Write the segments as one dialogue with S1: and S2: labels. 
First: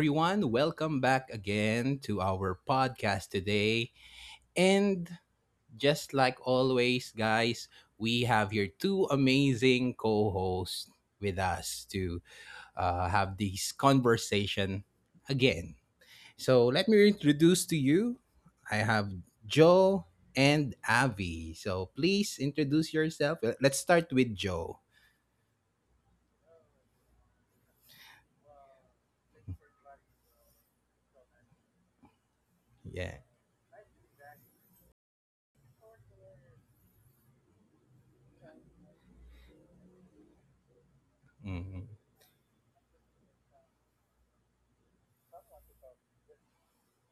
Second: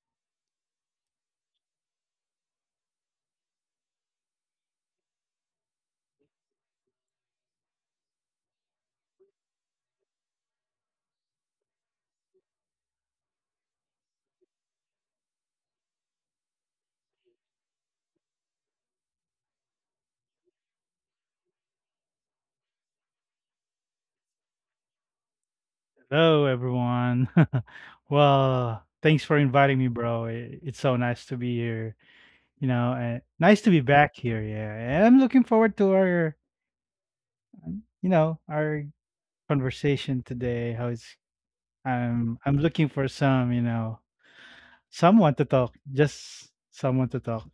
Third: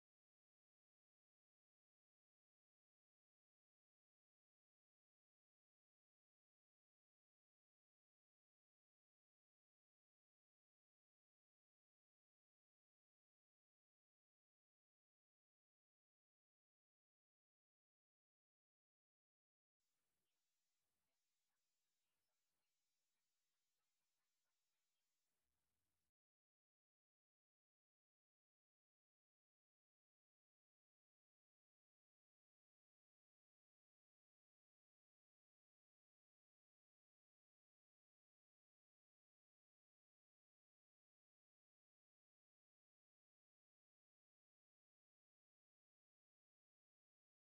S1: everyone? Welcome back again to our podcast today. And just like always, guys, we have here two amazing co hosts with us to have this conversation again. So let me introduce to you I have Joe and Avi. So please introduce yourself. Let's start with Joe.
S2: Hello, everyone. Thanks for inviting me, bro. It's so nice to be here. You know, and
S1: Yeah.
S2: nice to be back here. Yeah, and I'm looking forward to our, you know, our conversation today. How it's
S1: Mm-hmm.
S2: I'm looking for some, you know, someone to talk. Just someone to talk.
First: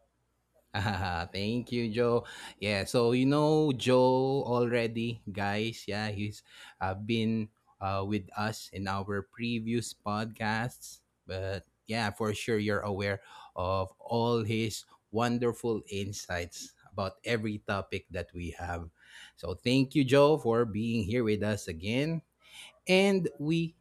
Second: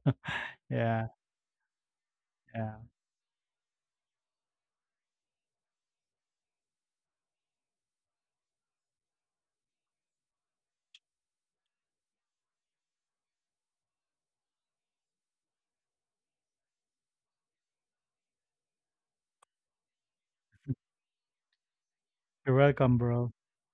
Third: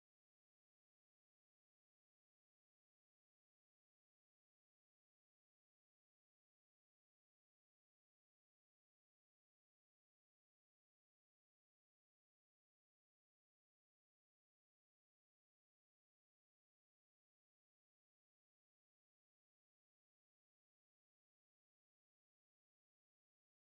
S2: Yeah,
S1: Ah, Thank you, Joe.
S2: yeah.
S1: Yeah, so you know Joe already, guys. Yeah, he's been with us in our previous podcasts. But yeah, for sure you're aware of all his wonderful insights about every topic that we have. So thank you, Joe, for being here with us again.
S2: You're welcome,
S1: And
S2: bro.
S1: we,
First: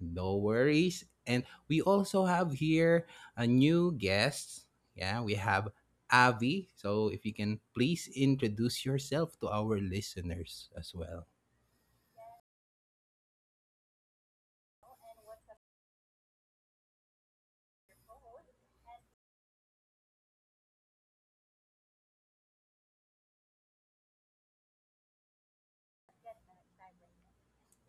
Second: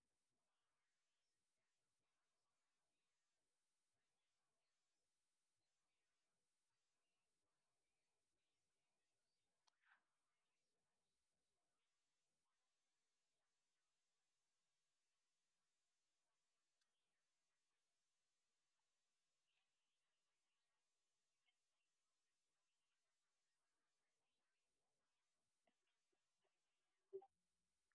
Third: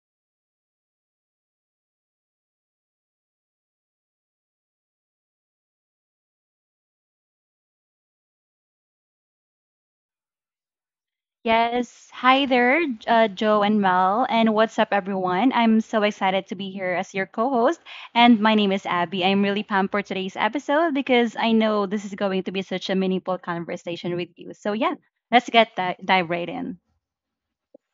S1: no worries. And we also have here a new guest. Yeah, we have Avi. So if you can please introduce yourself to our listeners as well.
S3: Yes. Hi there, Joe and Mel. And what's up, everyone? I'm so excited to be here as your co host. And my name is Abby. I'm really pumped for today's episode because I know this is going to be such a meaningful conversation with you. So, yeah, let's get that, dive right in.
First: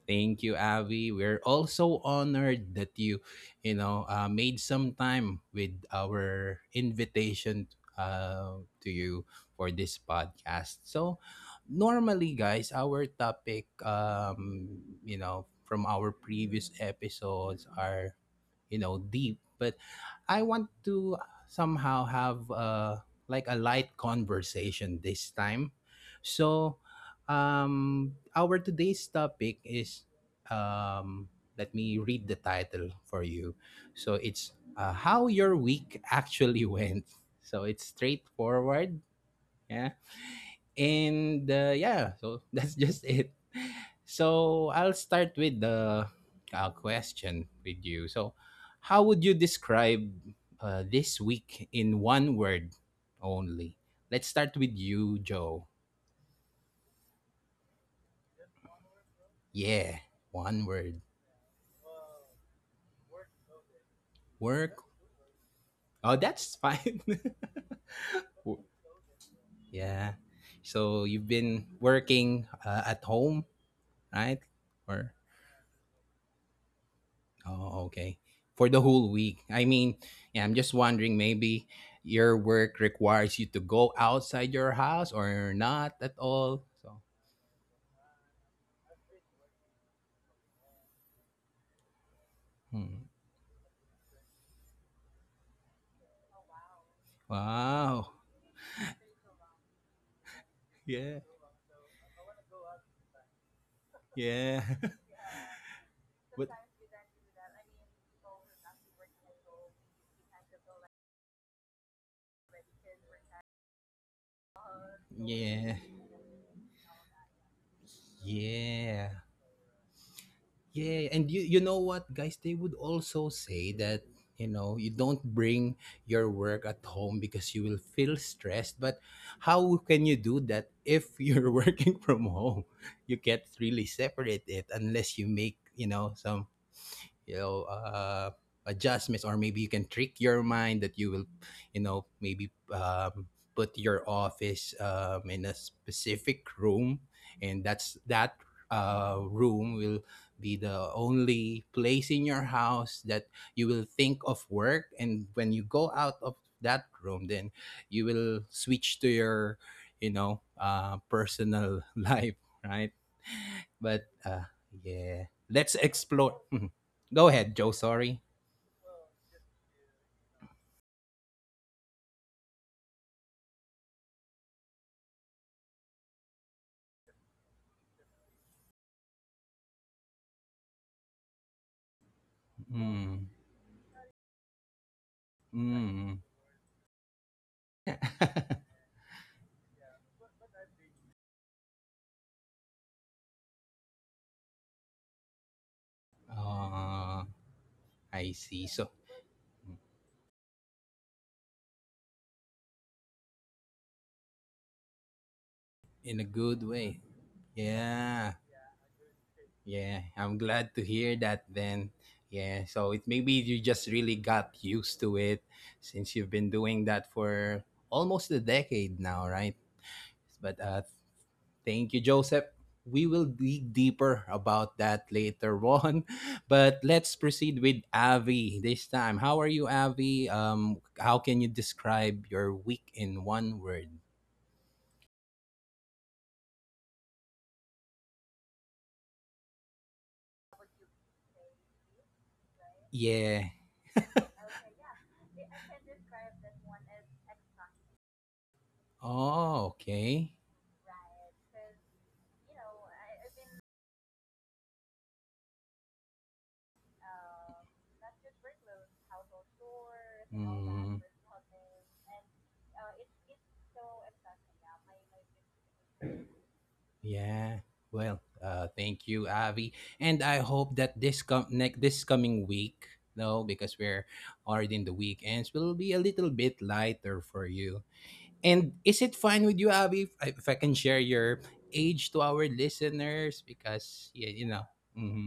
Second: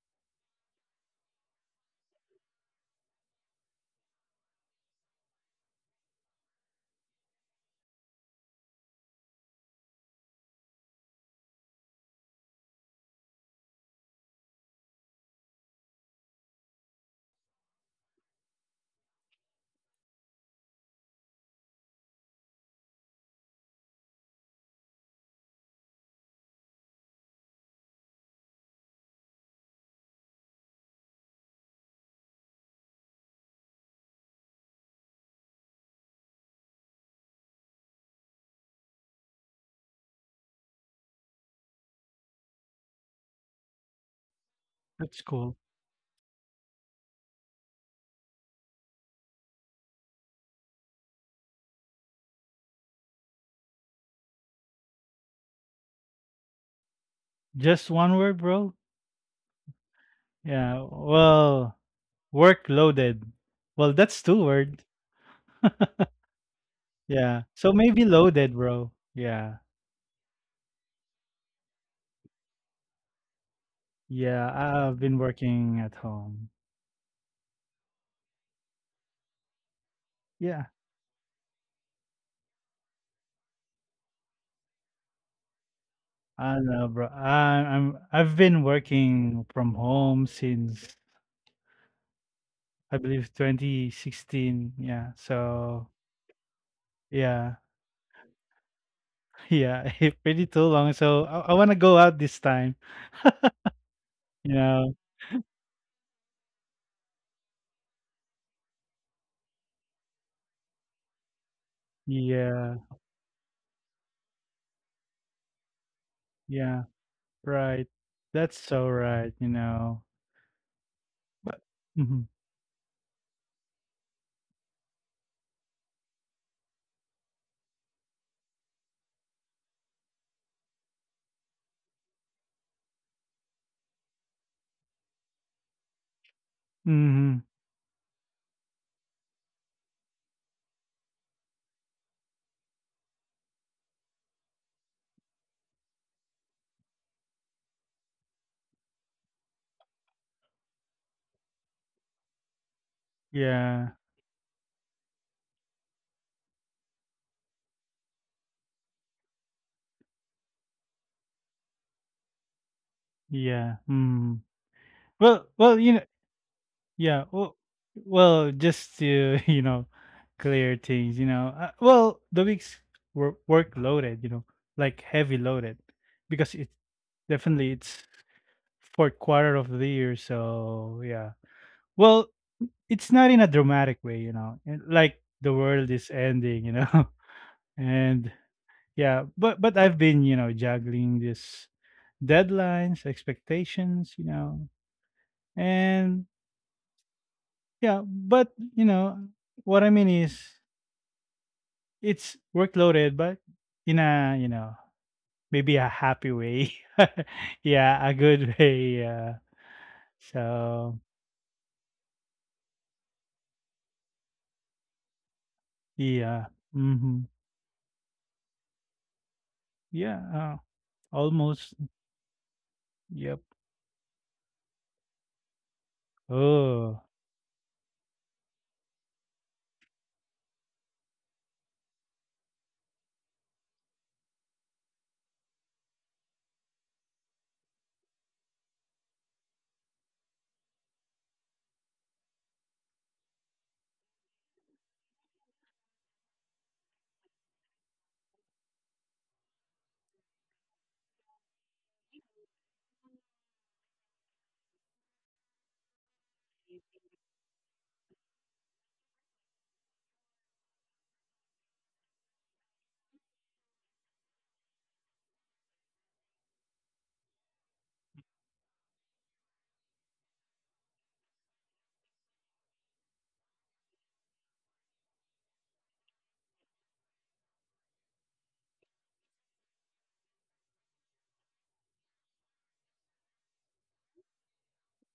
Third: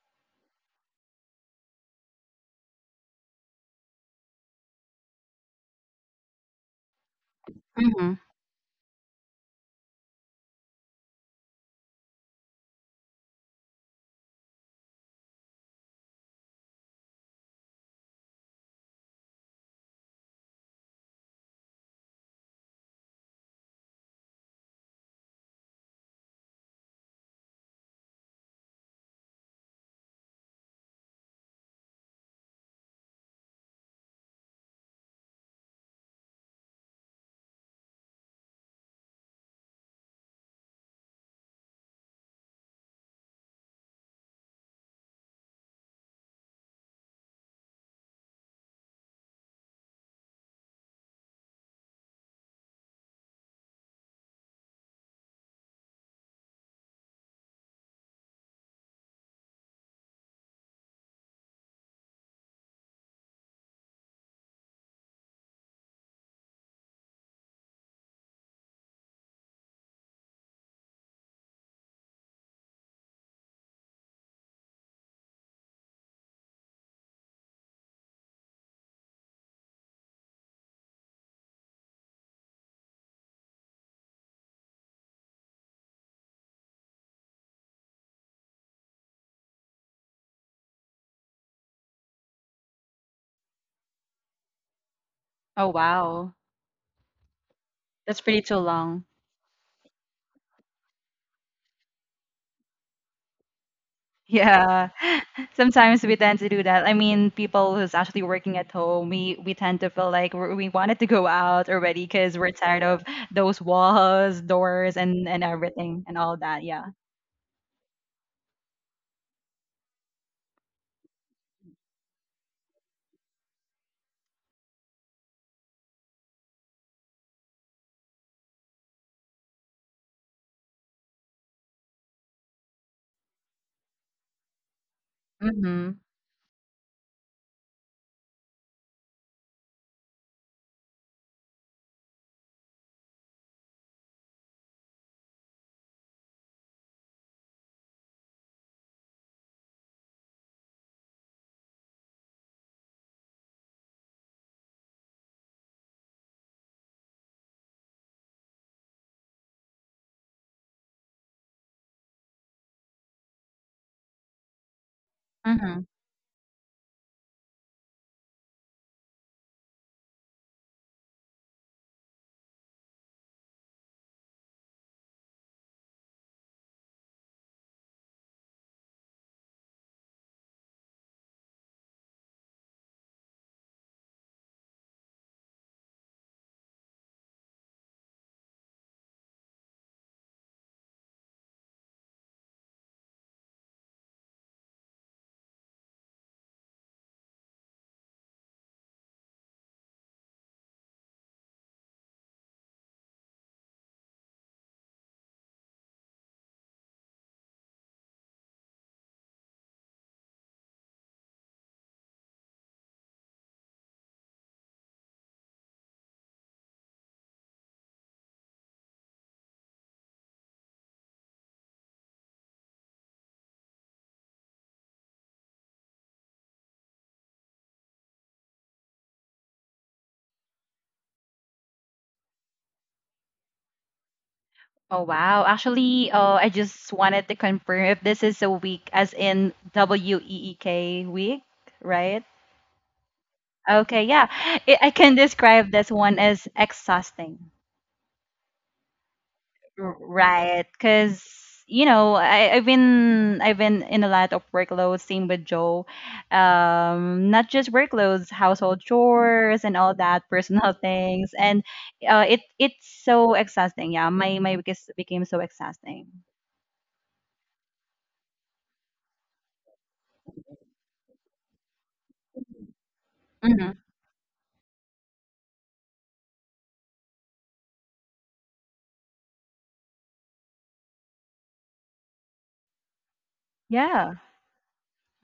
S1: Thank you, Avi. We're also honored that you, made some time with our invitation
S3: hmm
S1: to you for this podcast. So normally, guys, our topic, from our previous episodes are deep, but I want to somehow have like a light conversation this time. So our today's topic is, um let me read the title for you. So it's how your week actually went. So it's straightforward, yeah? And yeah, so that's just it. So I'll
S2: That's
S1: start with
S2: cool.
S1: the question with you. So, how would you describe this week in one word only? Let's start with you, Joe.
S2: Just one word, bro.
S1: Yeah, one
S2: Yeah.
S1: word.
S2: Well, work loaded. Well, that's two
S1: Work.
S2: words.
S1: Oh, that's fine.
S2: Yeah. So maybe loaded,
S1: W-
S2: bro. Yeah.
S1: yeah. So you've been working at home, right?
S2: Yeah. Have
S1: Or
S2: been working at home.
S1: Oh, okay. For the whole week. I mean, yeah, I'm
S2: Yeah.
S1: just wondering maybe your work requires you to go outside your house or not at
S2: I
S1: all.
S2: don't know,
S1: So,
S2: bro. I've been working from home since I
S1: hmm.
S2: believe 2016. Yeah.
S3: Oh,
S2: So
S3: wow.
S2: yeah,
S1: Wow.
S3: That's pretty too long.
S2: yeah, pretty too long.
S1: Yeah.
S2: So I want to go out this time.
S1: Yeah.
S2: You
S3: Yeah,
S2: know.
S3: sometimes we tend
S1: But
S3: to do that. I mean, people who's actually working at home, we tend to feel like we wanted to go out already because we're
S2: Yeah.
S3: tired of those walls, doors, and
S1: yeah.
S3: everything and all that. Yeah.
S2: Yeah. Right. That's so
S1: Yeah.
S2: right. You know.
S1: Yeah, and you
S2: But.
S1: know what,
S2: Mm-hmm.
S1: guys? They would also say that you know you don't bring your work at home because you will feel stressed. But how can you do that if you're working from home? You can't really separate it unless you make you
S3: Mm-hmm.
S1: know some you
S2: Mm-hmm.
S1: know uh, adjustments, or maybe you can trick your mind that you will maybe put your office in a specific room, and that's that room will be the only place in your house that you will
S2: Yeah.
S1: think of work. And when you go out of that room, then you will switch to your personal life, right?
S2: Yeah.
S1: But
S2: Mm.
S1: yeah,
S2: Well,
S1: let's
S2: well,
S3: Mm-hmm.
S2: you know.
S1: explore. Go
S2: Yeah.
S1: ahead,
S2: Well,
S1: Joe. Sorry.
S2: just to you know, clear things. You know, well, the weeks were work loaded. You know, like heavy loaded, because it's fourth quarter of the year. So yeah. Well, it's
S1: Mm.
S2: not in a dramatic way. You know, and like the world
S1: Mm.
S2: is ending. You know, and yeah. But I've been you know juggling this deadlines, expectations. You know, and
S1: Ah,
S2: yeah.
S1: I
S2: But
S1: see. So,
S2: you know, what I mean is it's workloaded, but in a, you know, maybe a
S1: in a
S2: happy
S1: good
S2: way.
S1: way.
S2: Yeah, a
S1: Yeah.
S2: good way, yeah.
S1: Yeah. I'm glad to
S2: So,
S1: hear that then. Yeah. So it maybe you just really got used to it, since you've been
S2: yeah.
S1: doing that
S2: Mhm.
S1: for almost a decade now, right?
S2: Yeah,
S1: But
S2: almost.
S1: thank you, Joseph. We will
S2: Yep.
S1: dig deeper about that later on. But let's
S2: Oh.
S1: proceed with Avi this time. How are you, Avi? How can you describe your week in one word?
S3: Oh wow. Actually, I just wanted to confirm if this is a week, as in W E E K week, right?
S1: Yeah.
S3: Okay. Yeah, I can describe this one as exhausting.
S1: Oh, okay.
S3: Right, because you know I've been in a lot of workloads. Same with Joe, not just workloads, household chores and all that personal
S1: Mm.
S3: things, and it it's so exhausting. Yeah, my week is, became so exhausting.
S1: Yeah. Well, thank you, Avi, and I hope that this next this coming week, no, because
S3: hmm
S1: we're already in the weekends, will be a little bit lighter for you. And is it fine with you, Avi, if if I can share your age to our listeners? Because
S3: Yeah,
S1: yeah, you know.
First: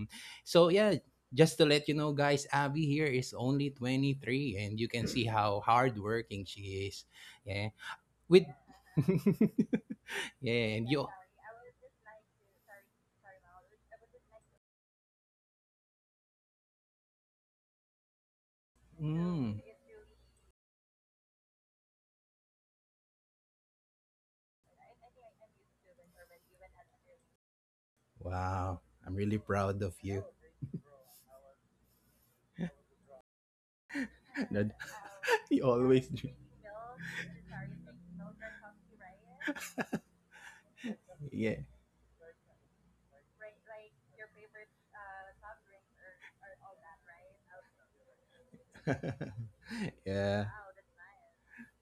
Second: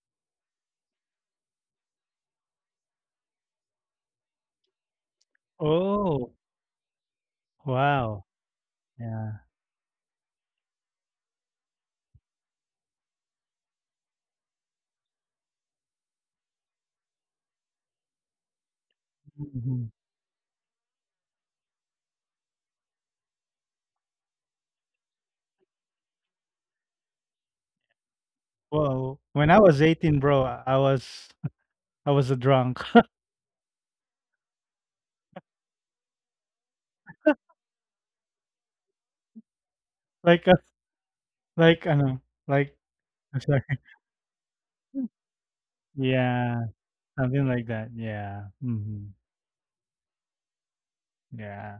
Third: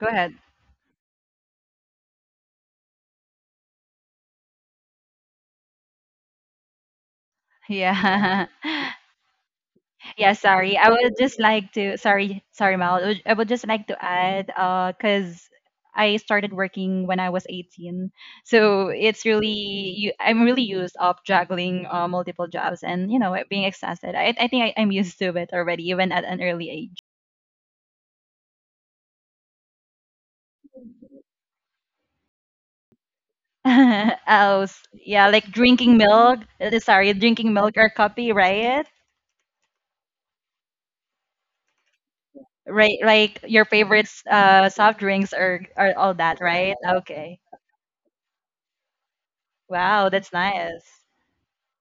S3: go ahead.
S1: So yeah, just to let you know, guys, Avi here is only 23, and you can see how
S2: Oh,
S1: hardworking she is. Yeah,
S2: wow.
S3: Yeah,
S1: with
S2: Yeah.
S3: Yeah, sorry.
S1: yeah,
S3: I
S1: and you.
S3: would just like to, sorry, sorry, Mal. I would just like to add, because I started working when I was 18. So it's really,
S1: Mm.
S2: Mhm.
S3: I'm really used of juggling multiple jobs and, you know, being exhausted. I think I'm used to it already, even at an early age.
S1: Wow. I'm
S2: Well,
S1: really
S2: when I
S1: proud
S2: was
S1: of
S2: 18,
S1: you.
S2: bro, I was I was a drunk.
S3: I
S1: Nad-
S3: was, yeah, like
S1: you
S3: drinking
S1: always do.
S3: milk. Sorry, drinking milk or coffee, right?
S2: Like a
S1: Yeah.
S2: like, I know, like
S3: Right, like
S2: I'm sorry.
S3: your favorites, soft drinks or all that,
S2: Yeah,
S3: right? Okay.
S2: something like that. Yeah. Mhm.
S3: Wow, that's
S1: yeah.
S3: nice.
S2: Yeah.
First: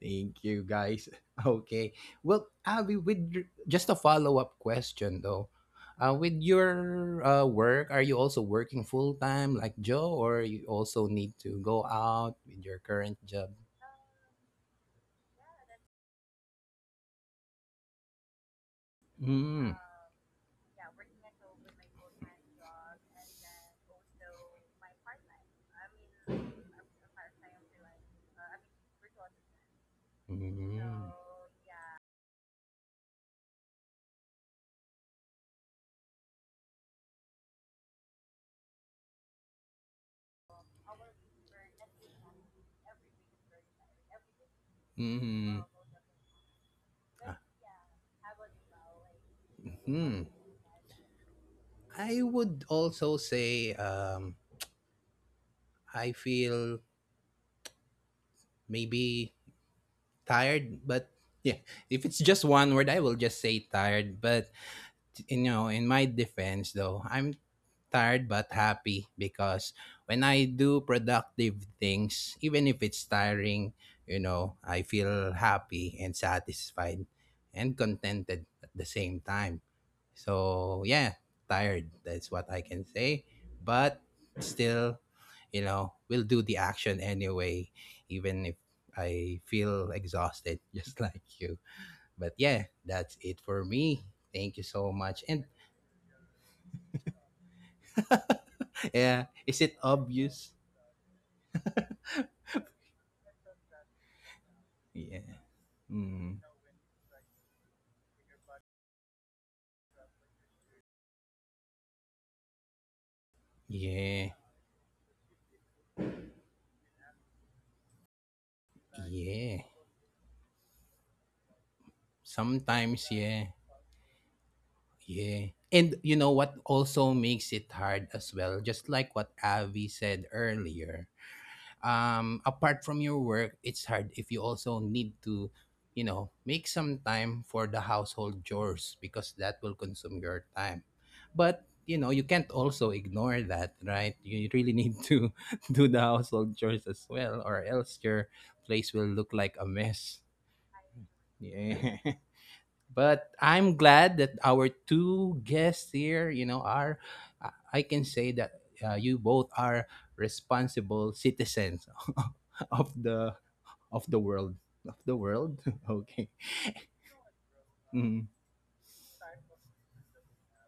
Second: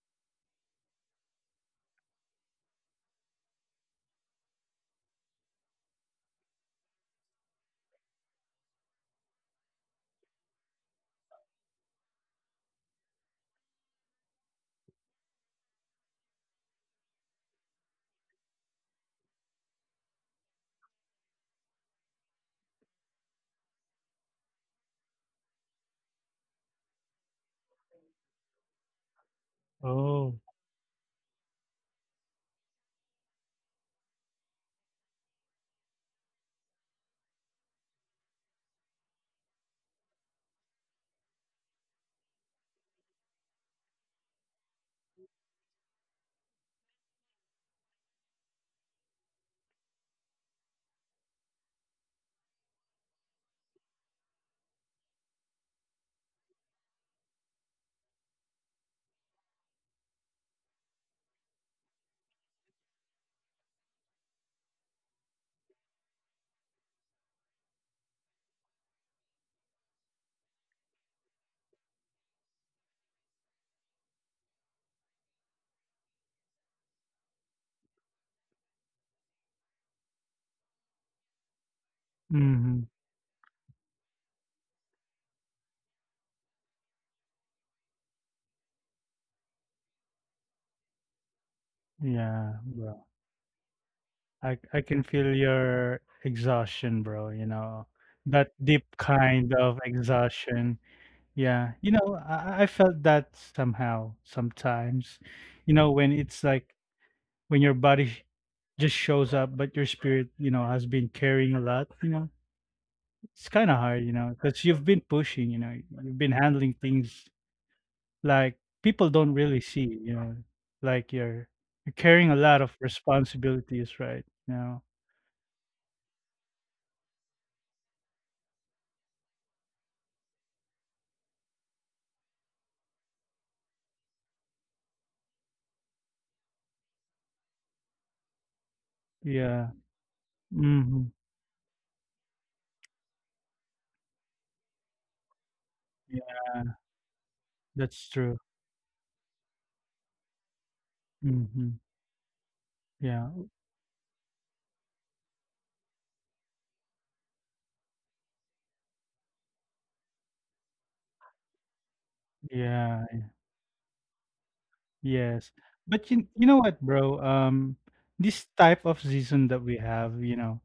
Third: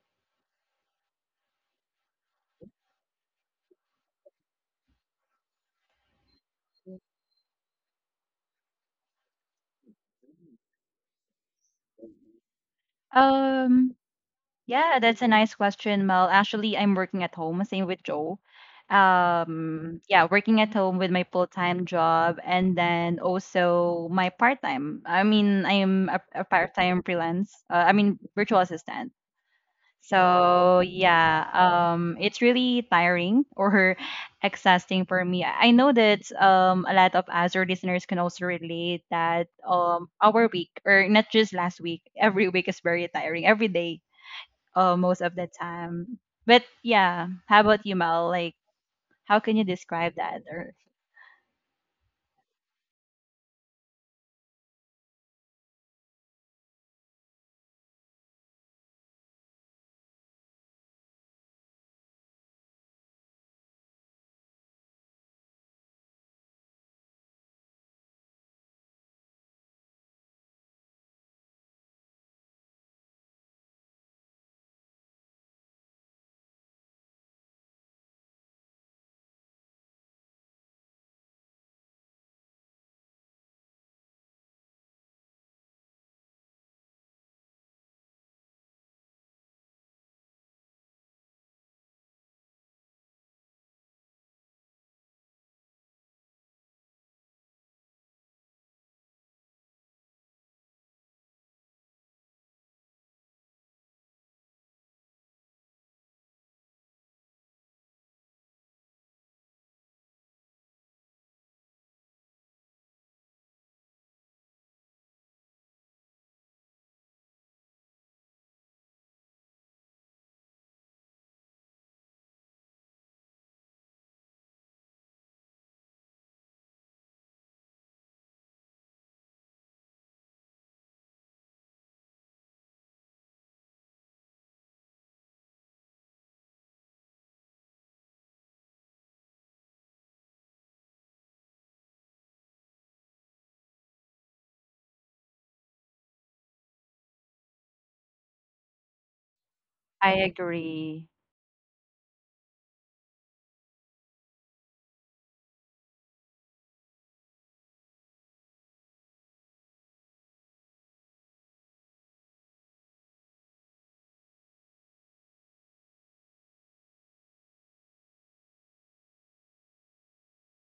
S1: Thank you, guys. Okay. Well, Abby, with just a follow up question though. With your work, are you also working full time like Joe, or you also need to go out with your current job?
S3: Um, yeah, that's a nice question, Mel. Actually, I'm working at home, same with Joe.
S1: Mm.
S3: Yeah, working at home with my full-time job and then also my part-time. I mean, I am a part-time freelance, I mean, virtual assistant.
S2: Oh.
S1: Mm.
S3: So yeah, it's really tiring or exhausting for me. I know that a lot of Azure listeners can also relate that our week or not just last week, every week is very tiring every day most of the
S1: Hmm.
S3: time. But yeah, how about you, Mel? Like, how can you describe
S1: Hmm.
S3: that? Or
S1: I would also say I feel maybe tired, but yeah, if it's just one word, I will just say tired. But you know, in my defense, though, I'm tired but happy, because when I do productive things, even if it's tiring, you know, I feel happy and satisfied and contented at the same time. So yeah, tired. That's what I can
S2: Mhm.
S1: say. But still, you know, we'll do the action anyway, even if I feel exhausted, just like you. But
S2: Yeah,
S1: yeah, that's it for me. Thank you
S2: I
S1: so
S2: can
S1: much.
S2: feel
S1: And
S2: your exhaustion, bro, you know, that deep
S1: yeah,
S2: kind
S1: is it
S2: of
S1: obvious?
S2: exhaustion. Yeah. You know, I felt that somehow sometimes.
S1: Yeah.
S2: You know, when
S1: Mm,
S2: it's like when your just shows up but your spirit, you know, has been carrying a lot, you know. It's kind of hard, you
S1: yeah.
S2: know, because you've been pushing, you know, you've been handling things like people don't
S1: Yeah.
S2: really see, you know, like you're carrying a lot of
S1: Sometimes, yeah.
S2: responsibilities, right? You know.
S1: Yeah. And you know what also makes it hard as well, just like what Avi said earlier, apart from your work, it's hard if you also need to you know make some time for the household chores, because that will
S2: Yeah.
S1: consume your time.
S2: Mhm.
S1: But you know you can't also ignore that, right? You really need to do the household
S2: Yeah,
S1: chores as well, or else
S2: that's
S1: your
S2: true.
S1: place will look like a mess,
S3: I agree.
S2: Mhm.
S1: yeah. But
S2: Yeah,
S1: I'm glad that our two guests here, you know, are, I can say that you both are responsible citizens of
S2: yeah,
S1: the of the world, of the
S2: yes.
S1: world.
S2: But
S1: Okay.
S2: you know what, bro?
S1: Mm.
S2: This type of season that we have, you know,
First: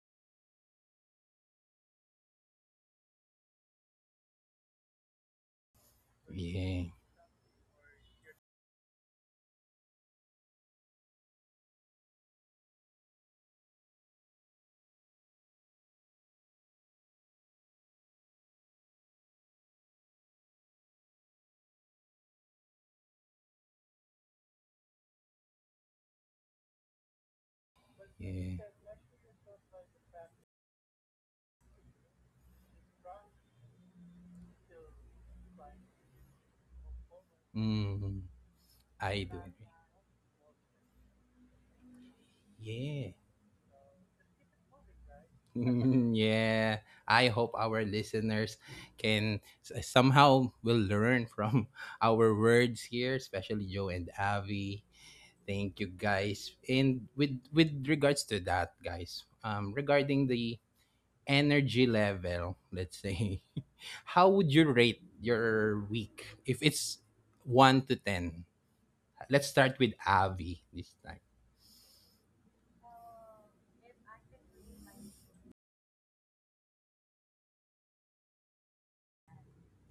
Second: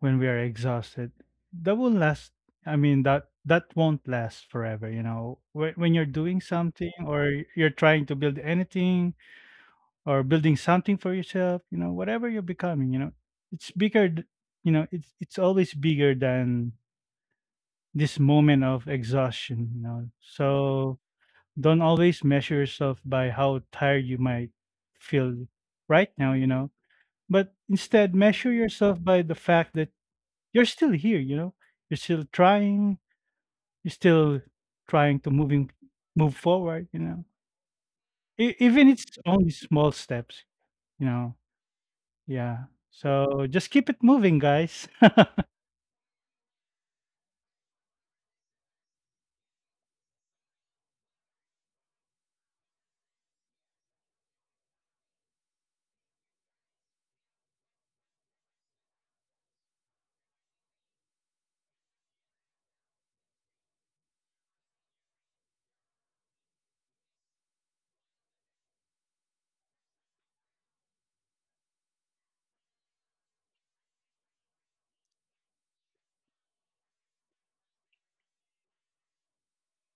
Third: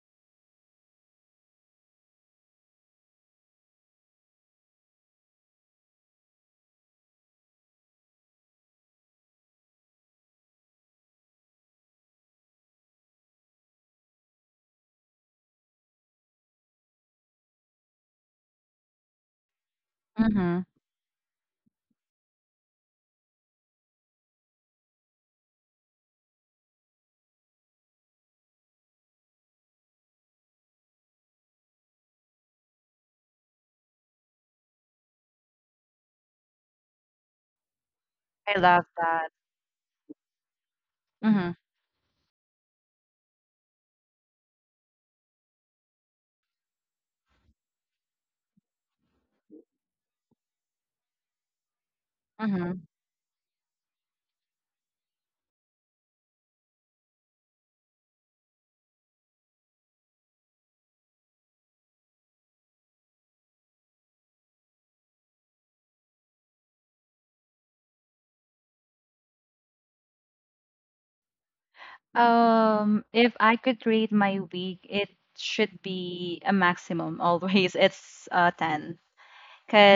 S2: when we are exhausted, that will last. I mean, that won't last forever. You know, when you're doing
S1: Yeah.
S2: something or you're trying to build anything or building something for yourself, you know, whatever you're becoming, you know, it's bigger. You know, it's always bigger than this moment of exhaustion. You know,
S3: Mm-hmm.
S2: so don't always measure yourself by how tired you might feel right now, you know, but instead measure
S1: Yeah.
S2: yourself by the fact that you're still here, you know, you're still trying, you're still trying to moving move forward, you know,
S1: Mm.
S3: I love
S2: Even it's
S1: I
S3: that.
S1: do.
S2: only small steps, you know,
S3: Mm-hmm.
S2: yeah.
S1: Yeah.
S2: So just keep it moving, guys.
S1: Mm, yeah. I hope our listeners can somehow will learn from our
S3: Mm-hmm.
S1: words here, especially Joe and Avi. Thank you, guys. And with regards to that, guys, regarding the energy level, let's say, how would you rate your week if it's one to ten? Let's start with Avi this time.
S3: If I could rate my week, it should be a maximum always. It's 10,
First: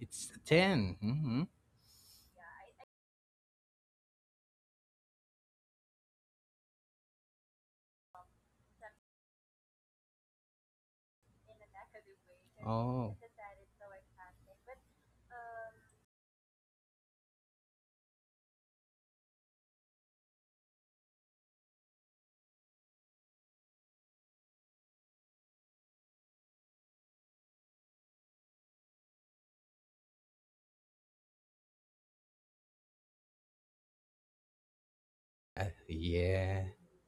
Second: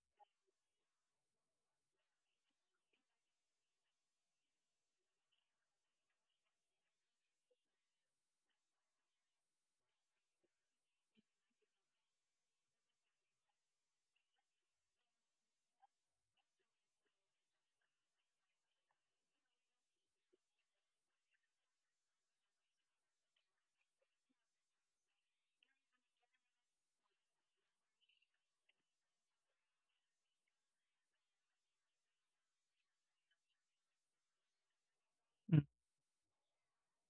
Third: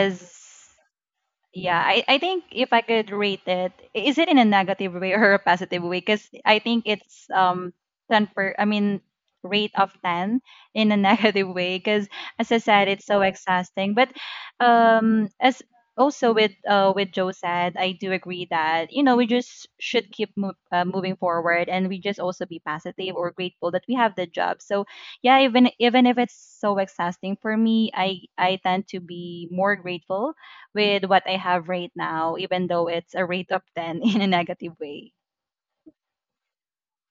S1: It's a ten. Mm-hmm.
S3: Yeah, I think if I could rate it, is it in a negative way or a positive way? Because I think it's 10 per I mean rate of 10 in a negative way. Because as I said, it's
S1: Oh.
S3: so exhausting. But as also with Joe said, I do agree that you know we just should keep moving forward and we just also be positive or grateful that we have the job. So yeah, even even if it's so exhausting for me, I tend to be more grateful with what I have right now, even though it's a rate of 10 in a negative way.
S2: Mm,
S1: Yeah.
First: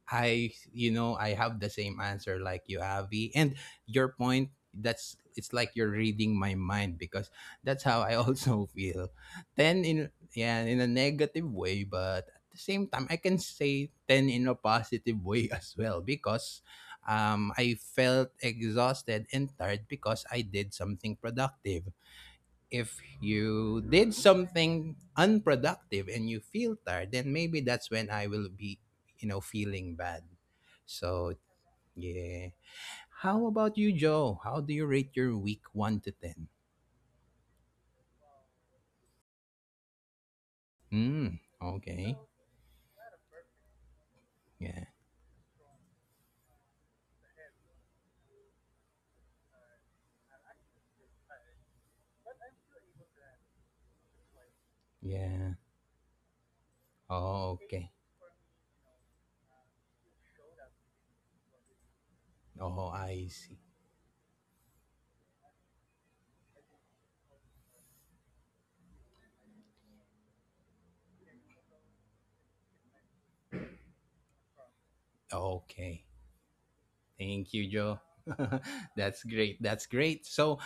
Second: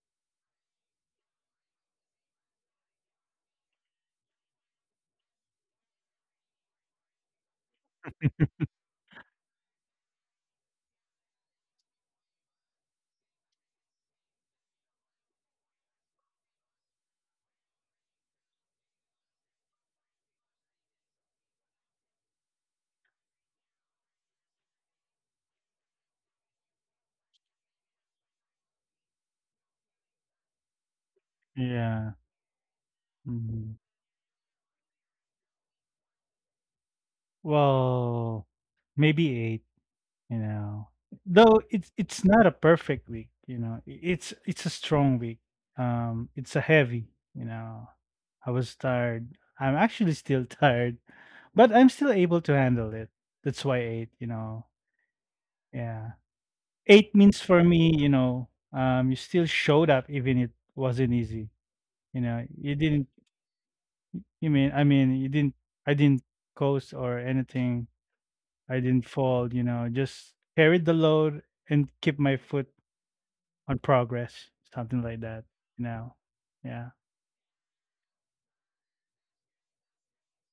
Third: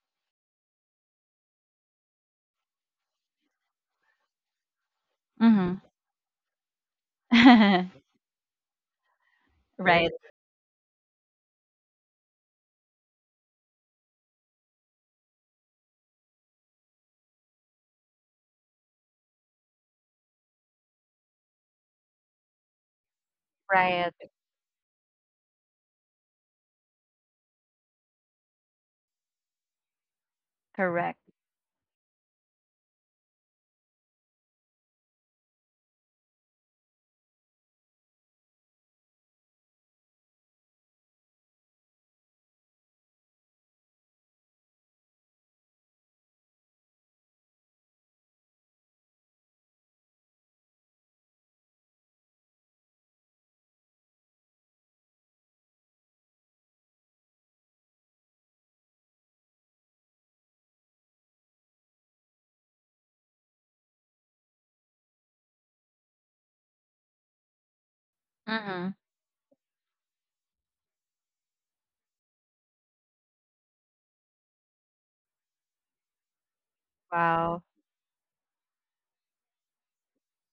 S1: I you know, I have the same answer like you, Avi. And your point that's it's like
S3: Mm-hmm.
S1: you're reading my mind, because that's how I also feel. Ten in
S3: right,
S1: yeah, in a negative way, but at the same time I can say ten in a positive way as well, because I felt exhausted and tired because I did something productive. If you did
S3: right.
S1: something unproductive and you feel tired, then maybe that's when I will be, you know, feeling bad.
S3: Correct.
S1: So
S2: yeah.
S1: yeah. How about
S2: Mhm.
S1: you, Joe? How do you rate your week one to ten?
S2: Well, maybe eight. You know,
S1: Hmm.
S2: though
S1: Okay.
S2: it's not a perfect week, you know, it's a
S1: Yeah.
S2: strong week. Um, it's a heavy, you know, I was tired. I'm actually still tired, but I'm still able to handle it. That's why eight, you know.
S1: Yeah.
S2: Yeah, eight means
S1: Oh,
S2: for
S1: okay.
S2: me, you know, um, you still showed up even it wasn't easy. You know, you
S1: Oh,
S2: didn't
S1: I see.
S2: you didn't I didn't coast or anything. I
S3: Mm-hmm.
S2: didn't fall, you know, just carried the load and keep my foot on progress, something like that, you
S1: Okay.
S2: know? Yeah.
S1: Thank you,
S3: Wow.
S1: Joe. That's great. That's great. So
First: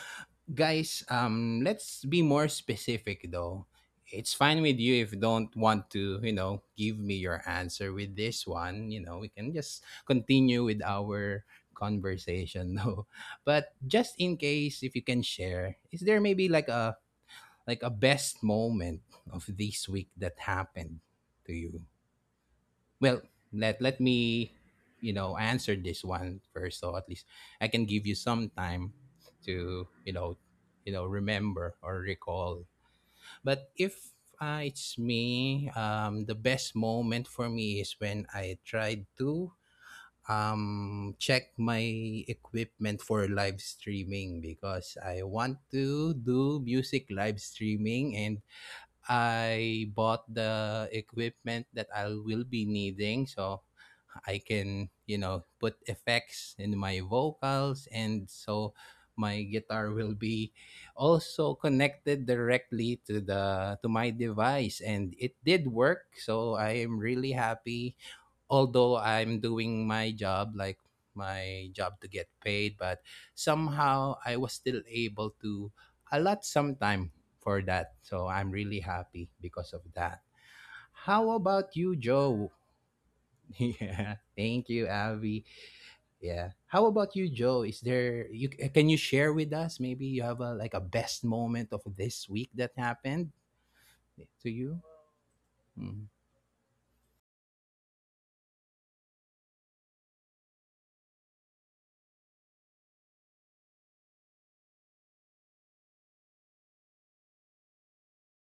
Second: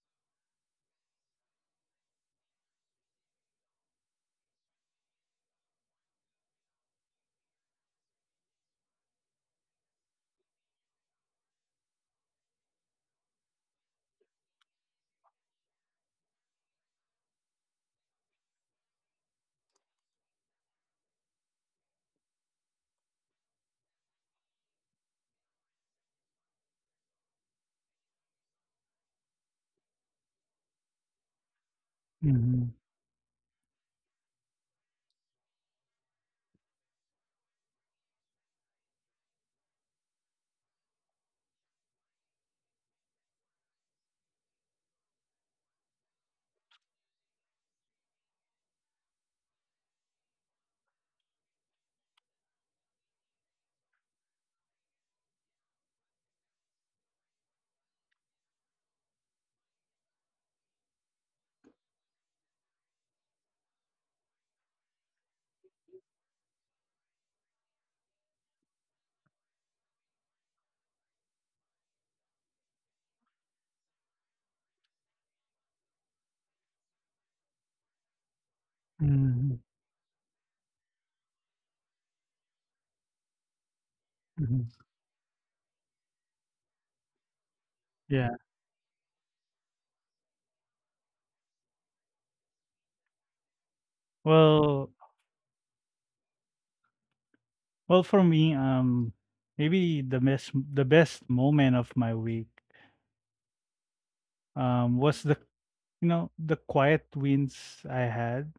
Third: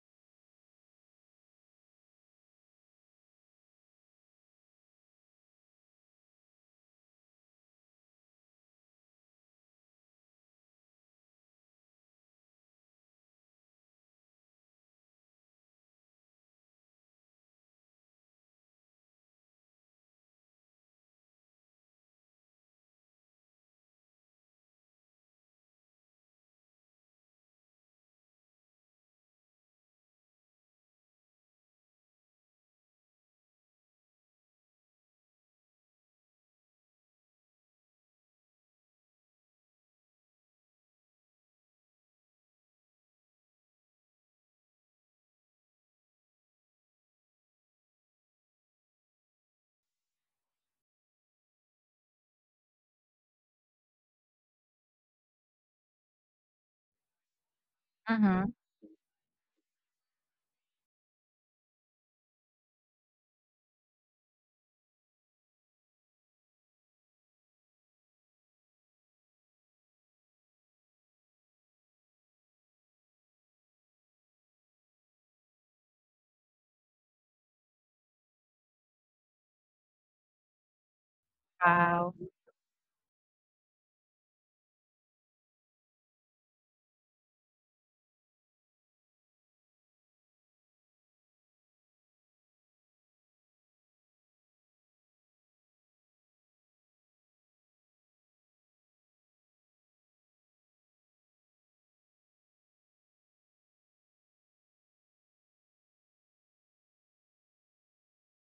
S1: guys, let's be more specific though. It's fine with you if don't want to, you know, give me your answer with this one. You know, we can just continue with our conversation though. But just in case, if you can share, is there maybe like a best moment of this week that happened to you? Well, let me you know answer this one first, so at least I can give you some time to you know remember or recall.
S2: Mhm,
S1: But if it's me, the best moment for me is when I tried to check my equipment for live streaming, because I want to do music live streaming, and I bought the equipment that I will be needing, so I can, you know, put effects in my vocals, and
S3: Mm-hmm.
S1: so my guitar will be also connected directly to the to my device, and it did work. So I am really happy. Although I'm doing my job, like my job to get paid, but somehow I was still able to allot some time for that. So I'm really happy
S2: mhm,
S1: because of that. How about you,
S3: Wow.
S1: Joe? Yeah,
S2: mhm.
S1: thank you, Avi. Yeah. How about you, Joe? Is there
S2: Yeah.
S1: you can you share with us? Maybe you have a like a best moment of this week that happened to you.
S2: Well
S1: Mm.
S2: well, for me, maybe the best moment of my week, was the you know, the quiet wins I had.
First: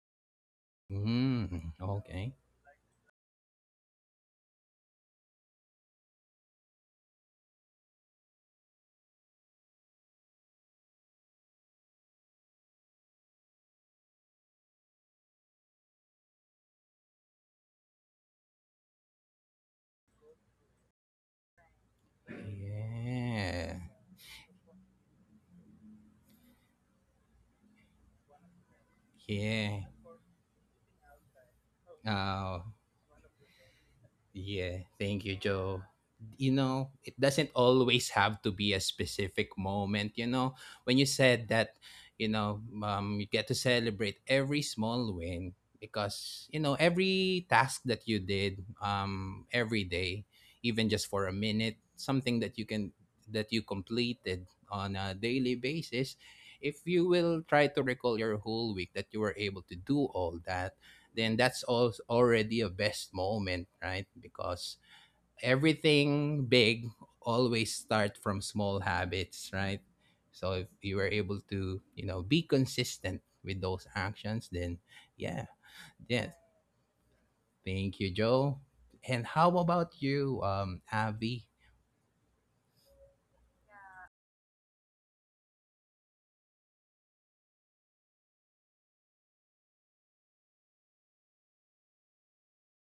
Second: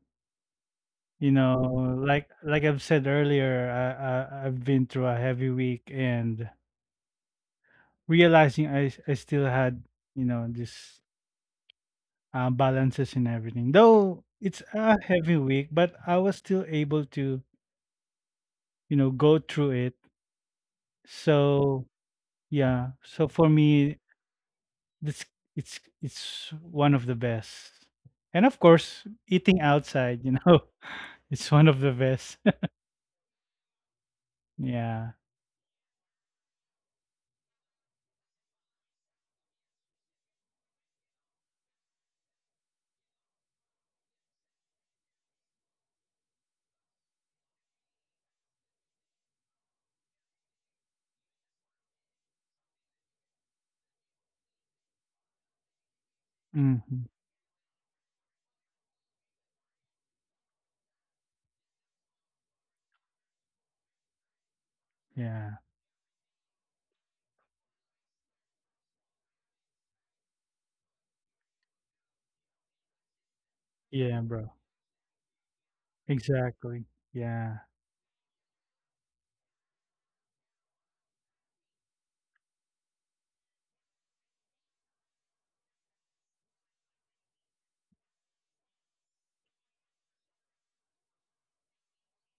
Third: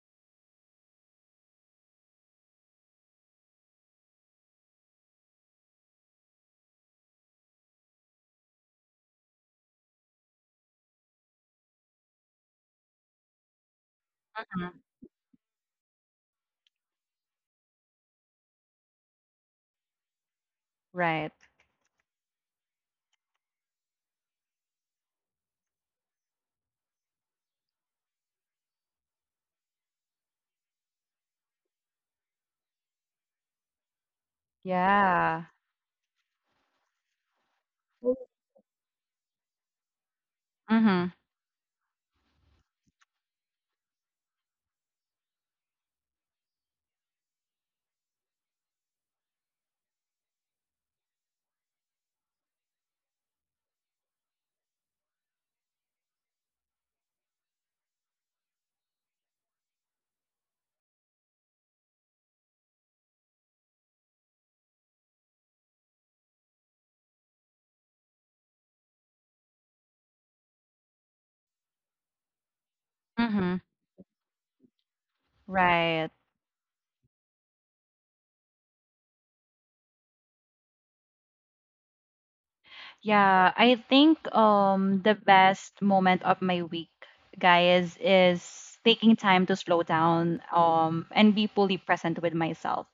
S2: You know,
S1: Mm, okay.
S2: like I've said earlier, I've been through a heavy week and realizing I still had, you know, this balances and everything. Though
S3: Mm-hmm.
S2: it's a heavy week, but I was still able to, you know, go through it.
S3: Right.
S2: So yeah,
S1: Yeah.
S2: so for me, this it's one of the best. And of
S1: Yeah.
S2: course, eating outside, you know, it's one of
S1: Oh,
S2: the best.
S1: yeah. Thank you,
S3: Yeah.
S1: Joe.
S2: Yeah.
S1: You know, it doesn't always have to be a specific moment. You know, when you
S3: Mm-hmm.
S1: said that, you know, you get to celebrate every small win, because, you know, every task that you did every day, even just for a minute, something that you can, that you completed on a daily basis, if you will try to
S2: Hmm.
S1: recall your whole week that you were able to do all that, then that's already a best moment, right? Because
S2: Yeah.
S1: everything big always start from small habits, right? So if you were able to, you know, be consistent
S3: Mm-hmm.
S1: with those actions, then
S2: Yeah, bro.
S1: yeah,
S3: Right.
S1: yeah.
S2: Exactly.
S1: Thank you,
S2: Yeah.
S1: Joe. And how about you, Avi?
S3: Yeah, I think the best moment of my week, guys, is taking time to slow down and be fully present with myself.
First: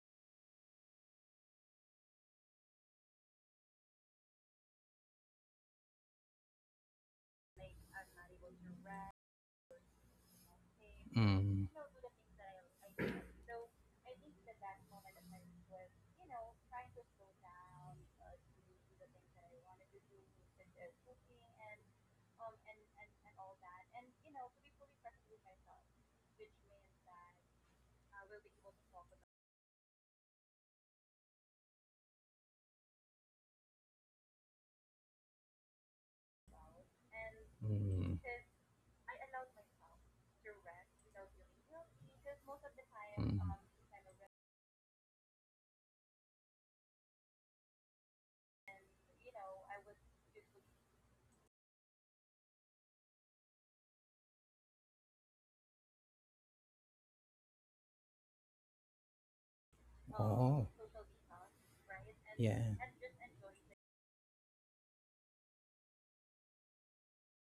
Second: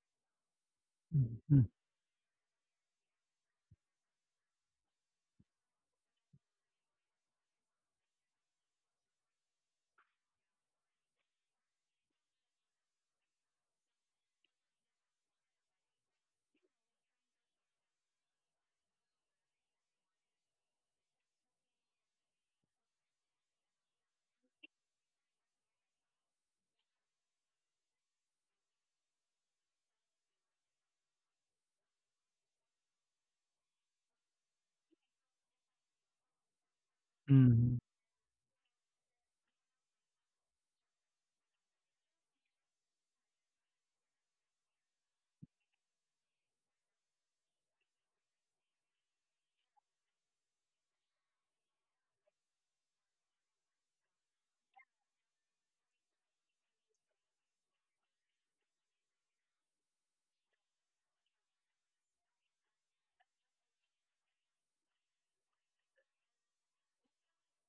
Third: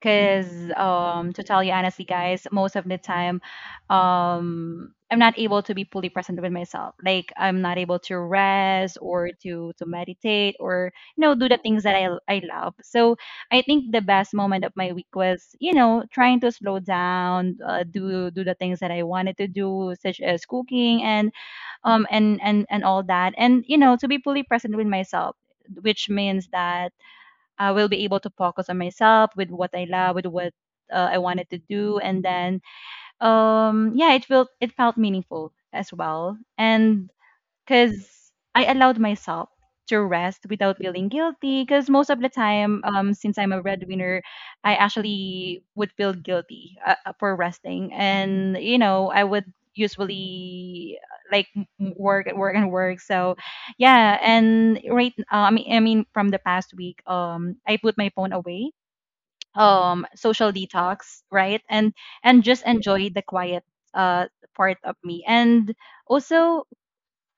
S3: Because to tell
S2: Mm-hmm.
S3: you honestly, guys, most of the time, I'm not able to be fully present with myself. Like I'm not able to rest or to meditate or you know do the
S1: Mm,
S3: things that I love.
S1: mm,
S3: So I think the best moment of my week was you know trying to slow down, do the things that I wanted to do, such as cooking and and all that, and you know to be fully present with myself, which means that I will be able to focus on myself with what I love, with what I wanted to do, and then yeah, it felt meaningful as well. And
S2: Mm-hmm.
S1: mm.
S3: because I allowed myself to rest without feeling guilty. Because most of the time, since I'm a breadwinner, I actually would feel guilty for resting, and you know, I would usually like work and work and work. So, yeah, and right, I mean, from the past week, I put my phone away social
S1: Oh,
S3: detox right and
S1: yeah,
S3: just enjoy the quiet uh part of me and also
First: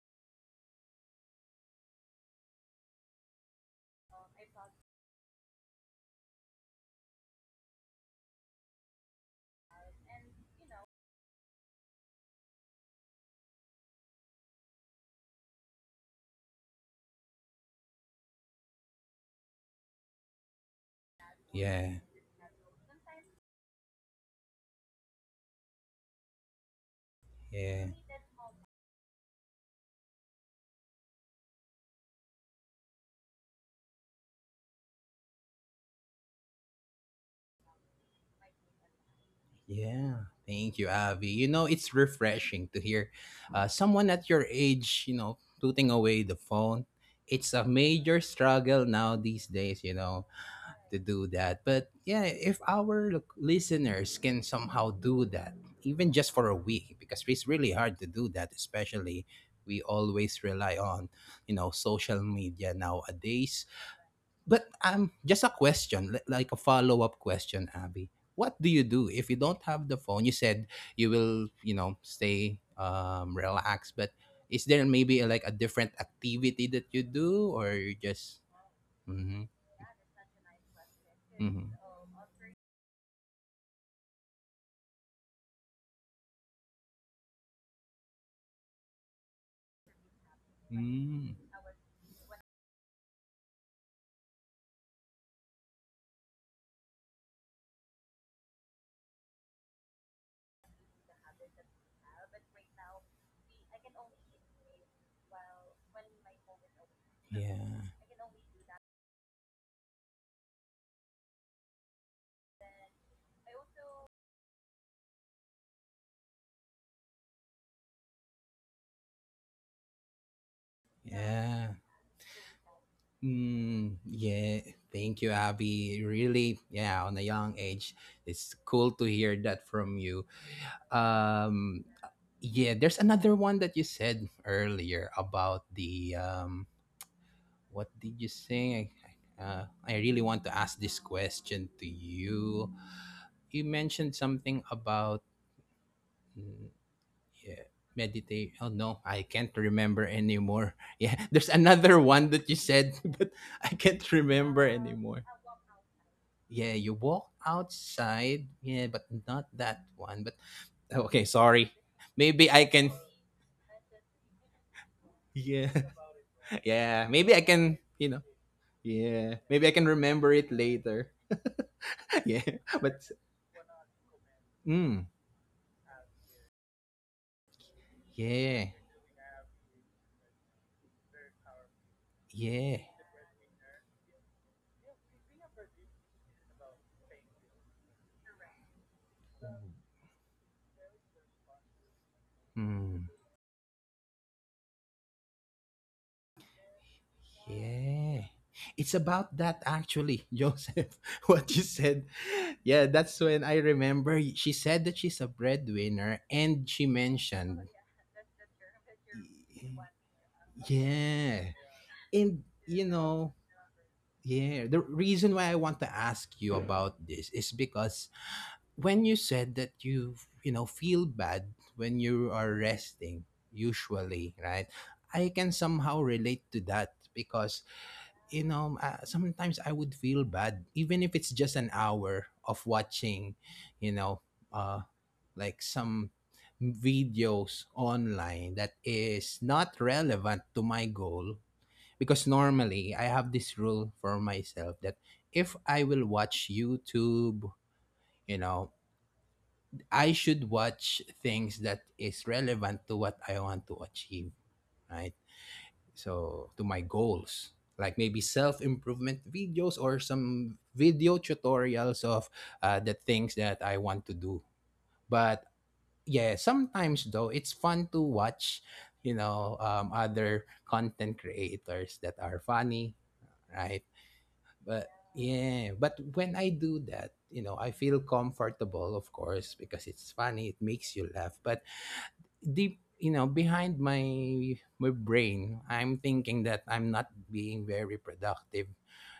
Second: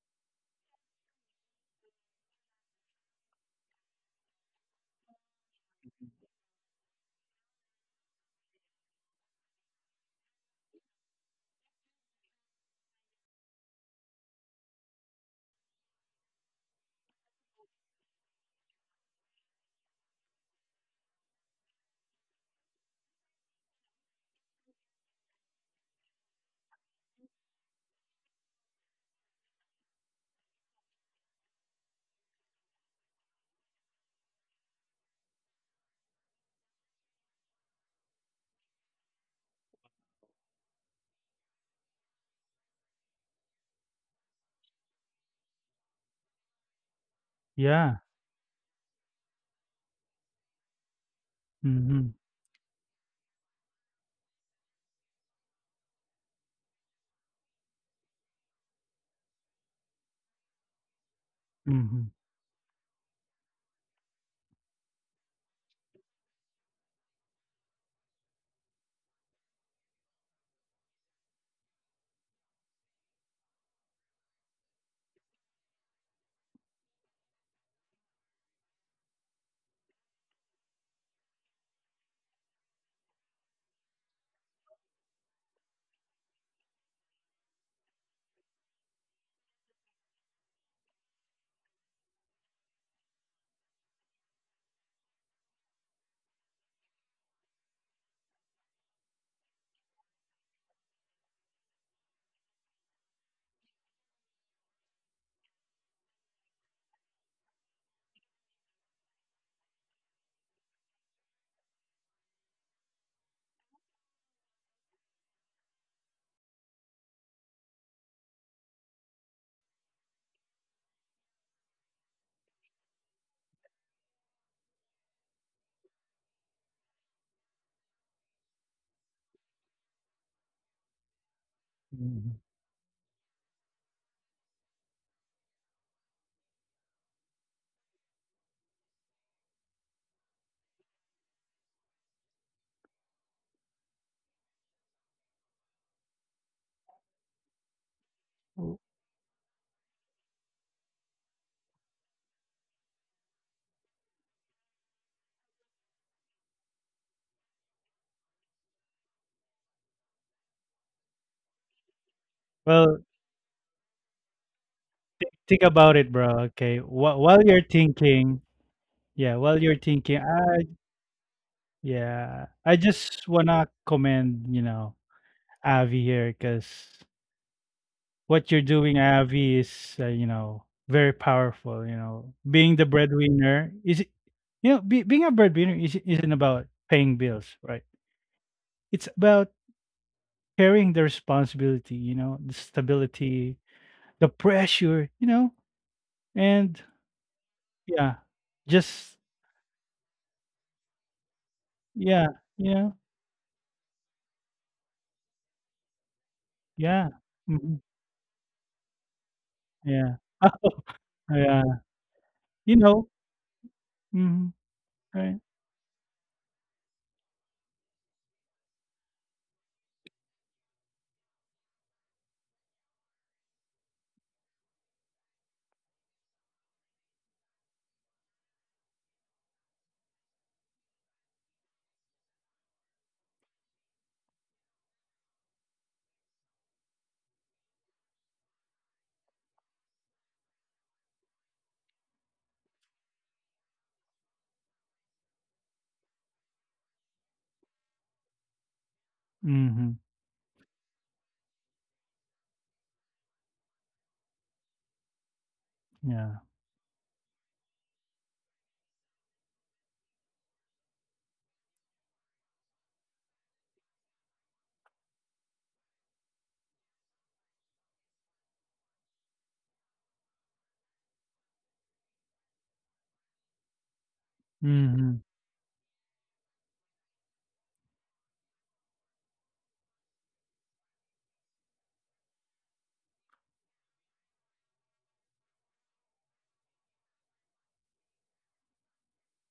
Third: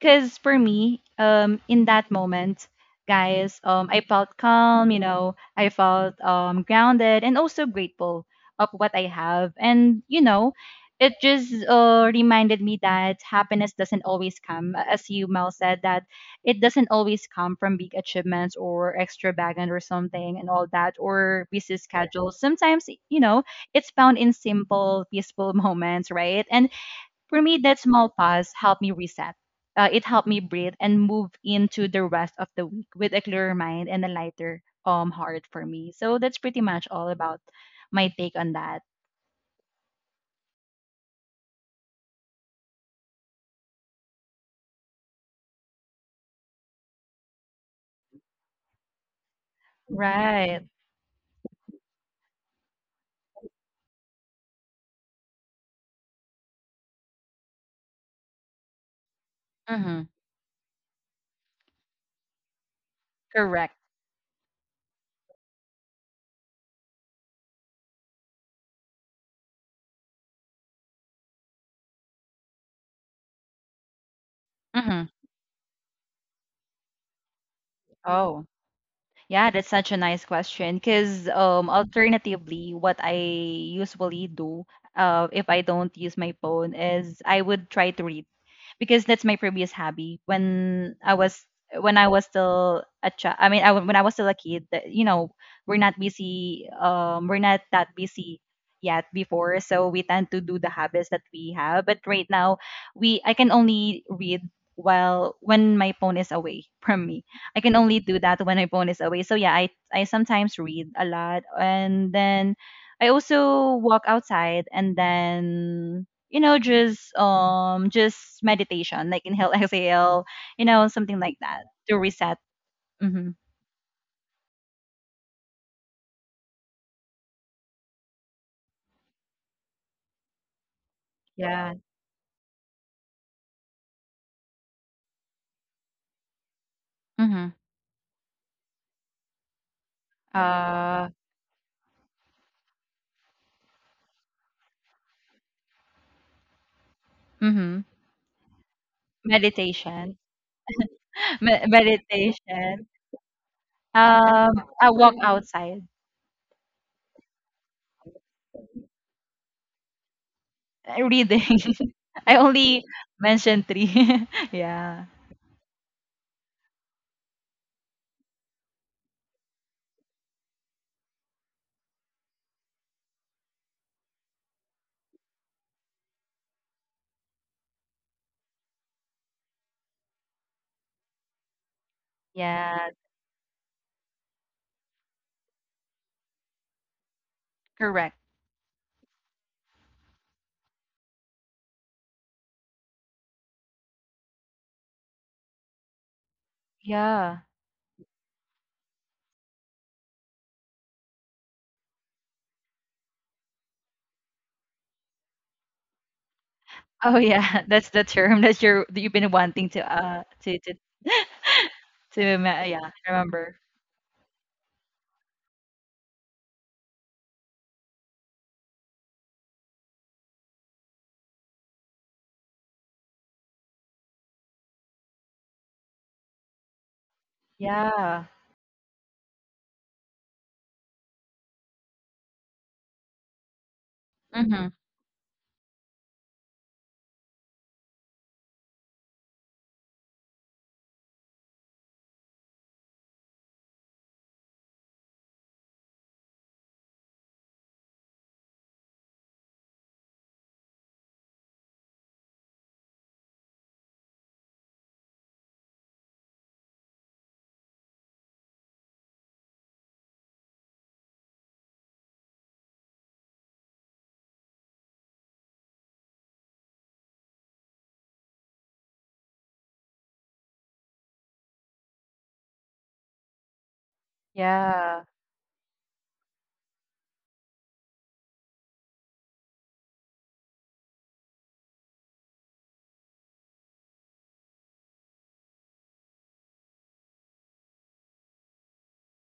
S3: because for me, in that moment, guys, I felt calm. You know, I felt grounded and also grateful of what I have. And you know, it just reminded me that happiness doesn't always come, as you Mel said, that it doesn't always come from big achievements or extravagant or something and all that or busy
S1: yeah.
S3: schedules. Sometimes, you know, it's found in simple, peaceful moments, right? And for me, that
S1: Yeah.
S3: small pause helped me reset. It helped me breathe and move into the rest of the week with a clearer mind and a lighter heart for me. So that's pretty much all about my take on that.
S1: Yeah. Thank you, Avi. You know, it's refreshing to hear someone at your age, you know, putting away the phone. It's a
S2: Yeah.
S1: major struggle now these days, you know,
S3: Right.
S1: to do that.
S2: Mm-hmm.
S1: But yeah, if our listeners can somehow do that, even just for a week, because it's really hard to do that, especially we
S3: Mm-hmm.
S1: always rely on, you know,
S2: Mm-hmm.
S1: social media
S3: Correct.
S1: nowadays. But just a question, like a follow-up question, Abby. What do you do if you don't have the phone? You said you will, stay relaxed, but is there
S3: Mm-hmm.
S1: maybe like a different activity that you do, or you just?
S3: Oh.
S1: Mm-hmm,
S3: Yeah, that's such a nice question. Because
S1: mm-hmm.
S3: alternatively, what I usually do, if I don't use my phone, is I would try to read, because that's my previous hobby.
S1: Mm,
S3: When I was still a child, I mean, when I was still a kid, that- you know, we're not busy. We're not that busy yet before, so we tend to do the habits that we have. But right now, we I can only read while when my phone is away from me I can
S1: yeah,
S3: only do that when my phone is away. So yeah, I sometimes read a lot and then I also walk outside and then you know just meditation like inhale exhale you know something like that
S1: yeah.
S3: to reset. Mm-hmm.
S1: Mm, yeah. Thank you, Abby. Really, yeah. On a young age, it's cool to hear that from you.
S3: Yeah.
S1: Um,
S2: Mm-hmm.
S1: Yeah, there's another one that you said earlier about the
S3: Mm-hmm.
S1: what did you say? I really want to ask this
S3: uh
S1: question to you. You mentioned something about mm, yeah,
S3: mm-hmm.
S1: meditate. Oh no, I can't remember
S3: meditation
S1: anymore. Yeah, there's
S3: Me-
S1: another one that you
S3: meditation
S1: said, but I can't
S3: um
S1: remember
S3: I walk
S1: anymore.
S3: outside.
S1: Yeah, you walk outside. Yeah, but not that one. But oh, okay,
S3: Reading.
S1: sorry.
S3: I
S1: Maybe I
S2: Well,
S3: only
S1: can.
S3: mentioned three. yeah,
S2: think about
S1: Yeah,
S2: it, bro. Okay,
S1: yeah.
S2: while you're
S1: Maybe I can.
S2: thinking,
S1: You know.
S2: yeah, while
S1: Yeah.
S2: you're
S1: Maybe I
S2: thinking,
S1: can
S2: I
S1: remember it later.
S2: yeah, I
S1: yeah.
S2: just
S1: But
S2: wanna commend you know
S1: mm,
S2: Avi here because what you're doing,
S1: yeah.
S2: Avi, is you know very powerful. You know, being the
S3: yeah.
S1: Yeah.
S2: breadwinner is you know being a breadwinner is, isn't about paying bills, right?
S3: Correct.
S2: It's about carrying the responsibility. You know, the
S1: Mm,
S2: stability, the pressure. You know, and
S3: Yeah.
S2: yeah,
S1: yeah.
S2: just
S1: It's about that actually, Joseph. What you
S2: yeah,
S1: said.
S2: yeah.
S1: Yeah, that's when I remember she said that she's a breadwinner and
S2: Yeah.
S1: she
S3: Oh
S2: Mhm.
S3: yeah,
S1: mentioned.
S3: that's the term that you're that you've been wanting to
S2: Yeah.
S3: to
S2: Yeah.
S1: Yeah.
S2: You
S1: And
S3: yeah,
S2: know.
S3: remember.
S2: Mhm.
S1: yeah, the
S2: Right.
S1: reason why I want to ask you about this is because when you said that you know feel bad when you are resting, usually, right? I can somehow relate to that because
S3: Yeah.
S1: sometimes I would feel bad even if it's just an hour of watching, you know
S3: Mm-hmm.
S1: uh like some videos online that is not relevant to my goal, because normally I have this rule for myself that if I will watch YouTube, you know
S2: Mhm.
S1: I should watch things that is relevant to what I want to achieve, right?
S2: Yeah.
S1: So to my goals, like maybe self-improvement videos or some video tutorials of the things that I want to do. But yeah, sometimes though it's fun to watch, other content creators that are funny, right? But
S2: Mhm.
S3: Yeah.
S1: yeah, but when I do that, I feel comfortable, of course, because it's funny, it makes you laugh. But deep behind my brain I'm thinking that I'm not being very productive,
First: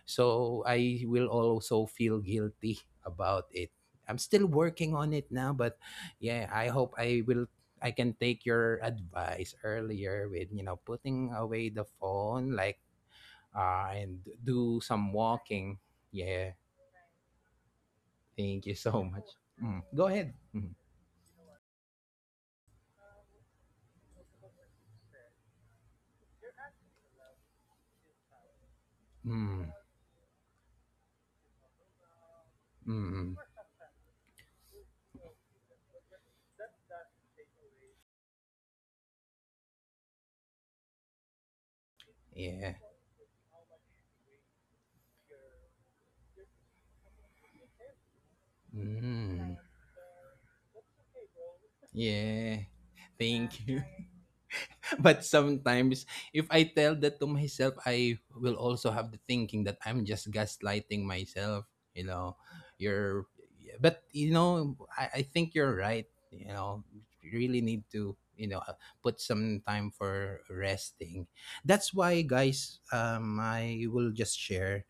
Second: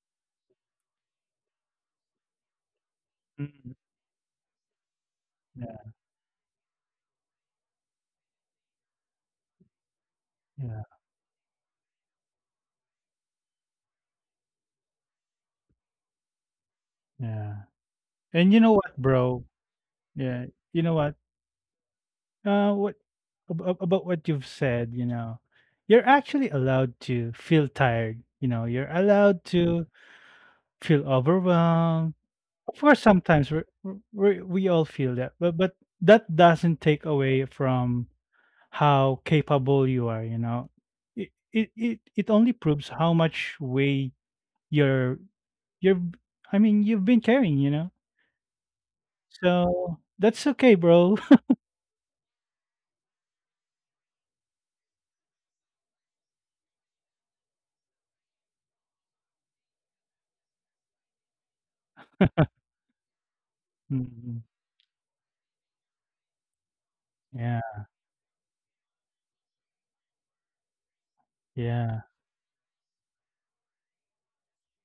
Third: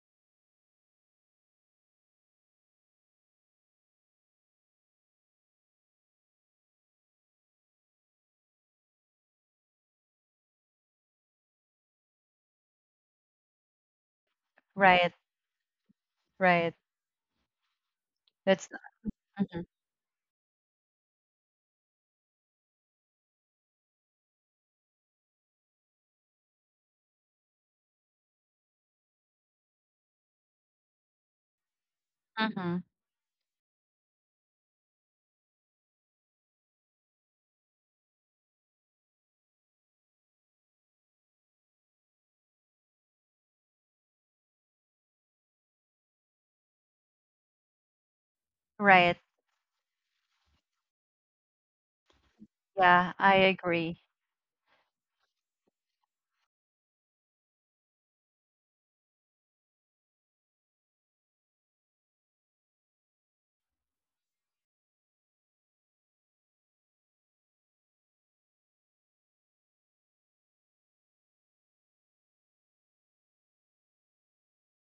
S1: so I will also feel guilty about it.
S2: Mhm.
S1: I'm still working on it now, but
S2: Yeah,
S1: yeah, I hope I can take your advice earlier with
S2: yeah,
S1: putting away the phone, like and do
S3: Right.
S1: some walking. Yeah,
S3: Right.
S2: yeah. And you
S3: That's
S1: thank
S2: know
S1: you
S2: what,
S1: so much.
S2: bro?
S3: mm-hmm.
S1: Mm, go ahead,
S2: Yeah.
S1: mm,
S2: You know what? What ab ab about what you've said, you know, you're actually allowed to feel tired, you know, you're allowed
S1: mm,
S2: to feel overwhelmed.
S3: Mm-hmm.
S2: Of course,
S1: mm,
S2: sometimes we're, we all feel that, but that doesn't take away from how capable you are, you know. It only
S1: yeah.
S2: proves how much weight you're you're I mean you've been carrying, you know,
S3: Right.
S1: Mm.
S2: so that's okay, bro.
S1: Yeah.
S3: Yeah, I
S1: Thank you.
S3: agree.
S1: But sometimes if I tell that to myself, I will also have the thinking that I'm just gaslighting myself, you know. You're yeah, but
S2: Mhm.
S1: I think you're right, you know. You really
S2: Yeah,
S1: need to, put some time for resting. That's
S2: yeah.
S1: why, guys, I will just share,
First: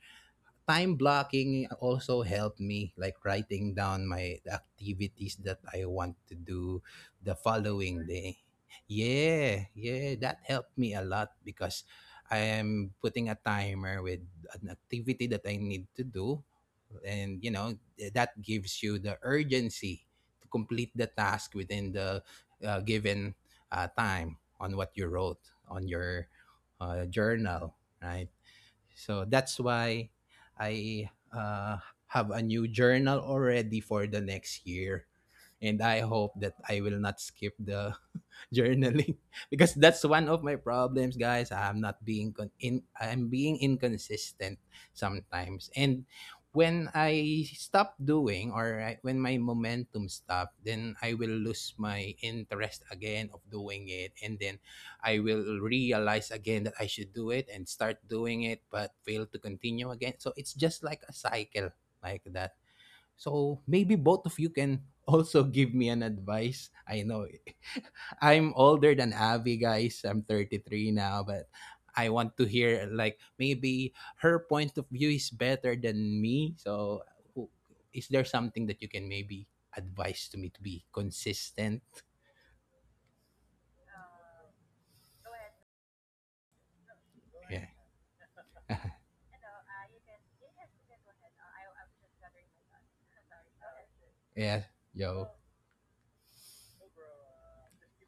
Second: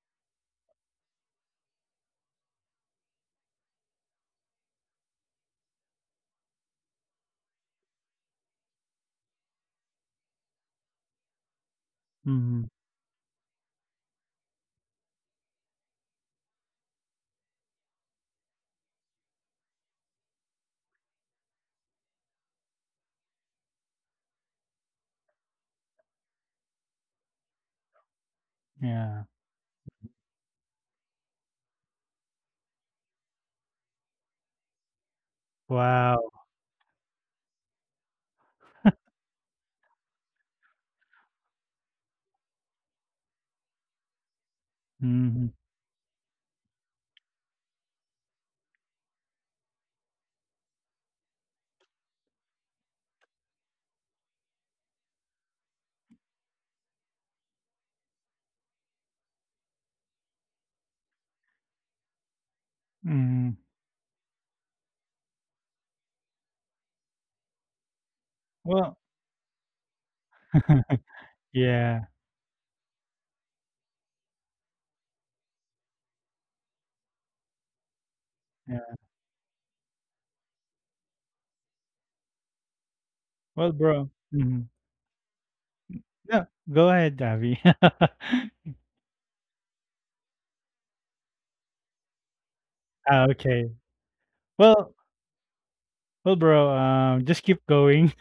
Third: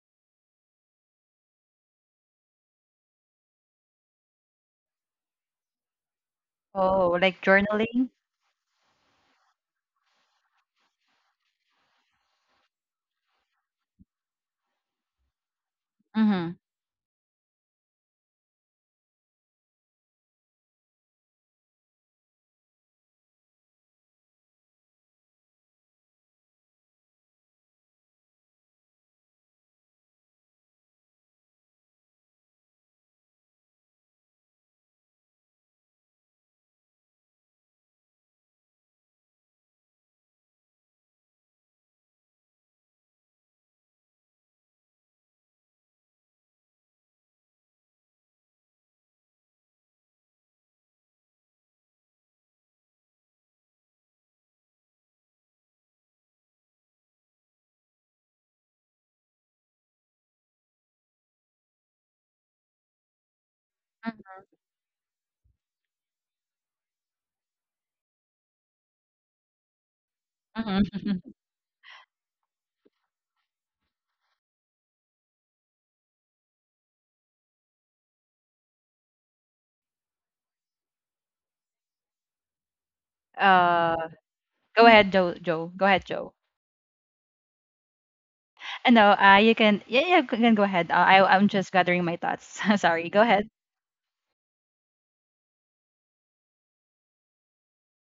S1: time blocking also helped me, like writing down my the activities that I want to do
S3: Oh,
S1: the
S3: like
S1: following
S3: journaling?
S1: day. Yeah, yeah, that helped me a lot because I
S2: Hmm.
S1: am putting a timer with an activity that I need to do,
S3: Mm-hmm.
S1: and that gives you the urgency to complete the task within the given time on what you wrote on your journal, right?
S2: Yeah.
S1: So that's why I have a new journal already for the next year, and I
S2: Wow.
S1: hope that I will not skip the journaling because that's one of my problems, guys. I'm not being con- in I'm being inconsistent
S2: Hmm.
S1: sometimes. And when I stop doing, when my momentum stop, then I will lose my interest again of doing it, and then I will realize again that I should do it and start doing it but fail to continue again. So it's just like a cycle like that.
S2: Hmm.
S1: So maybe both of you can also give me an advice. I know I'm
S2: Well.
S1: older than Avi, guys. I'm 33
S3: Mm-hmm.
S1: now, but
S2: Yeah,
S1: I want to hear like maybe her point of view is better than me. So w- is there something that
S2: yeah.
S1: you can maybe advise to me to be consistent?
S2: Well,
S3: Uh,
S2: bro, hmm,
S3: go ahead, Joe. Go ahead, Joe.
S2: yeah, go ahead, Davi.
S1: Yeah.
S3: And no, you can. Yeah, yeah, you can go ahead. I I'm just gathering my thoughts. Sorry. Go
S2: Ah,
S3: ahead.
S2: okay,
S1: yeah.
S2: well,
S1: Yo.
S2: bro, um, just keep going.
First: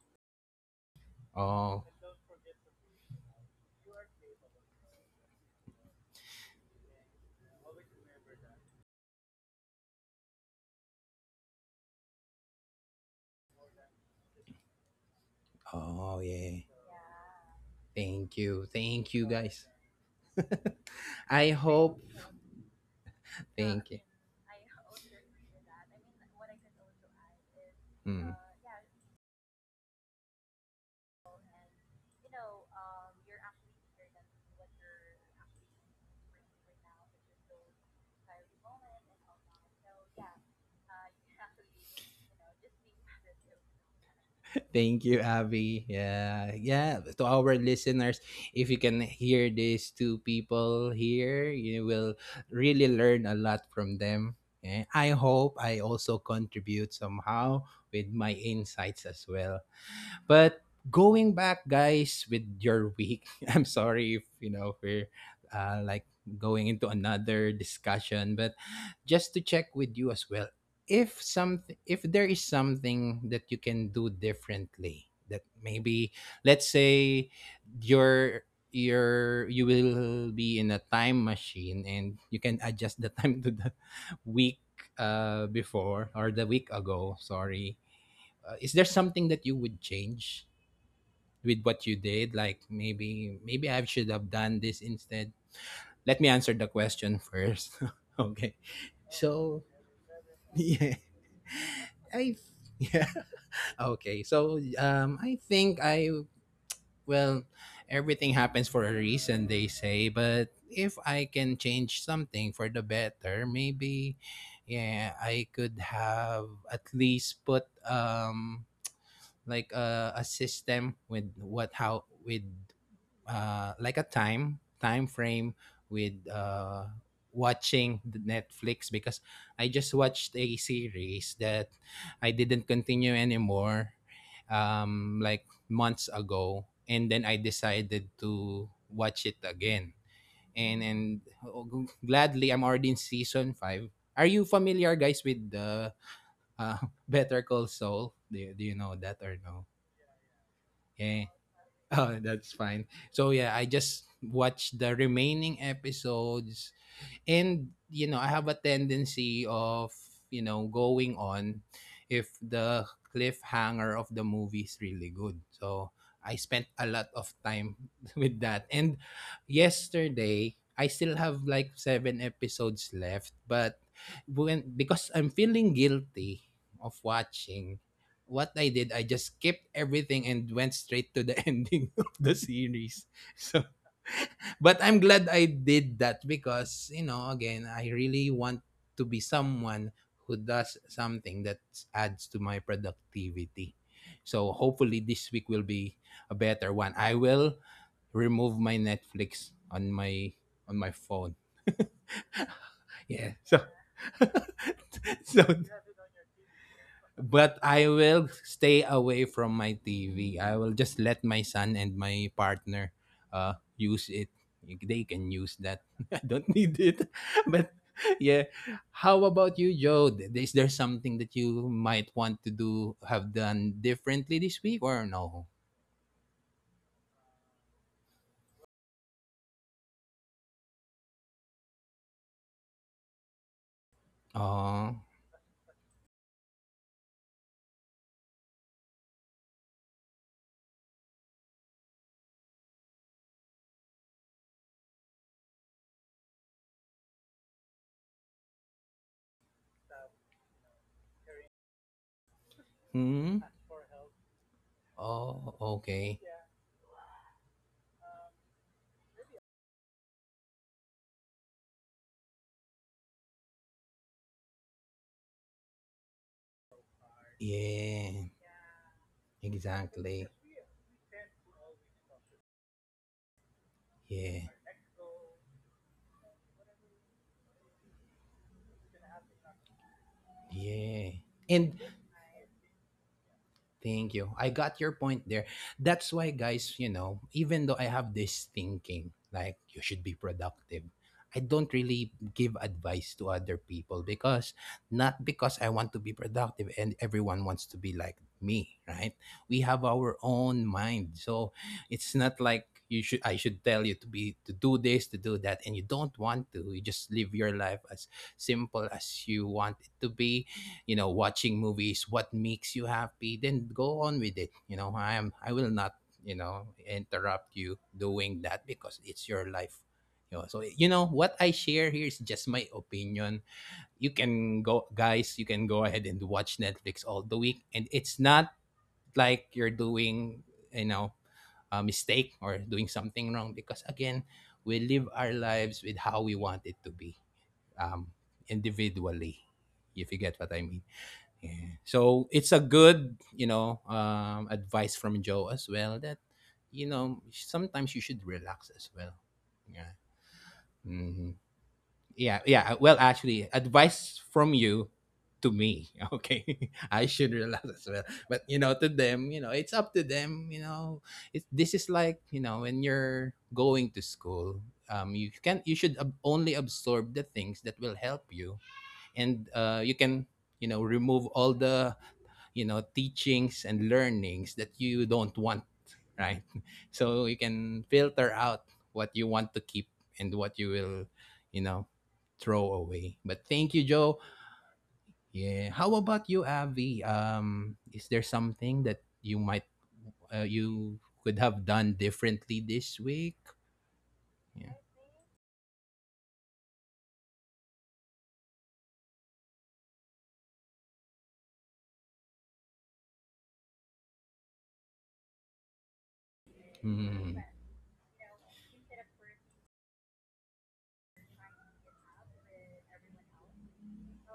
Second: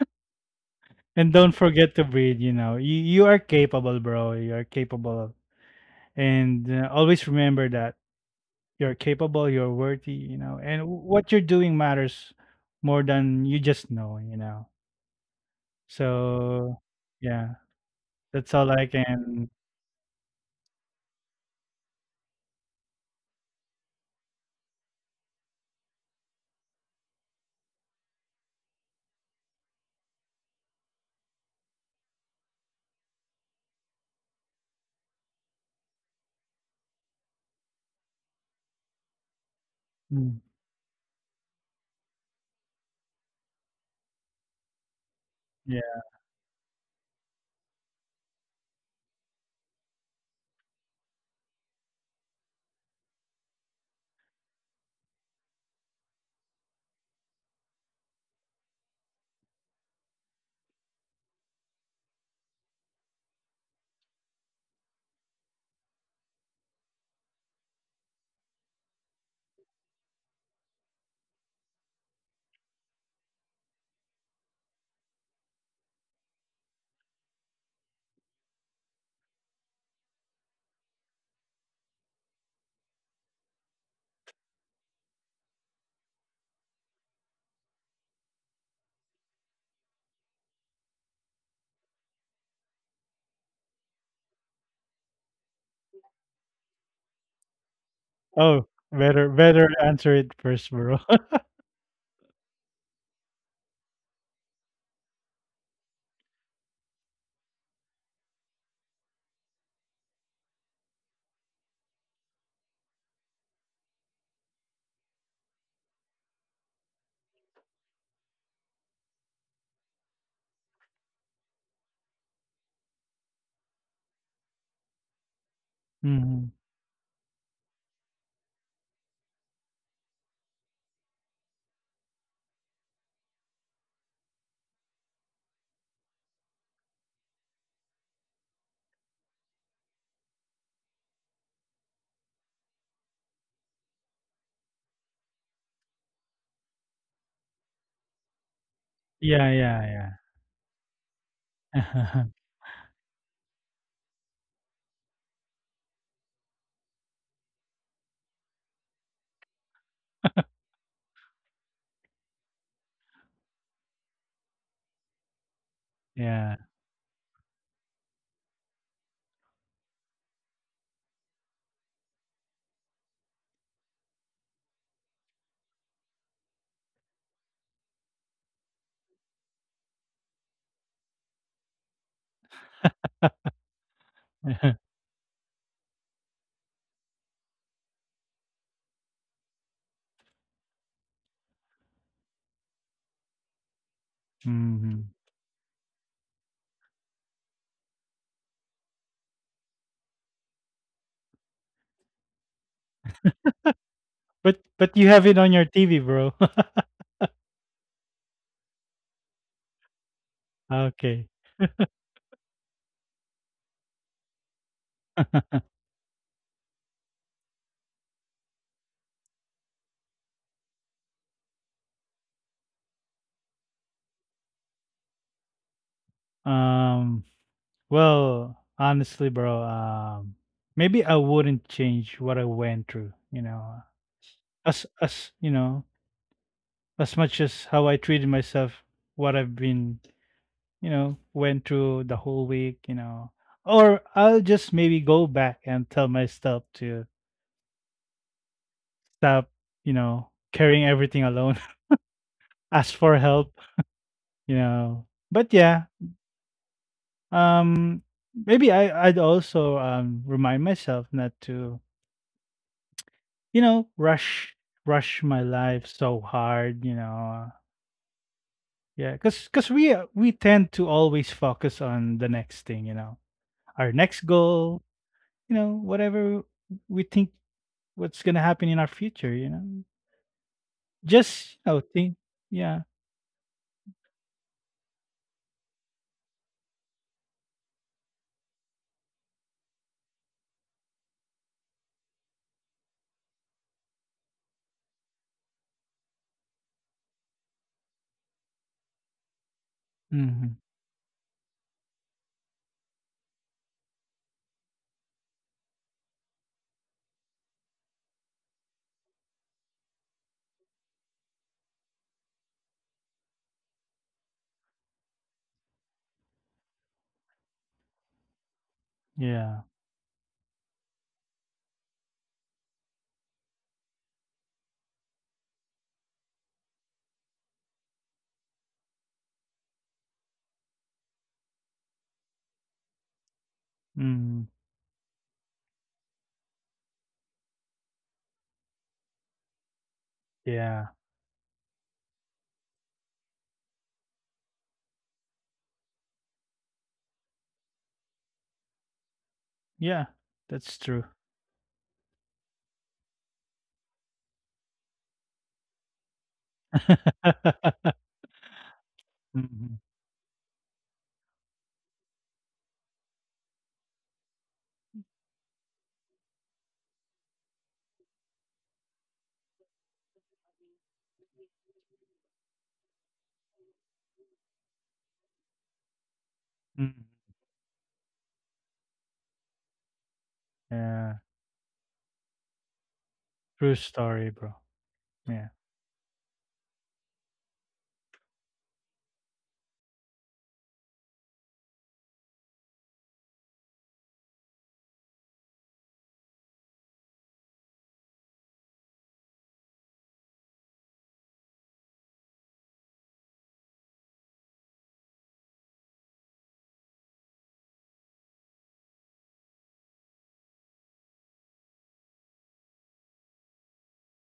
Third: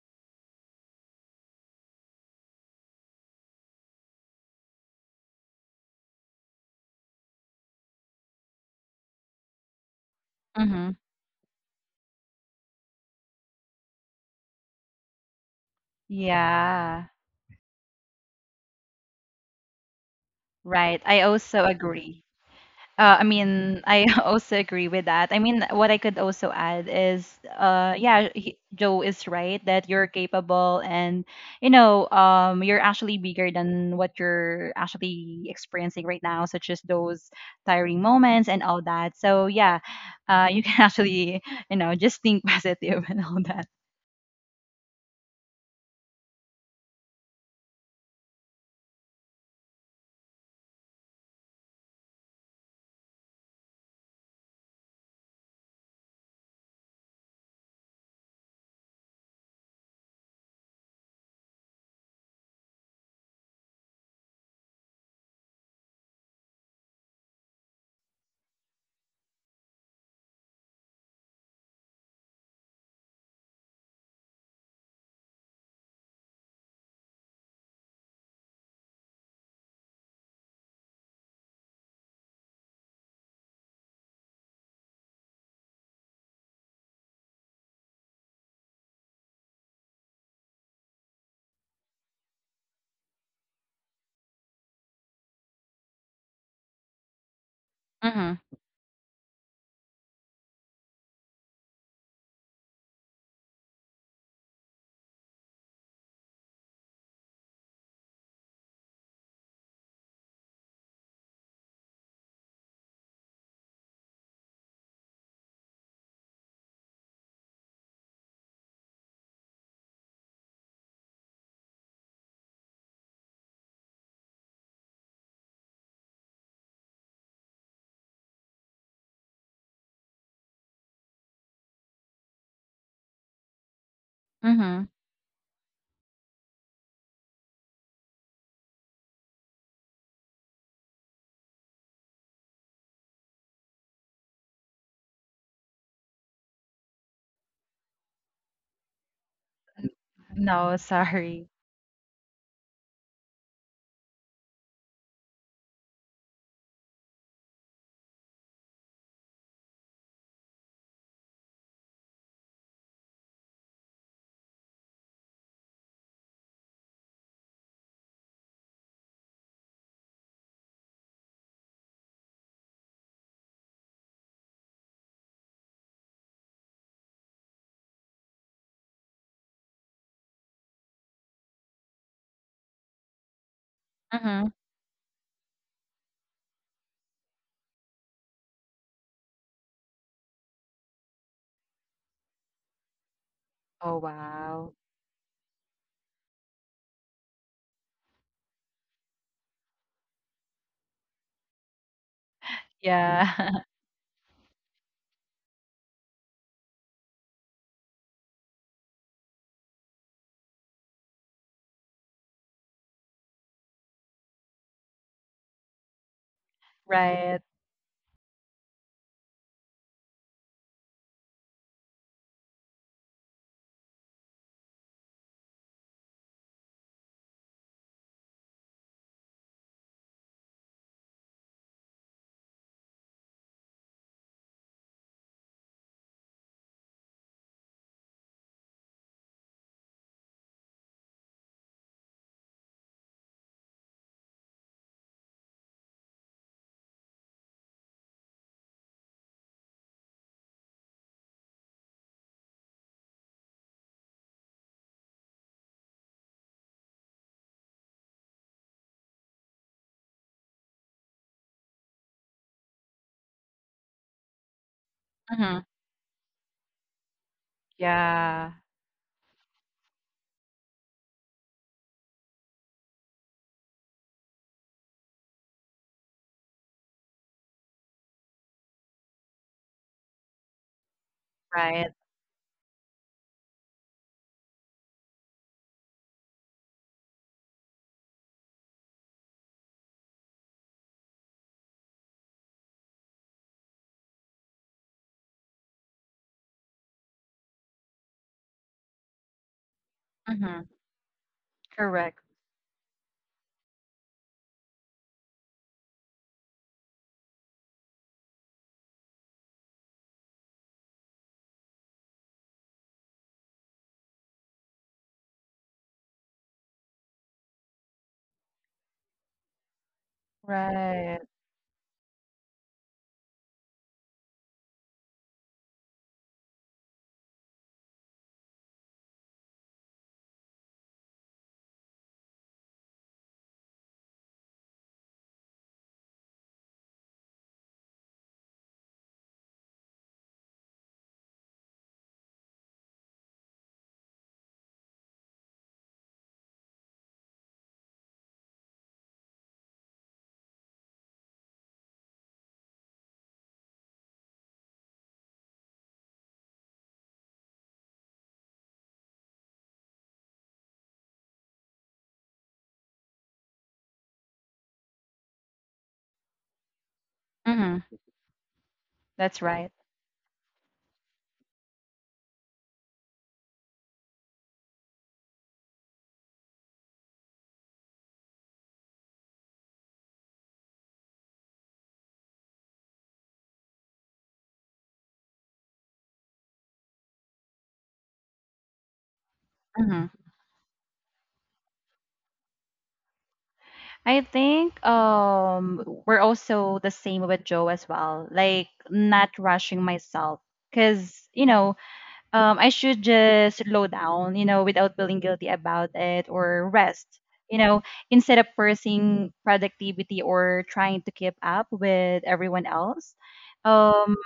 S2: And don't
S1: Oh.
S2: forget to breathe, you know. You are capable, bro. You are capable. And always remember that you're capable, you're worthy, you know. And
S3: Mm-hmm.
S2: what you're doing matters more than you just know, you know.
S1: Oh yeah.
S2: So,
S3: Yeah.
S2: yeah,
S1: Thank
S2: that's
S1: you.
S2: all I
S1: Thank you
S2: can.
S1: guys.
S3: Right. I
S1: I
S3: also
S1: hope.
S3: agree. I mean,
S1: Thank you.
S3: I also agree with that. I mean, what I could also add is, yeah,
S1: Mm.
S3: Joe is right that you're capable, and you know, you're actually bigger than what you're actually experiencing right now, such as those tiring moments and all that. So yeah,
S2: Mm,
S3: you can actually, you know, just think positive and all that.
S1: Thank you, Abby.
S2: yeah.
S1: Yeah, yeah. To our listeners, if you can hear these two people here, you will really learn a lot from them. Eh, I hope I also contribute somehow with my insights as well. But going back, guys, with your week, I'm sorry if if we're like going into another discussion, but just to check with you as well, if there is something that you can do differently, that maybe, let's say, your your you will be in a time machine and you can adjust the time to the week before, or the week ago, sorry. Is there something that you would change with what you did, like maybe maybe I should have done this instead. Let me answer the question first.
S3: Mm-hmm.
S1: Okay,
S2: Oh, better
S1: so
S2: better answer it first,
S1: yeah,
S2: bro.
S1: I, yeah. Okay, so I think I well everything happens for a reason, they say, but if I can change something for the better, maybe yeah, I could have at least put like a system with what how with like a time frame with
S2: Hmm.
S1: watching the Netflix, because I just watched a series that I didn't continue anymore
S3: Mm-hmm.
S1: like months ago, and then I decided to watch it again. And oh, g- gladly, I'm already in season five. Are you familiar, guys, with the uh, Better Call Saul? Do you know that or
S2: Yeah,
S1: no?
S2: yeah, yeah.
S3: No,
S1: Yeah.
S3: sorry.
S1: Oh, that's fine. So yeah, I just watched the remaining episodes, and you know I have a tendency of going on if the cliffhanger of the movie is really good. So I
S2: Yeah.
S1: spent a lot of time with that, and yesterday I still have like seven episodes left, but when, because I'm feeling guilty of watching, what I did, I just skipped everything and went straight to the ending of the series. So
S3: Mm-hmm.
S1: but I'm glad I did that because, you know, again, I really want to be someone who does something that adds to my productivity.
S3: Oh
S1: So
S3: wow.
S1: hopefully
S2: Hmm.
S1: this week will be a better one. I will remove my Netflix on my phone. Yeah. So
S3: Yeah.
S2: But you have it
S1: so
S2: on your TV, bro.
S1: but I will stay away from my TV. I will just let
S2: Okay.
S1: my son and my partner use it. They can use that. I don't need it.
S3: Right.
S1: But yeah, how about you, Joe? Th- Is there something that you might want to do have done differently this week or no?
S2: Um, well, honestly, bro, maybe I wouldn't change what I went through, you know,
S1: Oh,
S2: as you know, as much as how I treated myself, what I've been, you know, went through the whole week, you know, or I'll just maybe go back and tell myself to stop, you know, carrying everything alone, ask for
S1: hmm?
S2: help, you know.
S1: Oh,
S2: But yeah,
S1: okay.
S2: um, maybe I I'd also remind myself not to you know, rush my
S3: Mm-hmm.
S2: life so hard, you know.
S1: Yeah,
S3: Yeah.
S2: Yeah, cuz cuz
S1: exactly.
S2: we tend to always focus on the next thing, you know. Our next
S1: Yeah,
S2: goal, you know, whatever we think what's going to happen in our future, you know.
S1: yeah.
S2: Just, you
S1: And
S2: know,
S3: Right.
S2: think yeah.
S1: thank you. I got your point there. That's why, guys, you know, even though I have this thinking, like you should be productive, I don't really give advice to other people because not because I want to be productive and everyone wants to be like me, right? We have our
S2: Mhm.
S3: Mhm.
S1: own mind. So it's
S3: Correct.
S1: not like you should I should tell you to be to do this, to do that, and you don't want to. You just live your life as simple as you want it to be, you know. Watching movies, what makes you happy, then go on with it, you know. I will not, you know, interrupt you doing that because it's your
S2: Yeah.
S1: life, you know. So you know
S3: Right.
S1: what I share here is just my opinion. You can go, guys, you can go ahead and watch Netflix all the week, and it's not like you're doing, you know, a mistake or doing something wrong, because again,
S2: Mhm.
S1: we live our lives with how we want it to be, um individually, if you get what I mean.
S2: Yeah.
S1: Yeah. So it's a good, advice from Joe as well that, you know, sometimes you should relax as well. Yeah.
S2: Yeah. That's true.
S1: Hmm. Yeah. Yeah. Well, actually, advice from you to me. Okay. I should relax as well. But, you know, to them, you know, it's
S2: Mhm.
S1: up to them. You know, this is like, you know, when you're going to school. You can you should ab- only absorb the things that
S3: Mhm.
S1: will help you, and
S3: That's right.
S1: you can, you know, remove all the, you know, teachings and learnings that you don't want, right?
S2: Mhm.
S1: So you can filter out what you want to keep and what you will,
S2: Yeah.
S1: you know, throw away. But thank you,
S2: True
S1: Joe.
S2: story, bro. Yeah.
S1: Yeah, how about you, Avi? Is there something that you might
S3: Mhm.
S1: you could have done differently this week?
S3: I
S1: Yeah,
S3: think we're also the same with Joe as well. Like not rushing myself cuz you know, I should just slow down, you know, without feeling guilty about it or rest,
S1: mm,
S3: you know, instead of forcing productivity or trying to keep up with everyone else. Um,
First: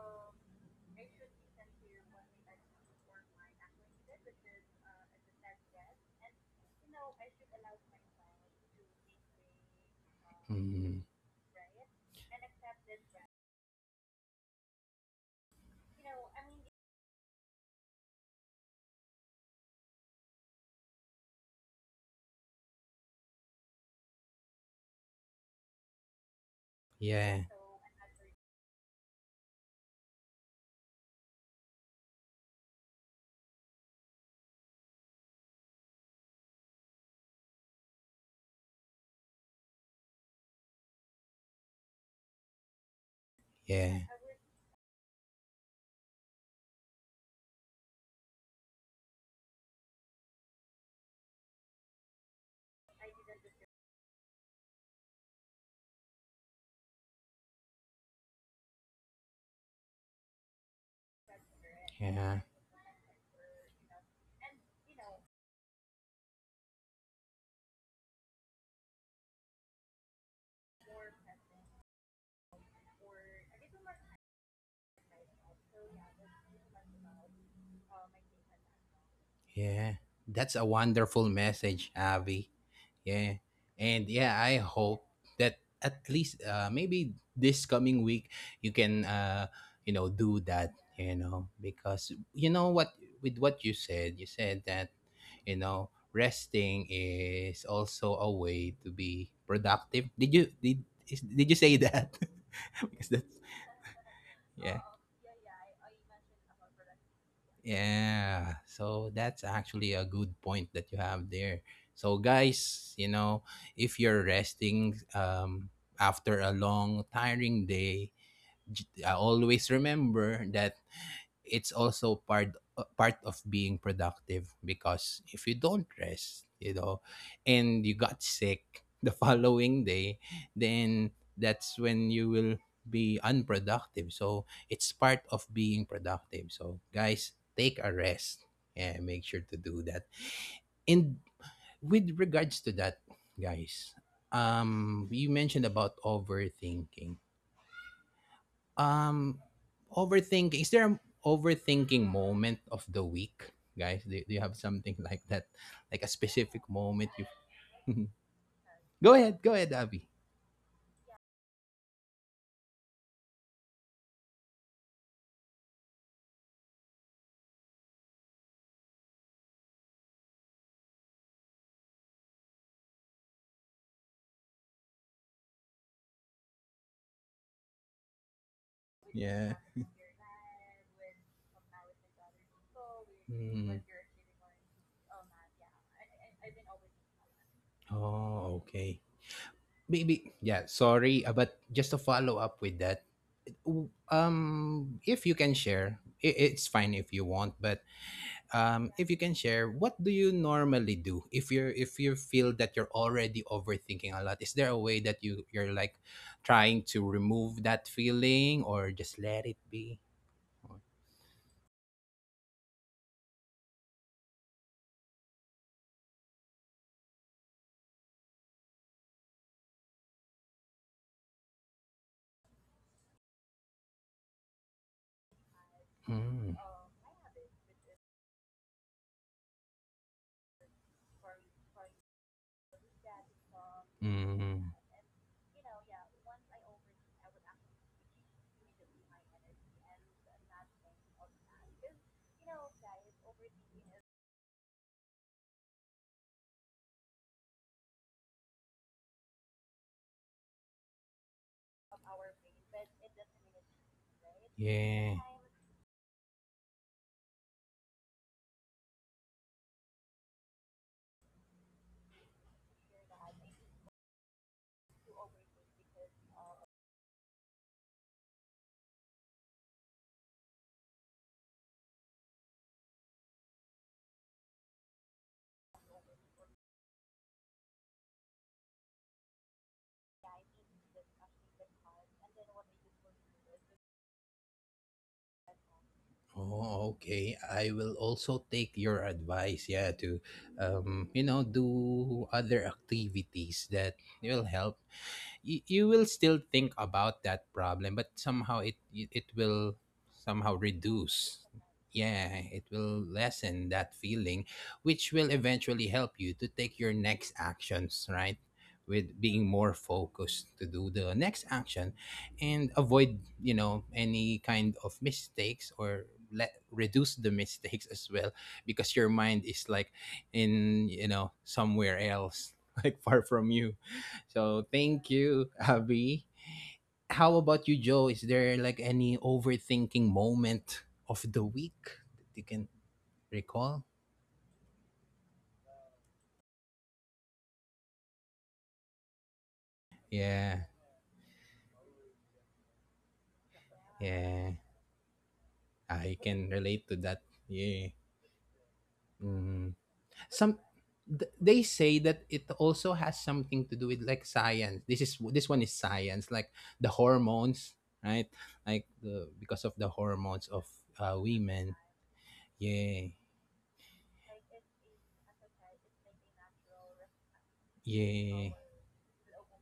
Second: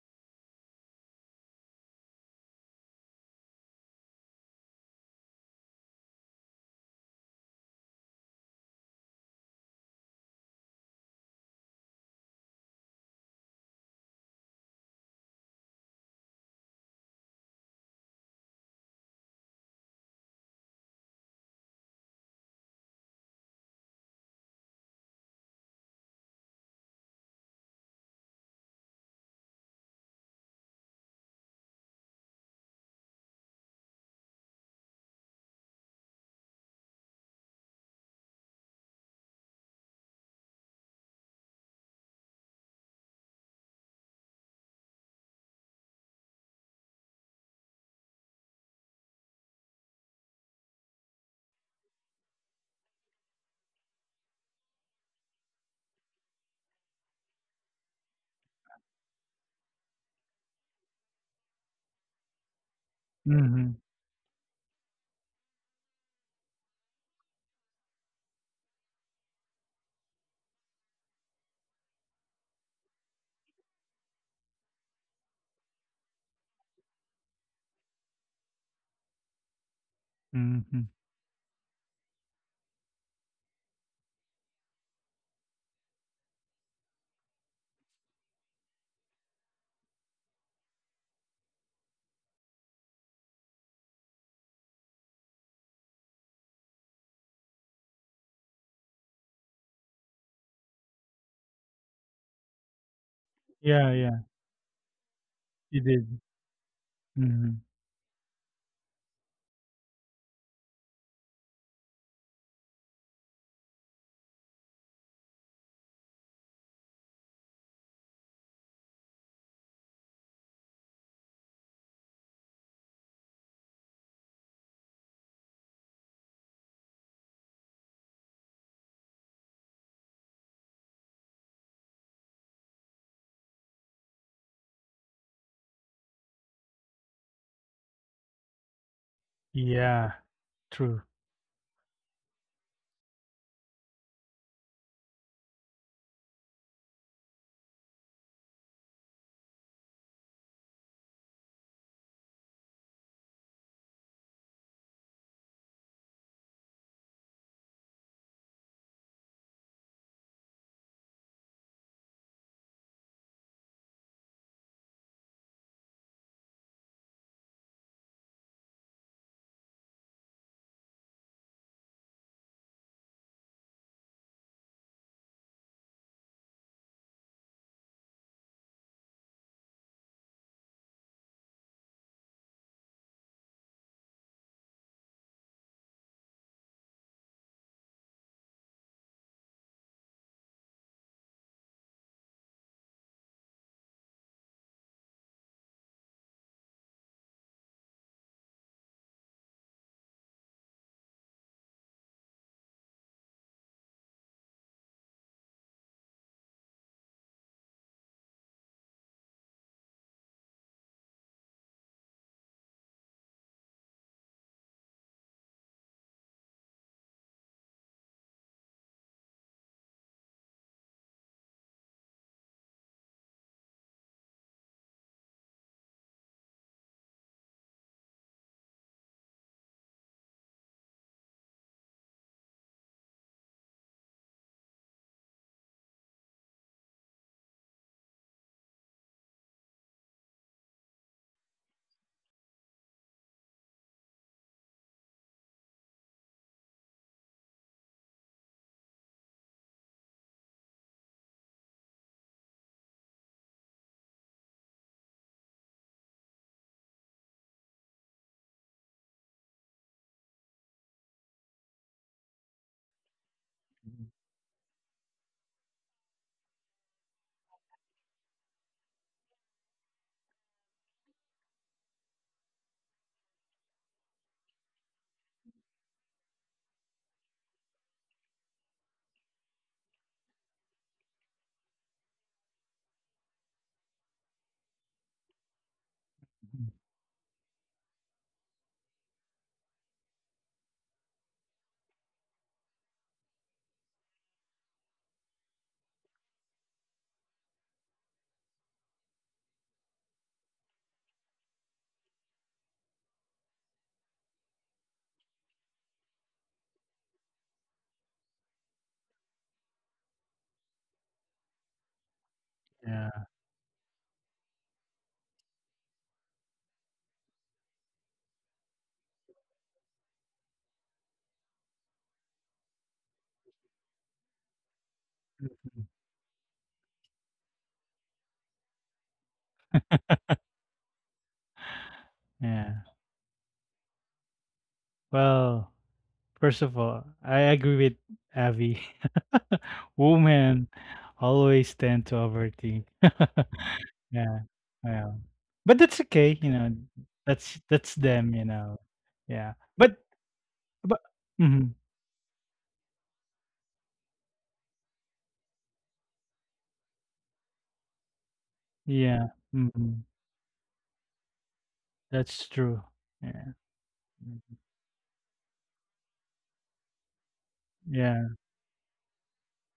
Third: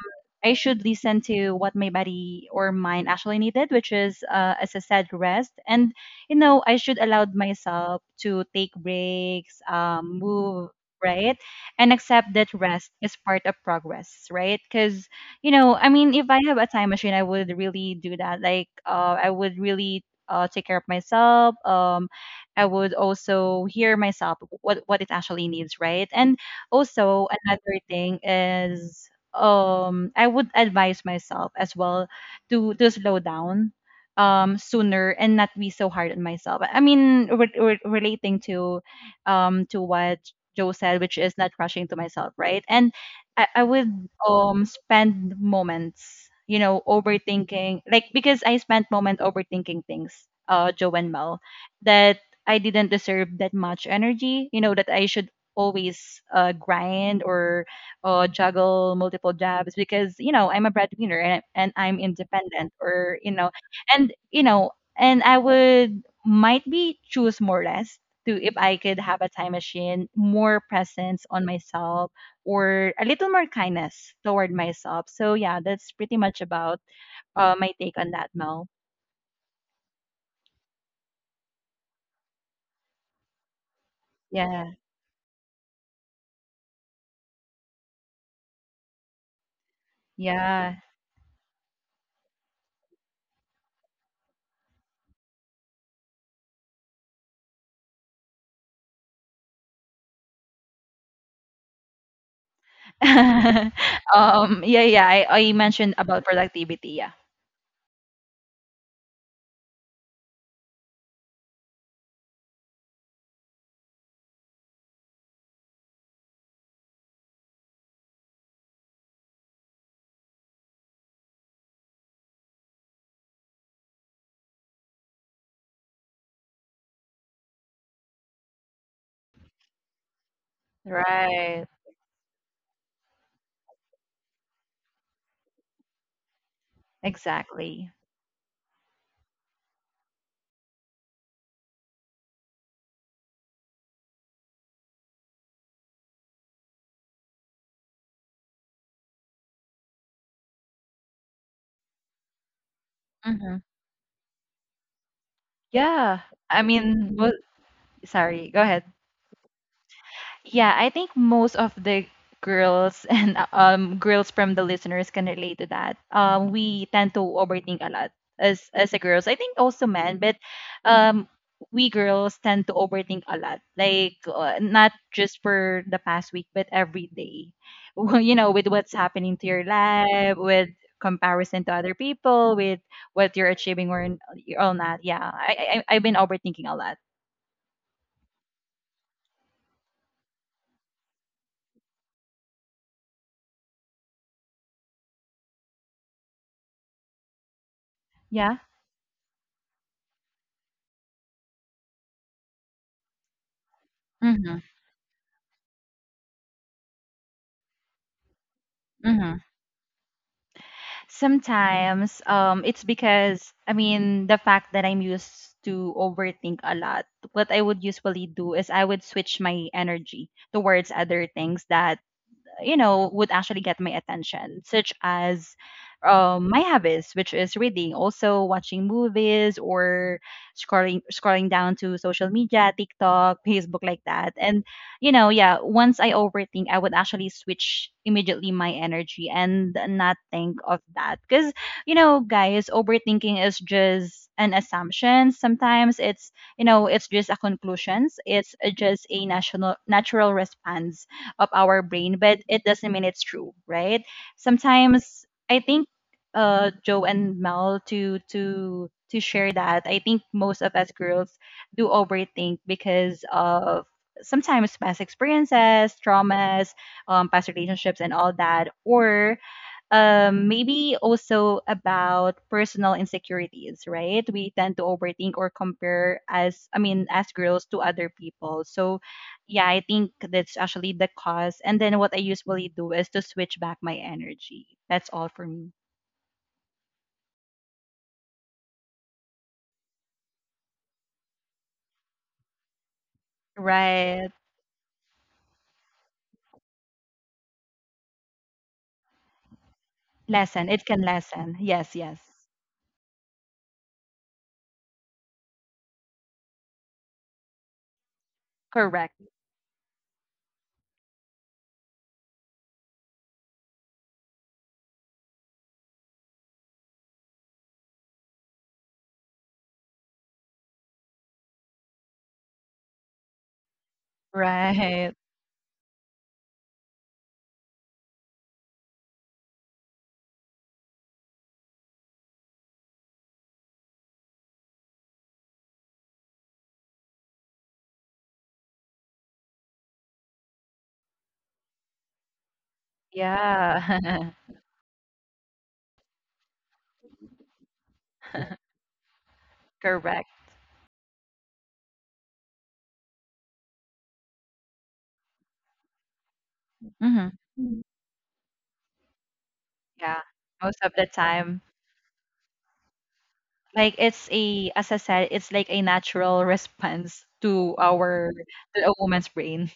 S3: I should listen to what my body or mind actually needed, which is, as I said, rest. And, you know, I should allow myself to take breaks, move,
S1: mm,
S3: right? And accept that rest is part of progress, right? Because you know, I mean, if I have a time machine, I would really do that. Like, I would really take care of myself. I would also hear myself what it actually needs, right? And also
S1: yeah,
S3: another thing is, I would advise myself as well to slow down sooner and not be so hard on myself. I mean relating to what Joe said, which is not rushing to myself, right? And I would
S1: yeah,
S3: spend moments, you know, overthinking. Like because I spent moment overthinking things, Joe and Mel, that I didn't deserve that much energy, you know, that I should always grind or juggle multiple jobs because, you know, I'm a breadwinner and I'm
S1: yeah.
S3: independent or
S2: Mhm.
S3: you know and I would might be choose more rest to if I could have a time machine, more presence on myself or a little more kindness toward myself. So yeah, that's pretty much about my take on that, Mel.
S1: Yeah, that's a
S2: Mhm.
S1: wonderful message, Avi. Yeah, and yeah, I
S3: Yeah,
S1: hope that at least maybe this coming week you can, you know, do that.
S3: yeah.
S1: You know, because you know what, with what you said that, you know, resting is also a way to be productive. Did you say that? Because that's
S2: Yeah, yeah.
S3: Yeah,
S1: yeah,
S3: yeah. I
S2: You
S3: mentioned
S2: did.
S3: about productivity. Yeah,
S2: Mhm.
S1: yeah, so that's actually a good point that you have there. So guys, you know, if you're resting after a long tiring day, always remember that it's also part part of being productive because if you don't rest, you know, and you got sick the following day, then
S3: right.
S1: that's when you will be unproductive. So it's part of being productive. So guys, take
S3: Exactly.
S1: a rest and make sure to do that.
S2: Yeah, true.
S1: And with regards to that, guys, you mentioned about overthinking, um, overthinking. Is there an overthinking moment of the
S3: Mm-hmm.
S1: week, guys? Do you have something like that, like a
S3: Yeah. I
S1: specific
S3: mean,
S1: moment?
S3: well,
S1: You
S3: sorry. Go ahead.
S1: go ahead, Abby.
S3: Yeah, I think most of the girls and girls from the listeners can relate to that. We tend to overthink a lot as a girls. I think also men, but um we girls tend to overthink a lot. Like not just for the past week, but every day. Well, you know, with what's happening to
S1: Yeah.
S3: your life, with comparison to other people, with what you're
S1: Mm.
S3: achieving or not. Yeah, I I've been overthinking a lot.
S1: Oh, okay. Maybe, yeah. Sorry, but just to follow up with that, if you can share, I it's fine if you want, but
S3: Yeah.
S1: if you can share, what do you normally do if you're if you feel that you're already overthinking a lot? Is
S3: Mm-hmm.
S1: there a way that you you're like trying to remove that feeling or just let it be?
S3: Sometimes it's because I mean the fact that I'm used to overthink a lot. What I would usually do is I would switch my energy towards other things that you know would actually get my attention such as
S1: Mm,
S3: my habits, which is reading, also watching movies or scrolling down to social media, tiktok, facebook, like that. And
S1: mm,
S3: you know, yeah, once I overthink I would actually switch immediately my energy and not think of that, because you know guys, overthinking is just an assumption. Sometimes it's, you know, it's just a conclusions, it's just a national natural response of our brain, but it doesn't mean it's true, right?
S1: yeah.
S3: Sometimes I think Joe and Mel to share that I think most of us girls do overthink because of sometimes past experiences, traumas, past relationships, and all that, or maybe also about personal insecurities, right? We tend to overthink or compare as, I mean, as girls to other people. So, yeah, I think that's actually the cause. And then what I usually do is to switch back my energy. That's all for me.
S2: Mhm.
S1: Oh, okay. I will also take your advice. Yeah, to you know, do other activities that
S3: Right.
S1: will help you. You will still think about that problem, but somehow it will somehow
S3: Lessen. It can
S1: reduce.
S3: lessen. Yes, yes.
S1: Yeah, it will lessen that feeling, which will eventually help you to take your next actions, right, with
S3: Correct.
S1: being more focused to do the next action and avoid,
S2: Yeah,
S1: you know, any kind of mistakes or let reduce the mistakes as well, because your mind is like in, you know, somewhere else like far from you. So thank
S3: Right.
S1: you,
S2: mm,
S1: Abby. How about you, Joe? Is there like any overthinking moment of the week that you
S2: yeah.
S1: can recall?
S2: Well, first of all, I agree with Avi. Women
S1: Yeah,
S2: always tend to overthink.
S3: Yeah.
S2: Yeah,
S1: yeah,
S2: yeah. But that's
S1: I
S2: okay, you
S1: can
S2: know.
S1: relate to that.
S2: That's
S1: Yeah.
S2: them, you know. Yeah.
S1: Mm.
S3: Correct.
S1: Some
S2: But mhm,
S1: they say that it also has something to do with like science. This one is science, like the
S3: Mm-hmm.
S1: hormones, right? Like,
S2: yeah.
S1: the because of the
S2: Mhm,
S3: Yeah.
S1: hormones
S3: Most
S1: of
S3: of the time.
S1: women.
S2: that's true.
S1: Yeah,
S2: Yeah.
S3: Like it's
S2: Mhm.
S3: a, as I said, it's like a natural response to our
S2: Yeah.
S1: yeah.
S3: to a woman's brain.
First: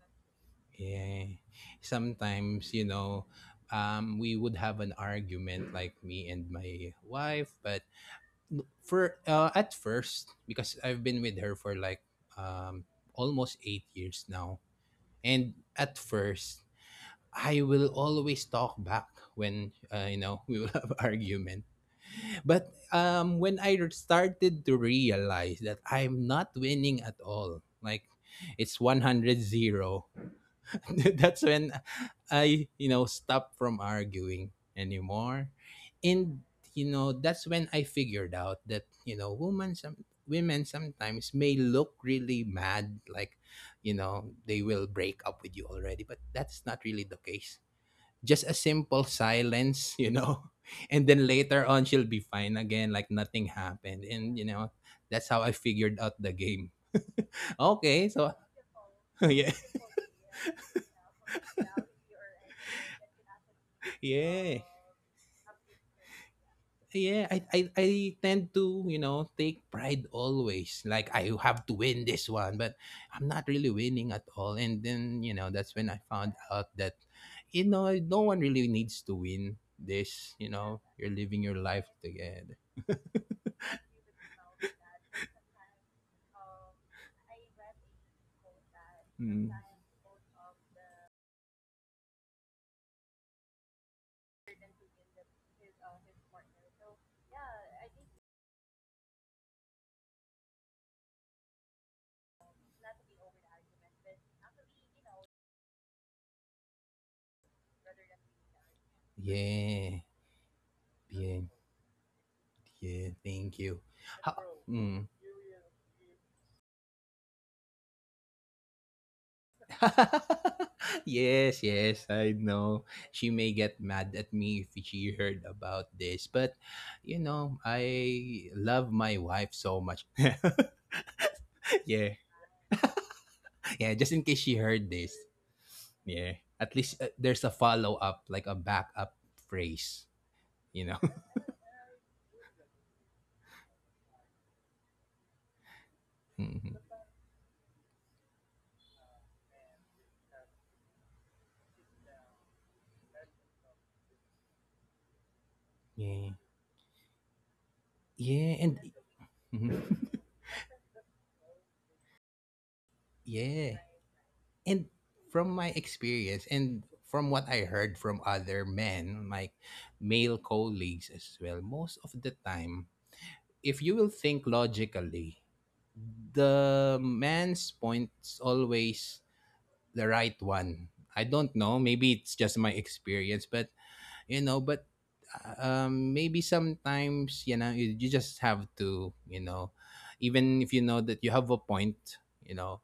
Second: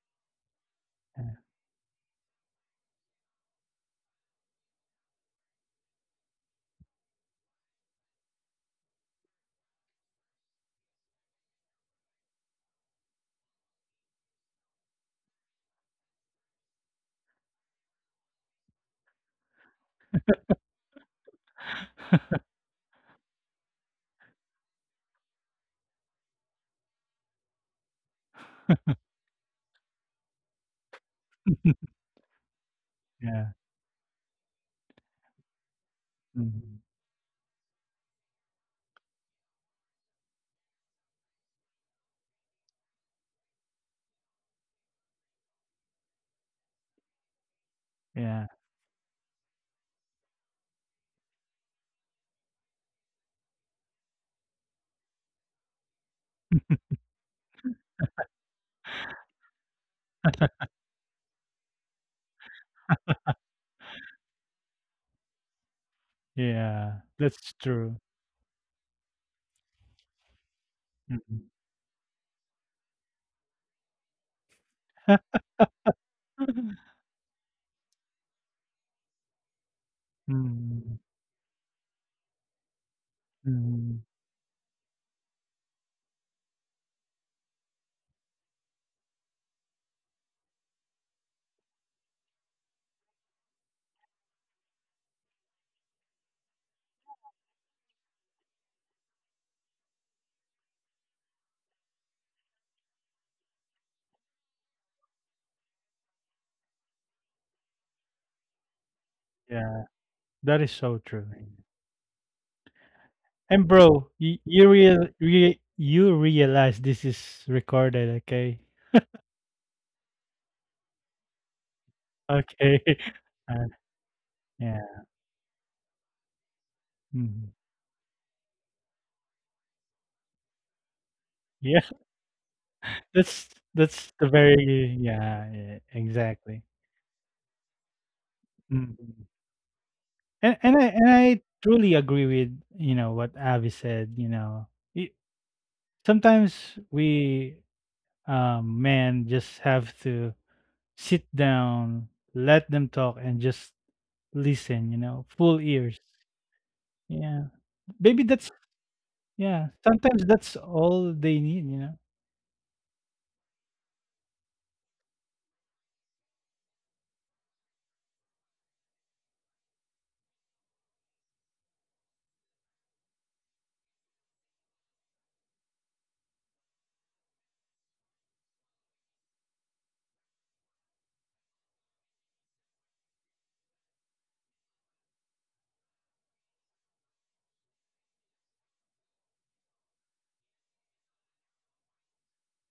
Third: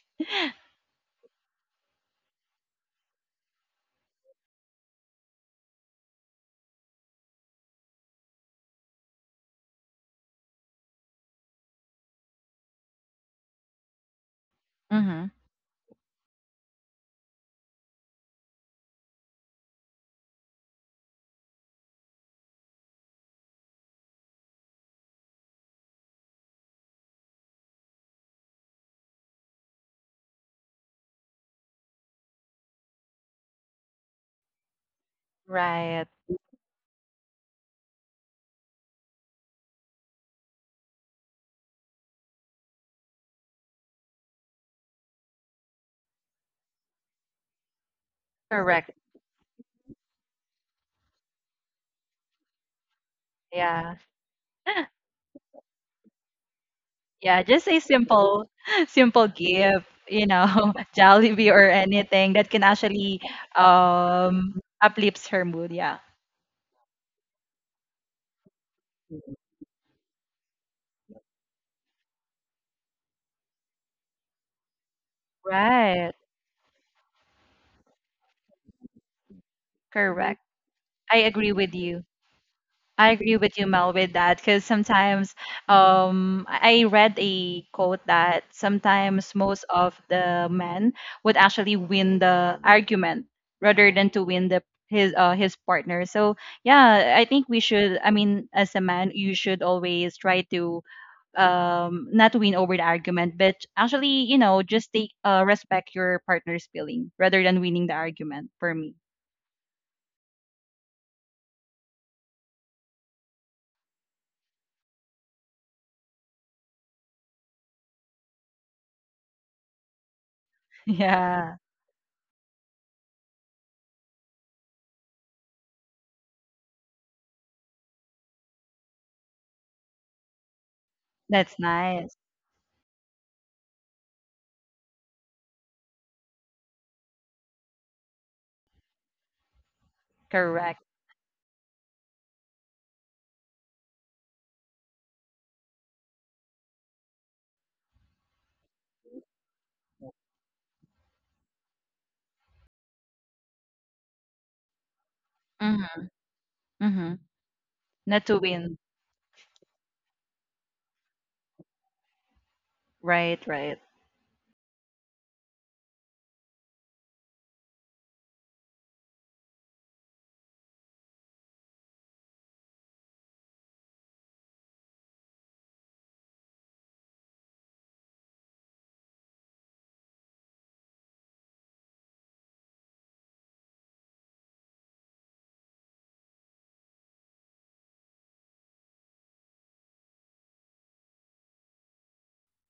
S1: Yeah. Sometimes, you know, we would have an argument like me and my wife, but for at first, because I've been with her for like um almost 8 years now.
S3: Hmm.
S1: And at first, I will always talk back when, you know, we will have argument. But when I started to realize that I'm not winning at all, like it's 100-0. That's when I, you know, stopped
S2: Yeah.
S1: from arguing anymore.
S3: Right.
S1: And, you
S2: Mhm,
S1: know, that's when I figured out that, you know, women, women sometimes may look really mad, like, you know, they will break up with you already, but that's not really the case. Just a
S2: yeah.
S3: Correct.
S1: simple silence, you know, and then later on she'll be fine again, like nothing happened.
S3: Yeah.
S1: And, you know, that's how I figured out the game.
S3: Yeah. Just a
S1: Okay, so
S3: simple simple
S1: yeah.
S3: gift, you know, Jollibee or anything that can actually
S1: Yeah.
S3: uplifts her mood. Yeah.
S2: Yeah.
S1: Yeah, I, I
S2: That's
S1: I
S2: true.
S1: tend to, you know, take pride always. Like I
S2: Mhm.
S1: have to win this one, but I'm not really winning at all. And then, you know, that's when I
S3: Right.
S1: found out that, you know, no one really needs to win this, you
S3: Correct.
S1: know.
S2: Mhm.
S1: You're
S3: I
S1: living your
S3: agree with
S1: life
S3: you.
S1: together.
S3: I agree with you, Mel,
S2: Mm,
S3: with that, because sometimes I read a quote that sometimes
S1: Mm.
S3: most of the men would actually win the argument rather than to win the his partner. So yeah, I think we should. I mean, as a man, you should always try to not win over the argument, but actually, you know, just take respect your partner's feeling rather than winning the argument. For me,
S2: yeah,
S1: Yeah.
S2: that is so true.
S1: Yeah, yeah, thank
S2: And
S1: you.
S2: bro,
S1: How, mm.
S2: you realize this is recorded, okay?
S1: Yes,
S3: yeah,
S1: yes, I know.
S2: Okay.
S1: She may
S2: Uh,
S1: get mad at me if
S2: yeah.
S1: she heard about this, but you know,
S2: Mhm.
S1: I love my wife so much.
S3: that's
S2: Yeah,
S1: Yeah,
S3: nice.
S2: that's
S1: yeah, just
S2: that's
S1: in
S2: the
S1: case she heard
S2: very
S1: this.
S2: yeah, yeah
S1: Yeah,
S2: exactly.
S1: at least there's a follow up, like a backup
S2: Mhm.
S1: phrase,
S2: And
S1: you
S2: and
S3: Correct.
S2: I
S1: know?
S2: and I truly agree with, you know, what Avi said, you know. Y-
S1: Mhm.
S2: Sometimes we men just have to sit down, let them talk and just listen, you know, full ears.
S3: Mm-hmm.
S1: Yeah,
S3: Mm-hmm.
S2: Yeah. Maybe
S3: Not to
S1: yeah,
S2: that's
S1: and
S3: win.
S2: yeah,
S1: mhm.
S2: sometimes that's all they need, you know.
S3: Right,
S1: Yeah.
S3: right.
S1: And from my experience and from what I heard from other men, like male colleagues as well, most of the time, if you will think logically, the man's point's always the right one. I don't know. Maybe it's just my experience, but you know, but maybe sometimes, you know, you just have to, you know, even if you know that you have a point, you know,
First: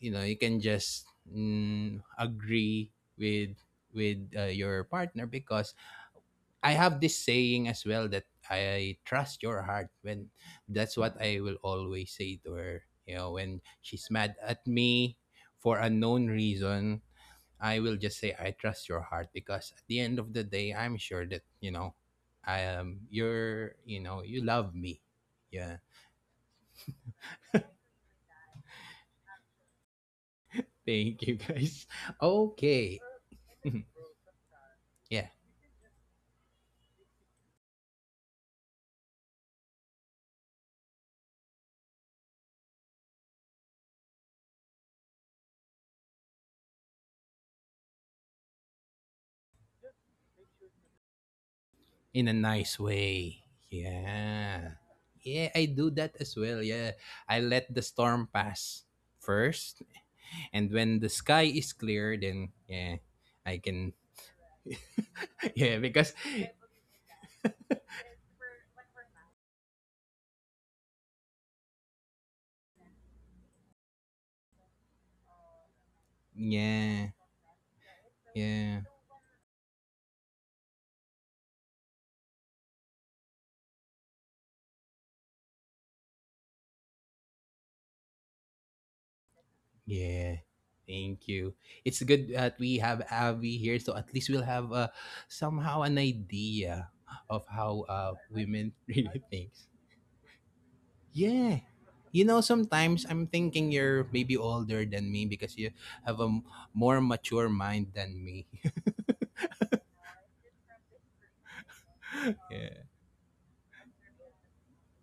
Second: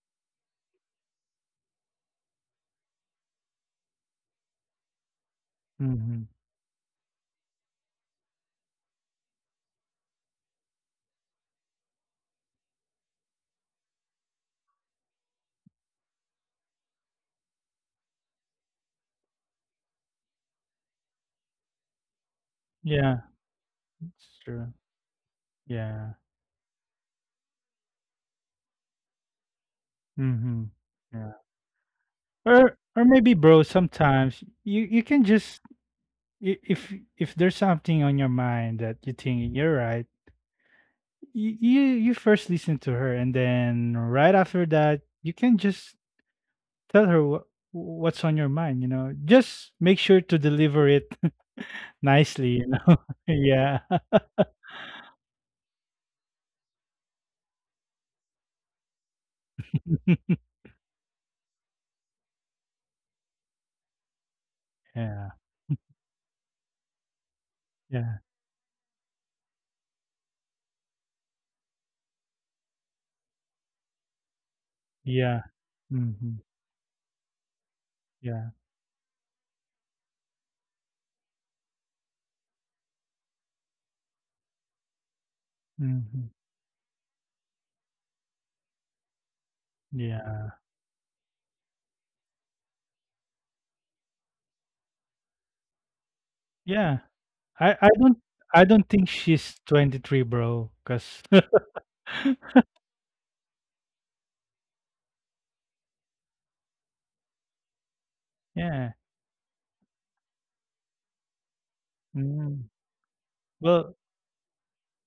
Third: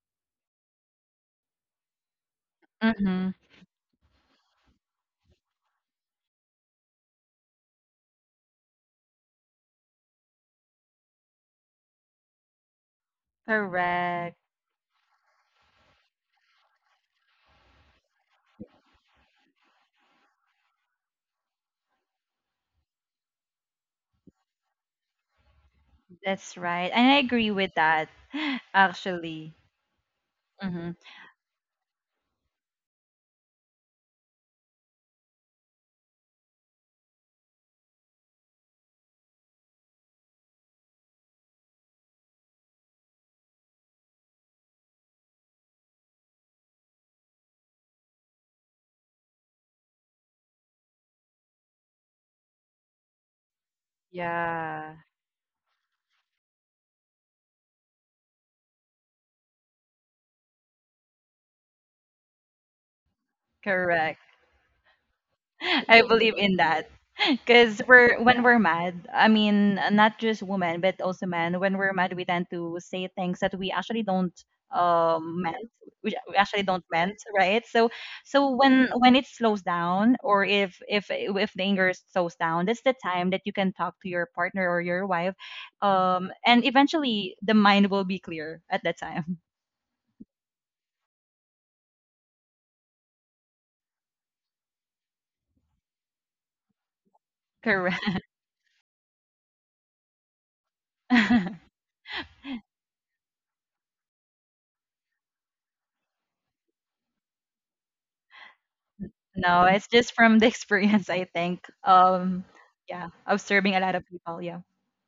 S1: you know you can just mm, agree
S3: Mm-hmm.
S1: with with your partner, because
S2: Mhm.
S1: I have this saying as well that I trust your heart. When, that's what I will always say to her, you know, when she's mad
S3: Correct.
S1: at me for a known reason, I will just say I trust your heart, because at the end of the day, I'm sure that, you know, I am
S2: Yeah,
S1: you're, you know,
S2: it's
S1: you
S2: true.
S1: love me. Yeah.
S2: Yeah.
S3: That's right. And I agree with that, actually.
S2: Mhm.
S3: Mm-hmm.
S1: Thank
S2: Yeah.
S1: you, guys. Okay.
S2: Or maybe bro, sometimes you you can
S1: Yeah.
S2: just if there's something on your mind that you think you're right, you first listen to her and then right after that, you can just tell her what what's on your mind, you know. Just make sure to deliver it
S1: In a
S2: nicely, you
S1: nice
S2: know.
S1: way.
S2: Yeah.
S1: Yeah.
S3: Yeah,
S1: Yeah, I do that as well. Yeah. I let the storm pass first, and when the sky is clear, then yeah, I can
S3: correct.
S2: Yeah.
S1: Yeah,
S3: I
S1: because
S3: believe in that. Because we're,
S2: Yeah,
S3: when we're mad, I mean, not just women, but also men. When we're mad, we tend to say things that we actually don't
S2: yeah.
S3: meant. We
S2: Mhm,
S3: actually don't
S1: yeah,
S3: meant, right? So,
S2: yeah,
S3: so
S1: yeah,
S3: when it slows down, or if the anger slows down, that's the time that you can talk to your partner or your wife,
S2: mhm,
S3: and eventually the mind will be clear at that time.
S1: yeah.
S2: yeah,
S1: Thank you. It's good that we have Avi here, so at least we'll have somehow an idea
S2: yeah.
S1: of
S2: I
S1: how
S2: I don't
S3: Correct.
S2: I
S1: women
S2: don't think
S1: really think.
S2: she's 23, bro. Cause
S1: Yeah. You know, sometimes I'm thinking you're maybe older than me because you have a more mature mind than me.
S2: yeah.
S3: No, it's just from the experience, I think.
S2: Mm.
S1: Yeah.
S3: Yeah, observing a lot
S2: Well,
S3: of people. Yeah.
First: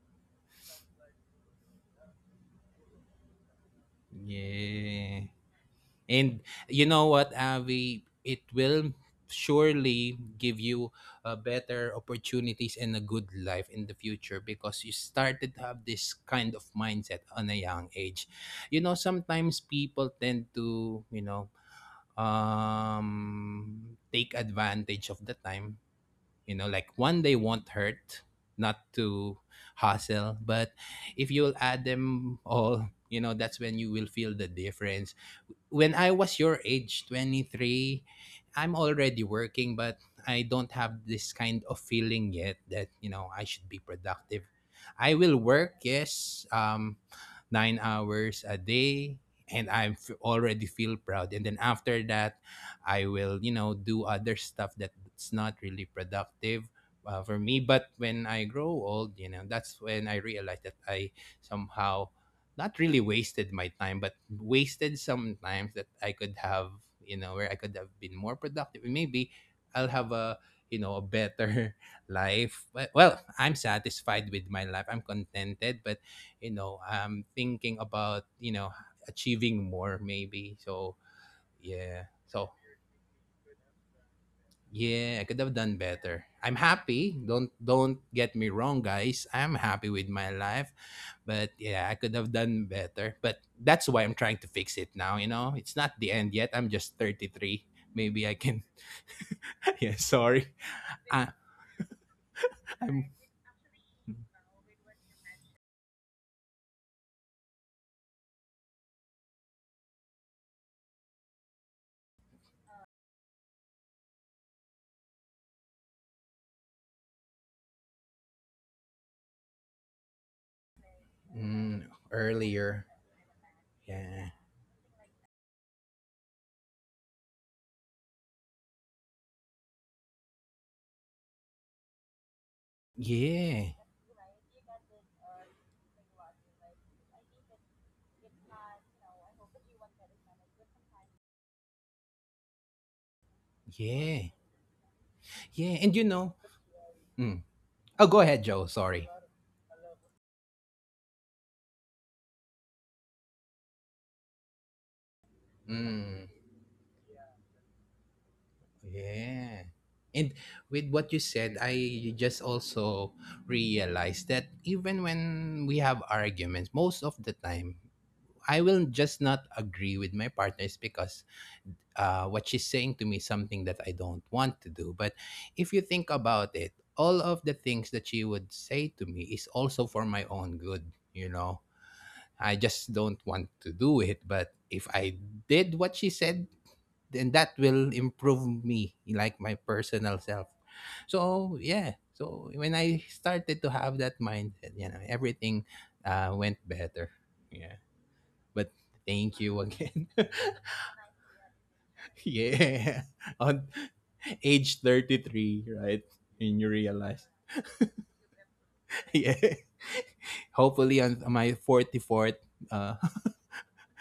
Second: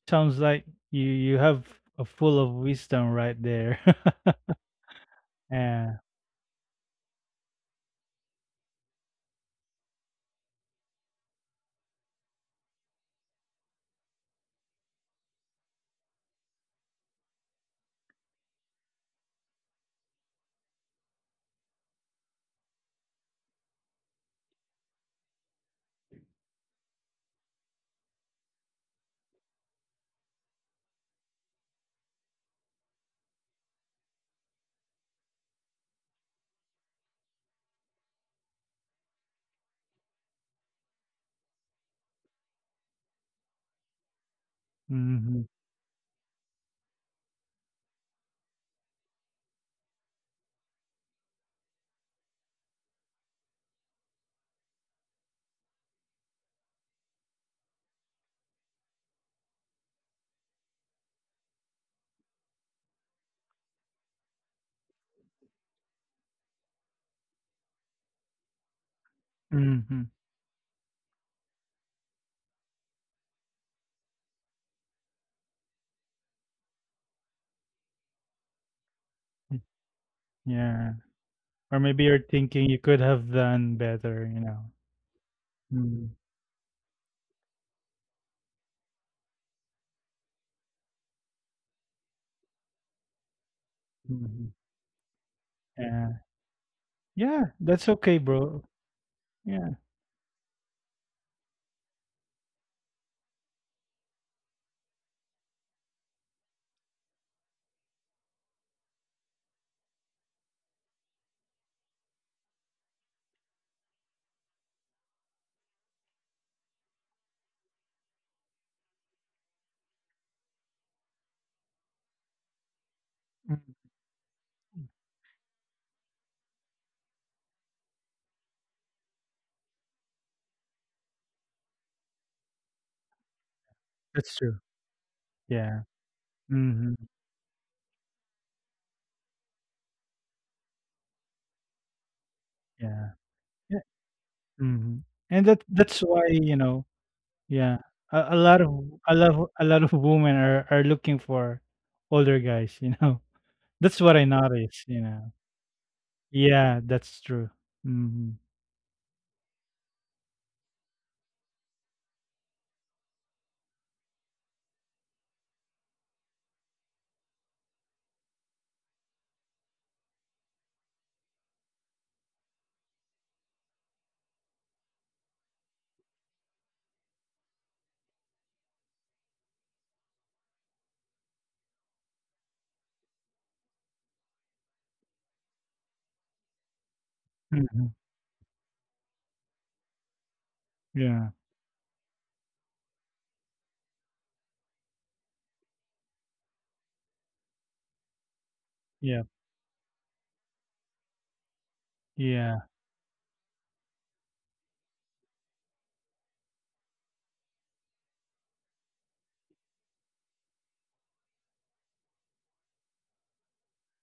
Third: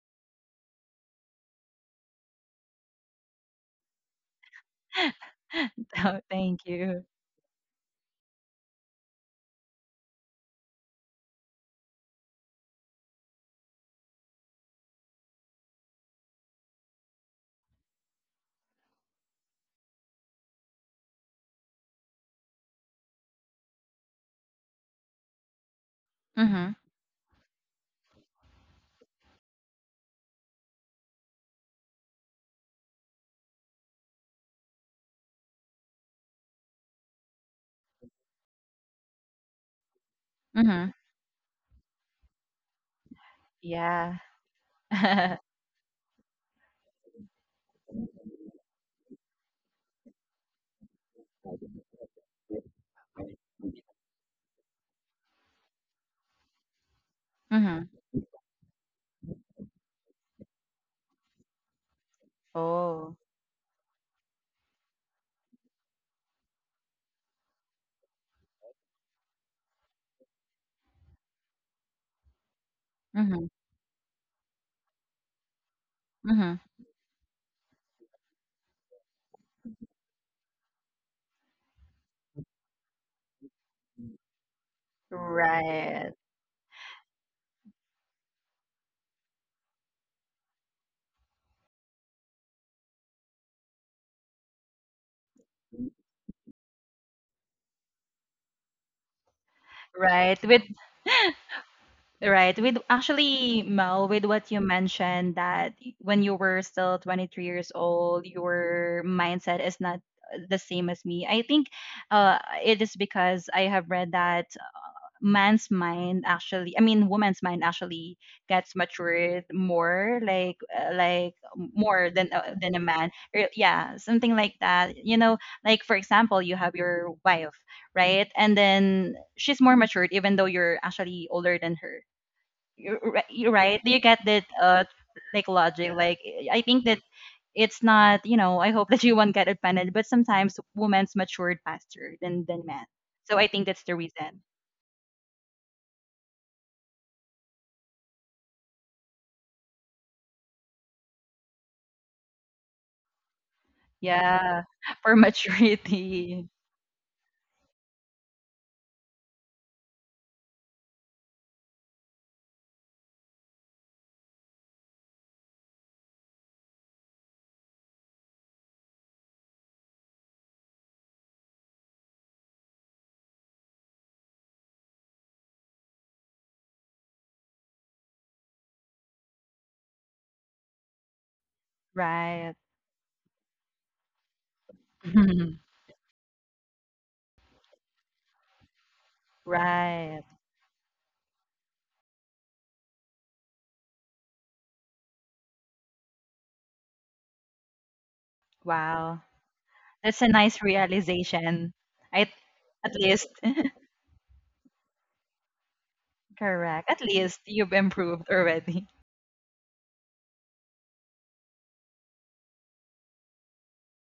S2: sounds like you have a full of wisdom right there.
S1: Yeah.
S2: Yeah.
S3: So,
S1: And
S3: thank
S1: you know
S3: you.
S1: what, Avi? It will surely give you better opportunities and a good life in the future because you started to have this kind of mindset on a young age. You know, sometimes people tend to, you know, take advantage of the time, you know,
S3: Mhm.
S1: like one day won't hurt not to hustle. But if you'll add them all, you know, that's when you will feel the difference. When I was your age, 23, I'm already working, but I don't
S3: Mhm.
S1: have this kind of feeling yet that, you know, I should be
S3: Yeah.
S1: productive. I will
S2: Mhm,
S1: work, yes, 9 hours a day, and I'm already feel proud. And then after that, I will, you know, do other stuff that it's not really productive for me.
S3: Mhm.
S1: But when I grow old, you know, that's when I realized that I somehow not really
S3: Oh.
S1: wasted my time, but wasted some times that I could have, you know, where I could have been more productive. Maybe I'll
S2: mhm,
S1: have a, you know, a better life. But, well,
S3: Mhm.
S1: I'm satisfied with my life, I'm contented, but you
S3: Mhm.
S1: know, I'm thinking about, you know,
S2: mm,
S1: achieving more maybe.
S2: yeah.
S1: So
S2: Or maybe
S1: yeah,
S2: you're
S1: so
S2: thinking you could have done better, you know.
S1: yeah, I could have done
S2: Mm,
S3: Right.
S1: better. I'm happy. Don't get me wrong, guys. I'm happy with my life, but yeah, I could have done better. But that's why I'm trying
S2: mhm,
S1: to fix it now, you know. It's not
S2: yeah.
S1: the end yet. I'm just
S2: Yeah,
S1: 33.
S2: that's okay,
S1: Maybe I
S2: bro.
S1: can
S2: Yeah.
S1: Yeah,
S3: Right.
S1: sorry.
S3: With
S1: I,
S3: right. With
S1: I'm
S3: actually, Mel, with what you mentioned that when you were still 23 years old, your mindset is not the same as me. I think uh it is because I have read that man's mind actually, I mean woman's mind actually gets matured more like
S1: mm,
S3: more than a
S1: earlier.
S3: man. Or,
S2: Mm,
S3: yeah, something
S1: Yeah.
S3: like that, you know, like for example you have your wife, right, and then she's more matured even though you're actually older than her. You're
S1: Yeah.
S3: right, do you get
S2: that's
S3: that
S2: true.
S3: uh, like
S2: Yeah.
S3: logic, like, I think
S2: Mhm,
S3: that it's not, you know, I hope that you won't get offended, but sometimes women's matured faster than men,
S2: yeah.
S3: so I think that's the
S1: Yeah.
S3: reason.
S2: Mhm, and that
S1: Yeah,
S2: that's
S1: and you
S2: why,
S1: know.
S2: you know
S1: Mm.
S2: yeah,
S1: Oh, go
S2: a a
S1: ahead,
S2: lot of
S1: Joe. Sorry.
S2: a lot of women are looking for older guys, you know? That's what I
S3: Yeah,
S2: noticed, you
S3: for
S2: know?
S1: Mm.
S3: maturity.
S2: Yeah, that's true. Mhm,
S1: Yeah. And with what you said, I just also realized that even when we have arguments, most of the time, I will just not agree with my partners because what she's saying to me is something that I don't want to do. But if you think about it, all of the things that she would say to me is also for my own good, you know.
S3: Right.
S1: I just don't want to do it. But if I did what she said, and that
S2: mhm,
S1: will improve me like my personal
S3: Right.
S1: self.
S2: yeah,
S1: So yeah, so when I started to have that mindset, you know, everything went better. Yeah. But
S3: Wow.
S2: yep,
S1: thank you again.
S3: That's a nice realization. I
S2: yeah.
S3: at
S1: Yeah.
S3: least
S1: On age 33, right, and you
S3: correct. At
S1: realize
S3: least you've improved already.
S1: yeah, hopefully on my 44th uh,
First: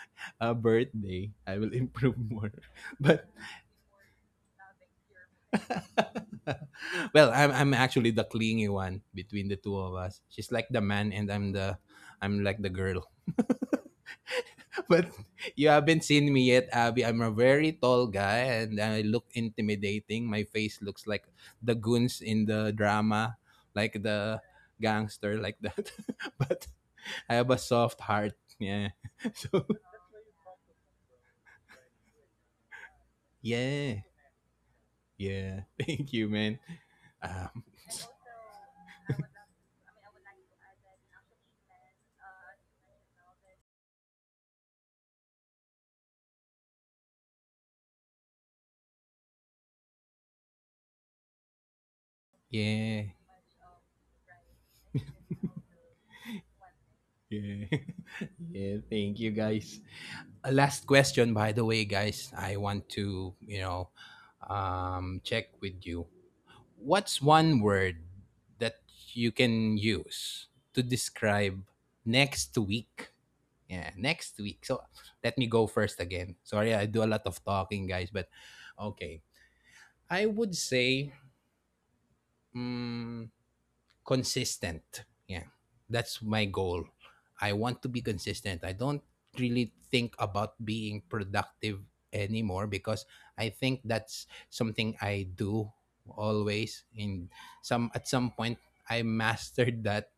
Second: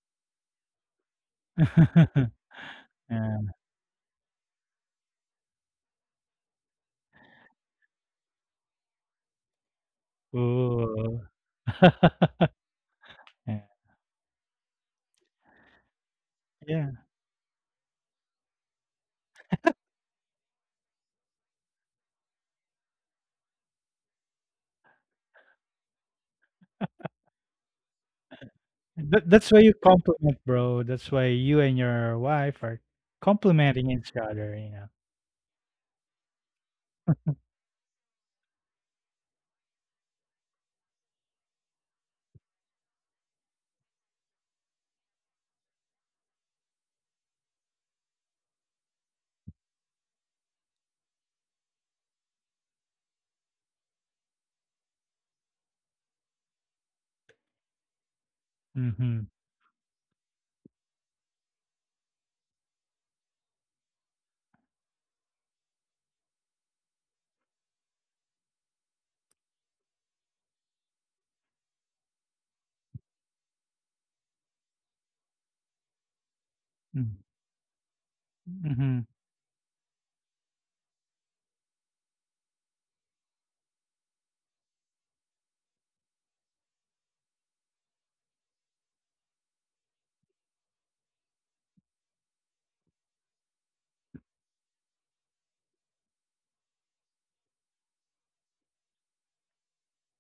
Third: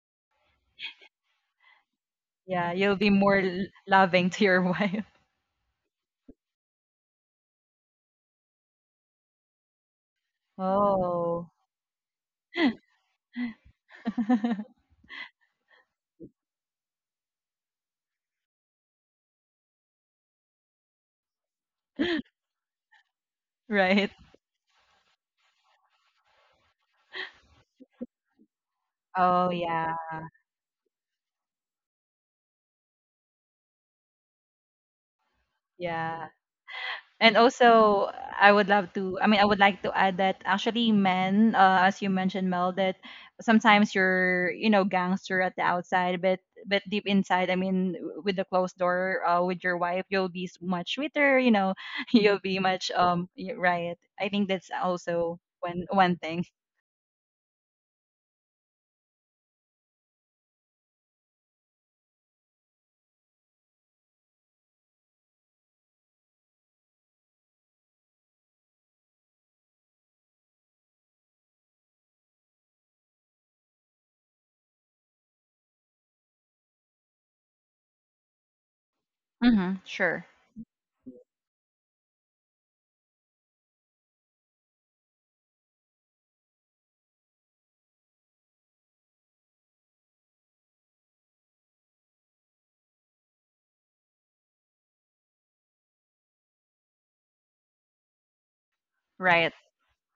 S1: birthday I will improve more.
S3: Yeah, you'll be
S1: But
S2: Yeah,
S3: more l- loving to your wife.
S1: well, I'm actually the clingy one between the two of us. She's like the man
S2: ooh.
S1: and
S3: Oh.
S1: I'm the I'm like the girl.
S2: Yeah,
S1: But you haven't seen me yet,
S2: yeah,
S1: Abby. I'm a very tall guy and I look intimidating. My face looks like the goons in the drama, like
S3: Right.
S1: the gangster like that. But I have a soft heart. Yeah.
S2: that that's
S3: Oh
S2: why
S1: So
S2: you
S3: yeah.
S2: compliment, bro, that's why you and your wife are complimenting
S1: yeah.
S2: each other, you know?
S1: Yeah. Thank you,
S3: Yeah.
S1: man.
S3: And
S1: Um
S3: also, I mean, I would like to add that actually men, as you mentioned, Mel, that sometimes you're, you know, gangster at the outside, but deep inside, I mean, w- with the closed door, with your wife, you'll be s- much sweeter, you know, you'll be much,
S1: yeah.
S3: y- right. I think that's also one one thing.
S1: Yeah. Yeah, thank you
S2: Mhm,
S1: guys. A last question, by the way, guys. I want to, you know, check with you. What's one word that you can use to describe next week? Yeah, next week. So let me go first again. Sorry, I do a
S2: mm,
S1: lot of talking, guys, but
S2: mhm,
S1: okay.
S3: Mm-hmm,
S1: I
S3: sure.
S1: would say, mm, consistent. Yeah. That's my goal. I want to be consistent. I don't really think about being productive anymore because I think that's something I do always in some at some point I
S3: Right.
S1: mastered that.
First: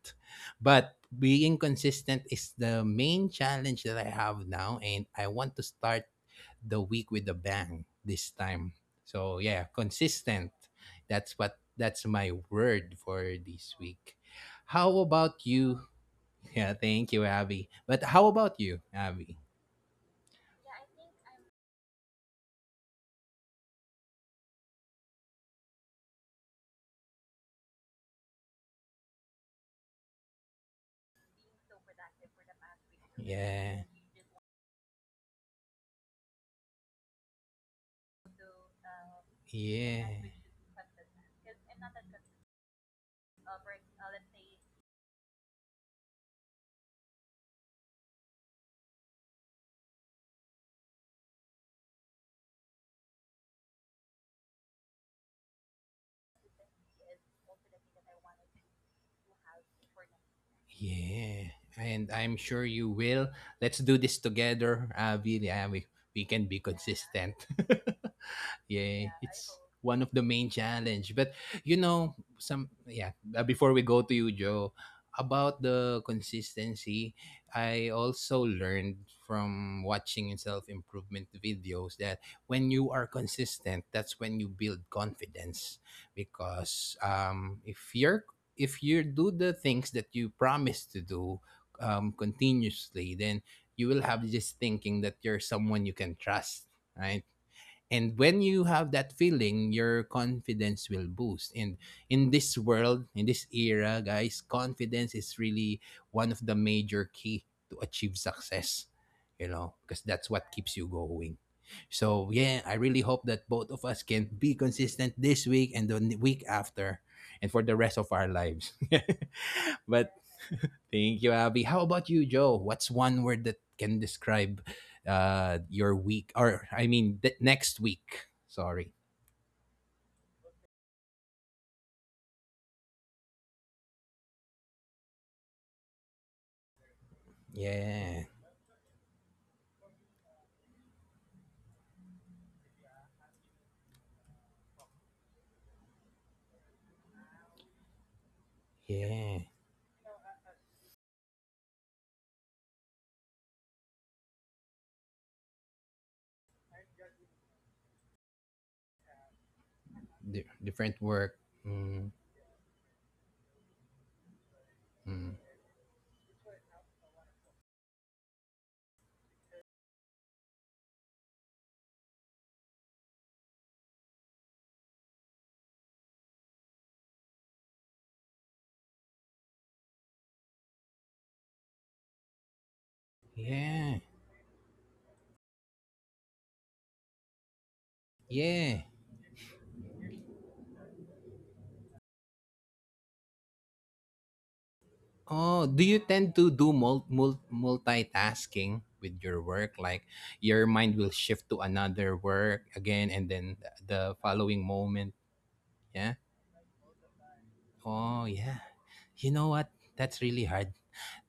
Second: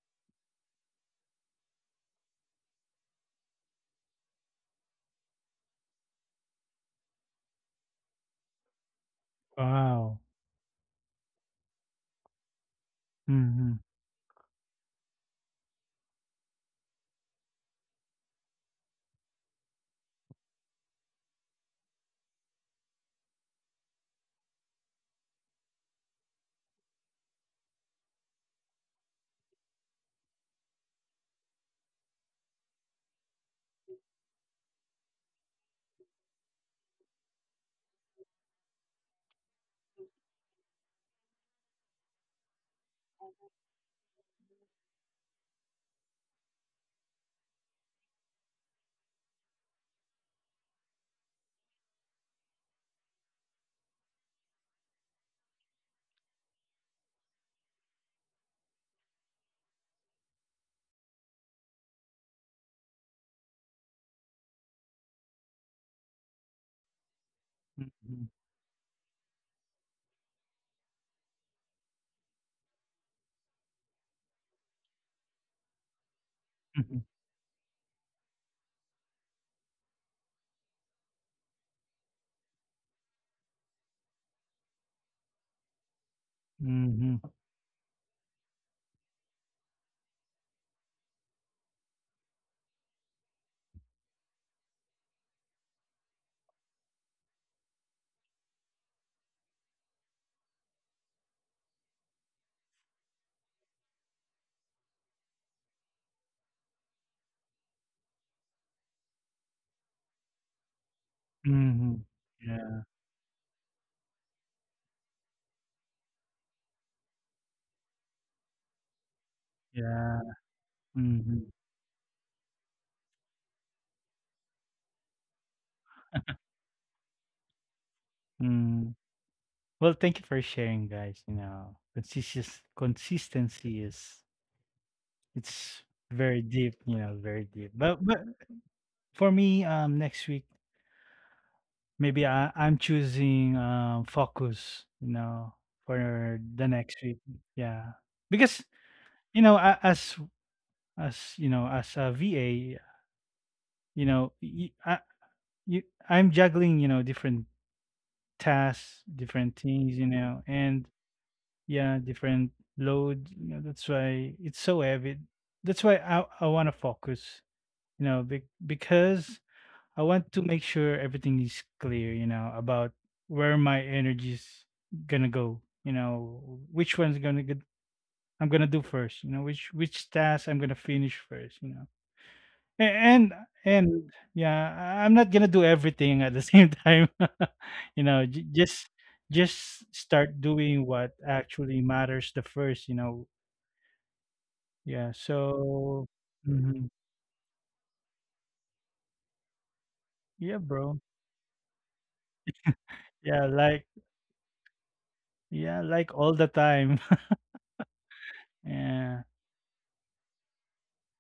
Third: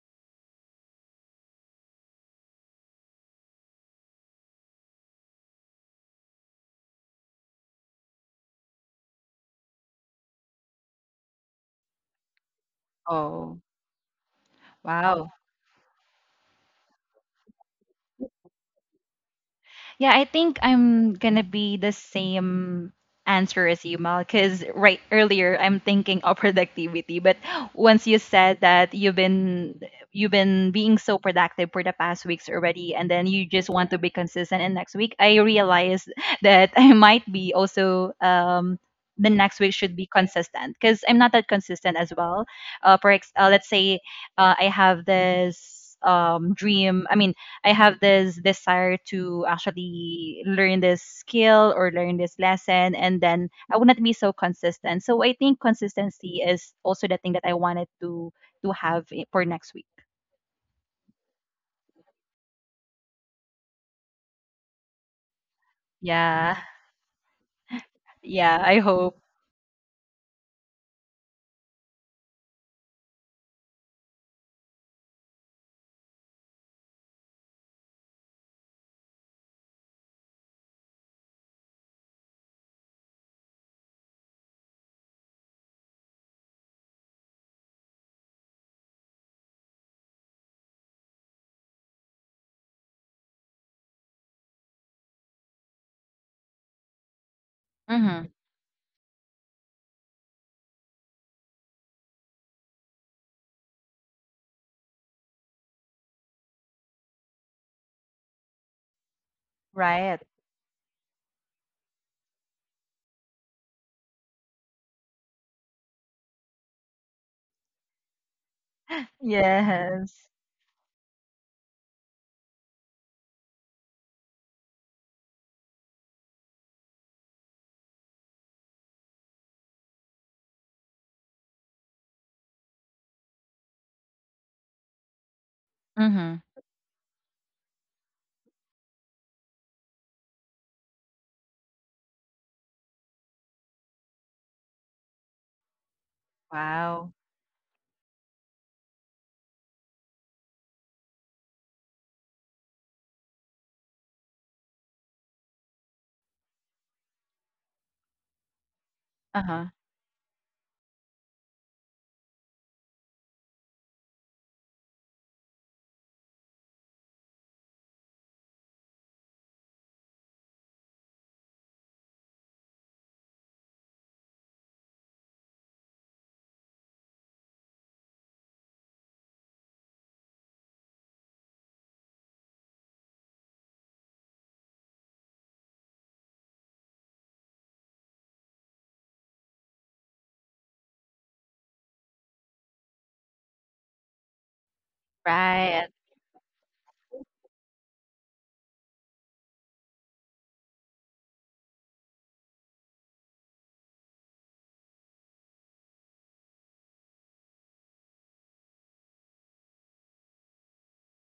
S1: But being consistent is the main challenge that I have now, and I want to start the week with a bang this time. So yeah,
S2: wow,
S1: consistent. That's my word for
S3: Oh,
S1: this
S2: mhm,
S1: week. How
S3: wow.
S1: about you? Yeah, thank you, Abby. But how about you, Abby?
S3: Yeah, I think I'm gonna be the same answer as you, Mal, because right earlier I'm thinking of productivity, but once you said that you've been being so productive for the past weeks already, and then you just
S1: Yeah.
S3: want to be consistent in next week, I realized that I might be also the next week should
S1: Yeah.
S3: be consistent because I'm not that consistent as well. Let's say I have this dream. I mean, I have this desire to actually learn this skill or learn this lesson, and then I would not be so consistent. So I think consistency is also the thing that I wanted to have I- for next week.
S1: Yeah. And I'm sure you will. Let's do this together, Abby. We can be
S3: Yeah,
S1: consistent.
S2: mhm.
S3: yeah. I
S1: Yeah,
S3: hope.
S1: it's one of the main challenge. But you know, some yeah. Before we go to you, Joe, about the
S2: Mhm.
S1: consistency, I also learned from watching self improvement videos that when you are consistent, that's when you build confidence. Because
S2: Mhm.
S1: If you're if you do the things that you promise to do continuously, then you will have this thinking that you're someone you can trust, right? And
S3: Hmm.
S1: when you have that feeling, your confidence will boost. And in this world, in this era, guys, confidence is really one of the major key to achieve success, you know, because
S3: Right.
S1: that's what keeps you going.
S2: Mhm.
S1: So yeah, I
S2: Yeah,
S1: really hope that both of us can be consistent this week and the week after, and for the rest of our lives. But
S2: yeah.
S3: Yes.
S1: thank you,
S2: Mhm.
S1: Abby. How about you, Joe? What's one word that can describe your week? Or I mean the next week. Sorry.
S2: Mm. Well, thank you for sharing, guys. You know, consistent consistency is it's
S3: Mm-hmm.
S2: very deep. You know, very deep.
S1: Yeah.
S2: But for me, next week maybe I'm choosing focus. You know, for the next
S3: Wow.
S2: week. Yeah, because
S1: Yeah.
S2: you know, as you know, as a VA, you know, you I'm juggling. You know, different tasks,
S3: Uh
S2: different
S3: huh.
S2: things, you know, and
S1: Different work.
S2: yeah,
S1: Mm,
S2: different load. You know, that's why it's so heavy.
S1: mm.
S2: That's why I want to focus, you know, because I want to make sure everything is clear, you know, about where my energy is gonna go, you know, which one's gonna get I'm gonna do first, you know, which task I'm gonna finish first, you know a
S1: Yeah.
S2: and yeah, I'm not gonna do everything at the same time. You know, ju
S1: Yeah.
S2: just start doing what actually matters the first, you know? Yeah,
S1: Oh, do
S3: Right.
S1: you
S2: so
S1: tend to do
S2: mhm.
S1: multitasking with your work? Like your
S2: Yeah,
S1: mind
S2: bro.
S1: will shift to another work again and
S2: Yeah,
S1: then
S2: like
S1: the following moment.
S2: yeah,
S1: Yeah.
S2: like all the time.
S1: Oh, yeah. You
S2: Yeah.
S1: know what? That's really hard.